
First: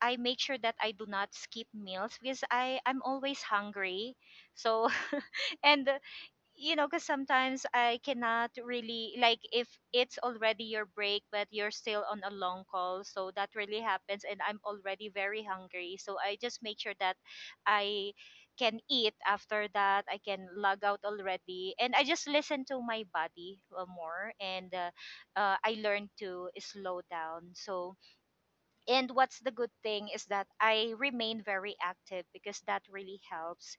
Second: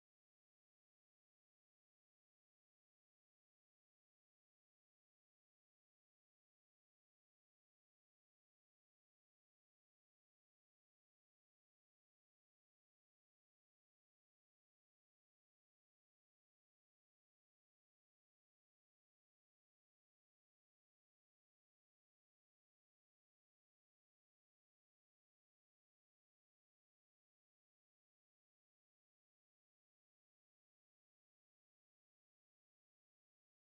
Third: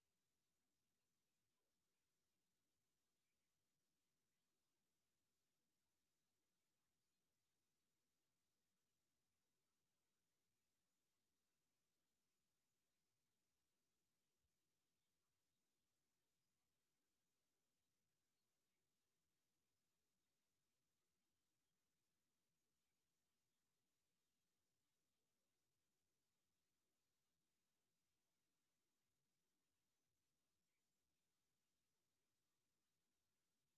B: I make sure that I do not skip meals because I'm always hungry. So [LAUGHS] and, because sometimes I cannot really, like, if it's already your break, but you're still on a long call, so that really happens, and I'm already very hungry, so I just make sure that I can eat after that. I can log out already, and I just listen to my body more, and I learn to slow down. So, and what's the good thing is that I remain very active because that really helps.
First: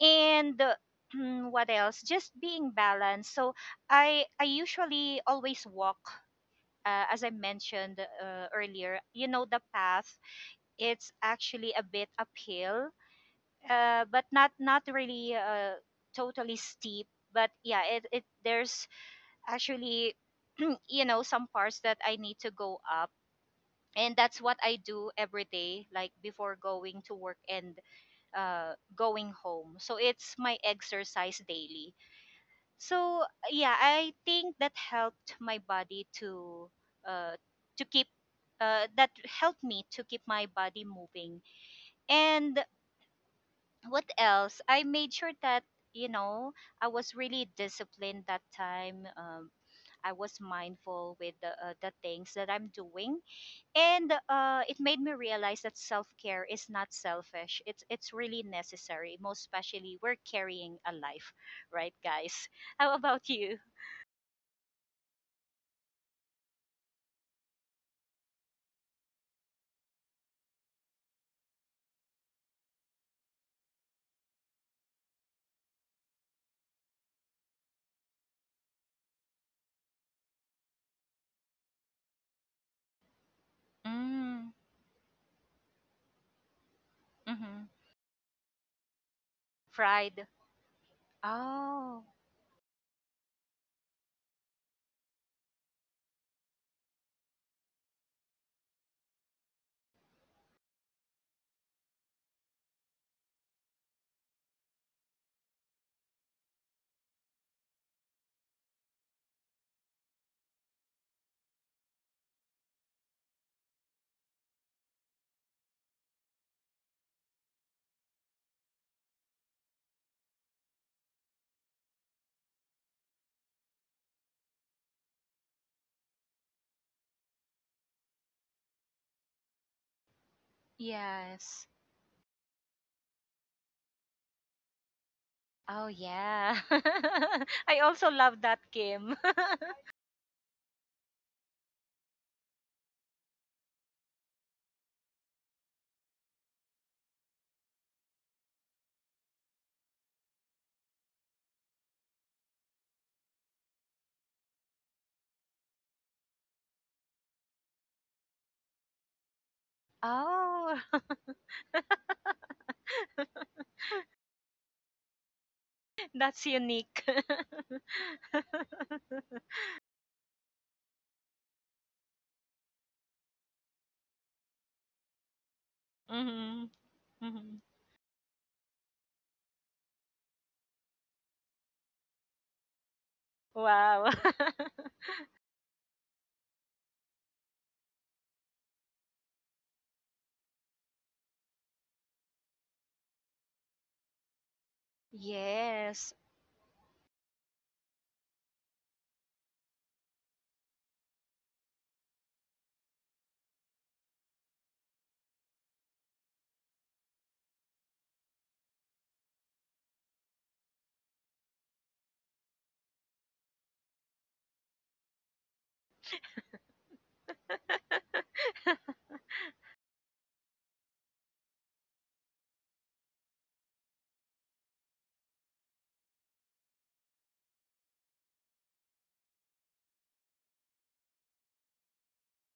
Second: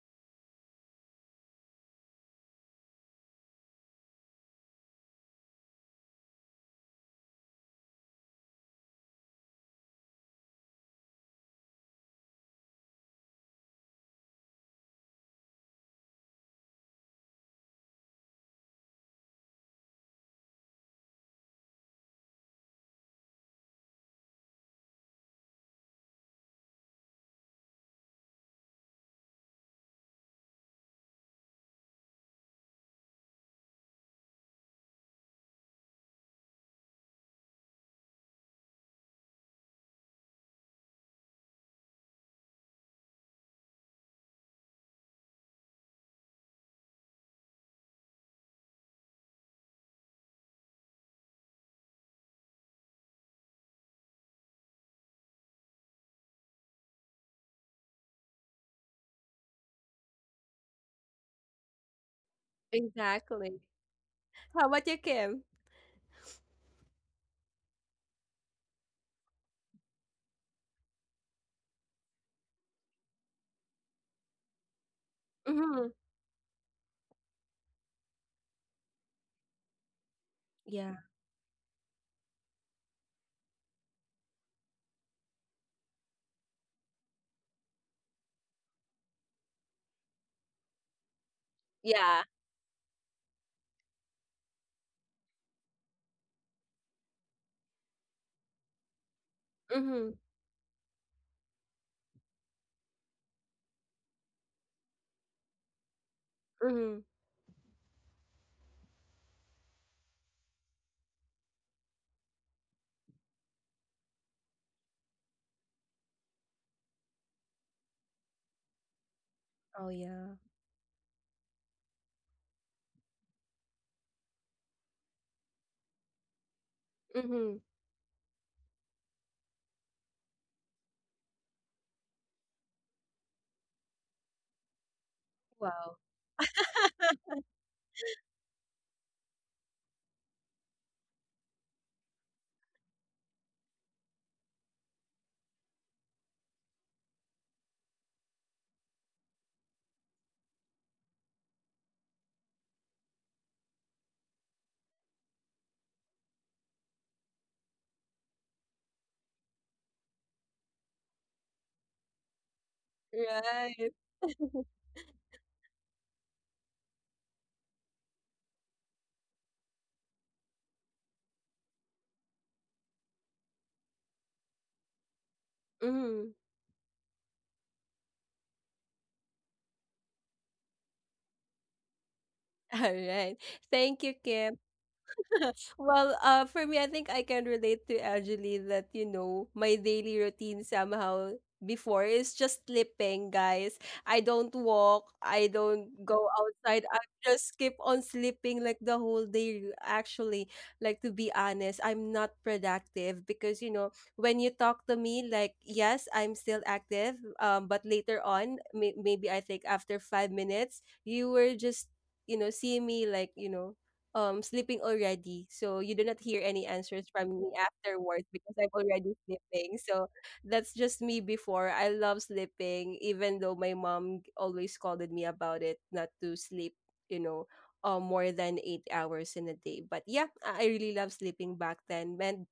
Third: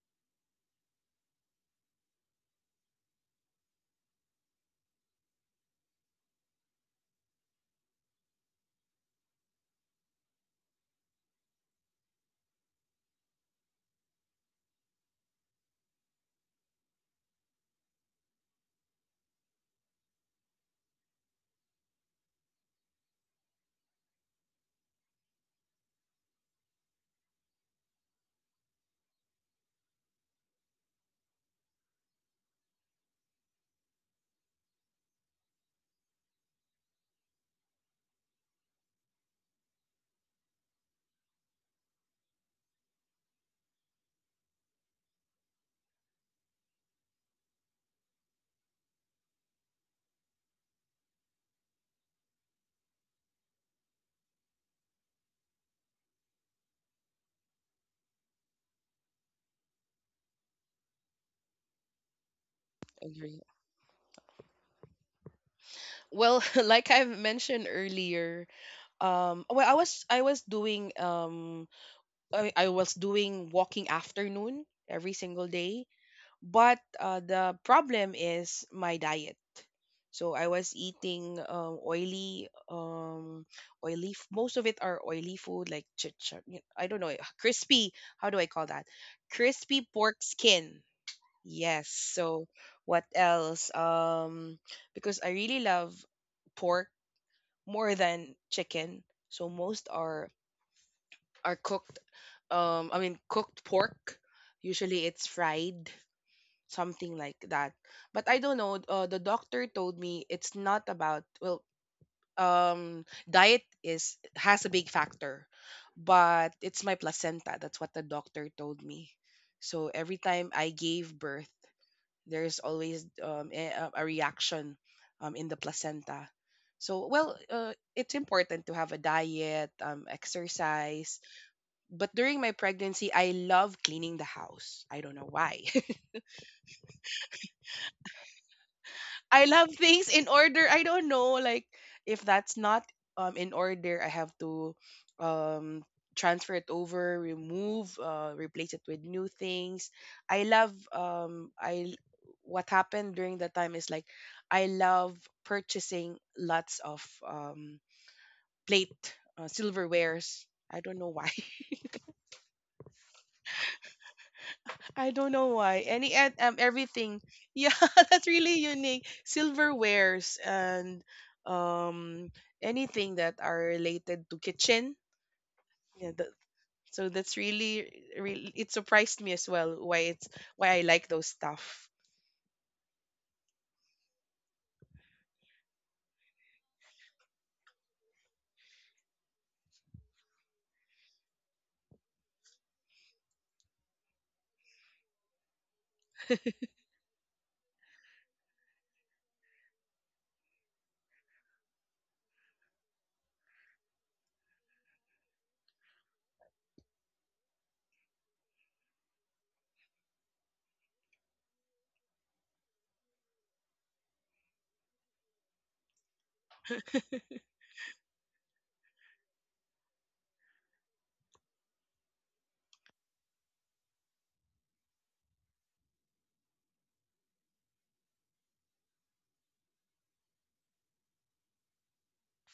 B: And [CLEARS THROAT] what else? Just being balanced. So I usually always walk. As I mentioned earlier, you know the path. It's actually a bit uphill, but not really totally steep. But yeah, it there's actually [CLEARS THROAT] you know some parts that I need to go up, and that's what I do every day, like before going to work and going home. So it's my exercise daily. So yeah, I think that helped my body uh, to keep that helped me to keep my body moving. And what else? I made sure that you know I was really disciplined that time. I was mindful with the things that I'm doing, and it made me realize that self-care is not selfish. It's really necessary, most especially we're carrying a life, right guys? [LAUGHS] How about
C: Agree.
B: you?
A: exactly. How about you Kim?
C: Well, [LAUGHS] like I've mentioned earlier, well, I was doing, I was doing walking afternoon every single day.
A: Mm-hmm.
C: But the problem is my diet. So I was
A: Yeah.
C: eating, oily,
B: Mm,
C: Most of it are oily food, like, I don't know, [LAUGHS]
B: mm-hmm.
C: crispy. How do I call that? Crispy pork
B: Fried.
C: skin. Yes.
B: Oh,
A: Yeah.
C: So what else? Because I really love pork more than chicken. So most
A: Mm-hmm.
C: are cooked. I mean cooked pork. Usually it's fried,
A: Mm-hmm.
C: something like that. But I don't know. The doctor told me, it's not about, well, diet is, has a big factor, but it's my placenta. That's what the doctor told me. So
A: Oh
C: every
A: yeah.
C: time I gave birth, there's always, a reaction, in the placenta. So, well,
A: Mm-hmm.
C: it's important to have a diet, exercise.
B: yes.
C: But during my pregnancy, I love cleaning the house. I don't know why.
B: Oh
C: [LAUGHS]
A: Wow.
B: yeah. [LAUGHS] I also love that, Kim. [LAUGHS]
C: I love things in order. I don't know, like, if that's not, in order, I have to, um transfer it over, remove, replace it with new things. I love, I what happened during that time is, like, I love purchasing lots of, plate, silverwares.
B: Oh.
C: I don't know why.
B: [LAUGHS]
A: Right.
C: I don't know why. Any, and
B: That's unique.
C: everything. Yeah,
B: [LAUGHS]
C: [LAUGHS] that's really unique. Silverwares and, um anything that are related to kitchen. Yeah, that,
A: Mm-hmm.
B: Mm-hmm.
C: so that's
B: Mm-hmm.
C: really, really, it surprised me as well, why it's, why I like those stuff.
A: [LAUGHS] All right, thank
B: Wow.
A: you Kim. Well, for me, I think I can relate to Angeline that, you know, my daily routine somehow before is just sleeping, guys. I don't walk,
B: [LAUGHS]
A: I don't
B: Yes.
A: go outside. I just keep on sleeping like the whole day, actually. Like, to be honest, I'm not productive because, you know, when you talk to me, like, yes, I'm still active, but later on, maybe I think after 5 minutes, you were just, you know, see me like, you know, sleeping already, so you do not hear any answers from me afterwards because I'm already sleeping. So that's just me before, I love sleeping even though my mom always scolded me about it not to sleep, you know, more than 8 hours in a day. But yeah, I really love sleeping back then. And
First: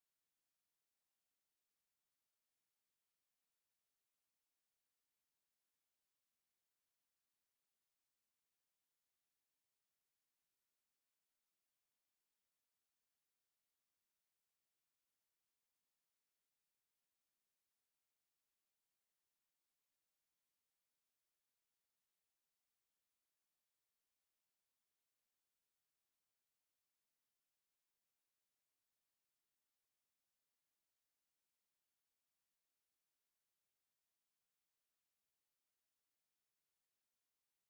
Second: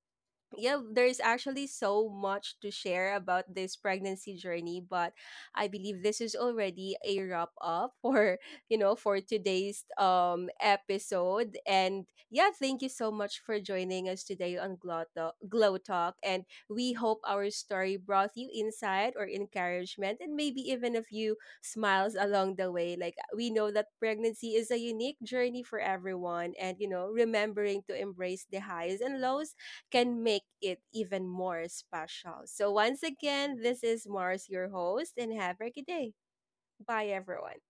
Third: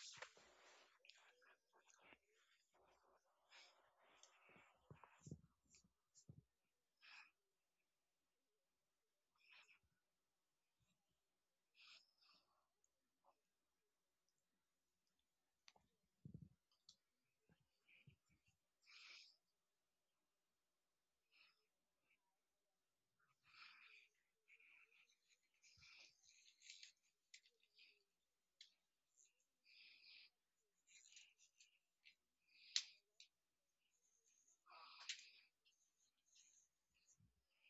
A: yeah, there's actually so much to share about this pregnancy journey, but I believe this is already a wrap up for, [LAUGHS] you know, for today's episode. And yeah, thank you so much for joining us today on Glow Talk, Glow Talk. And we hope our story brought you insight or encouragement and maybe even a few smiles along the way. Like we know that pregnancy is a unique journey for everyone and, you know, remembering to embrace the highs and lows can make it even more special. So, once again, this is Mars, your host, and have a good day. Bye, everyone.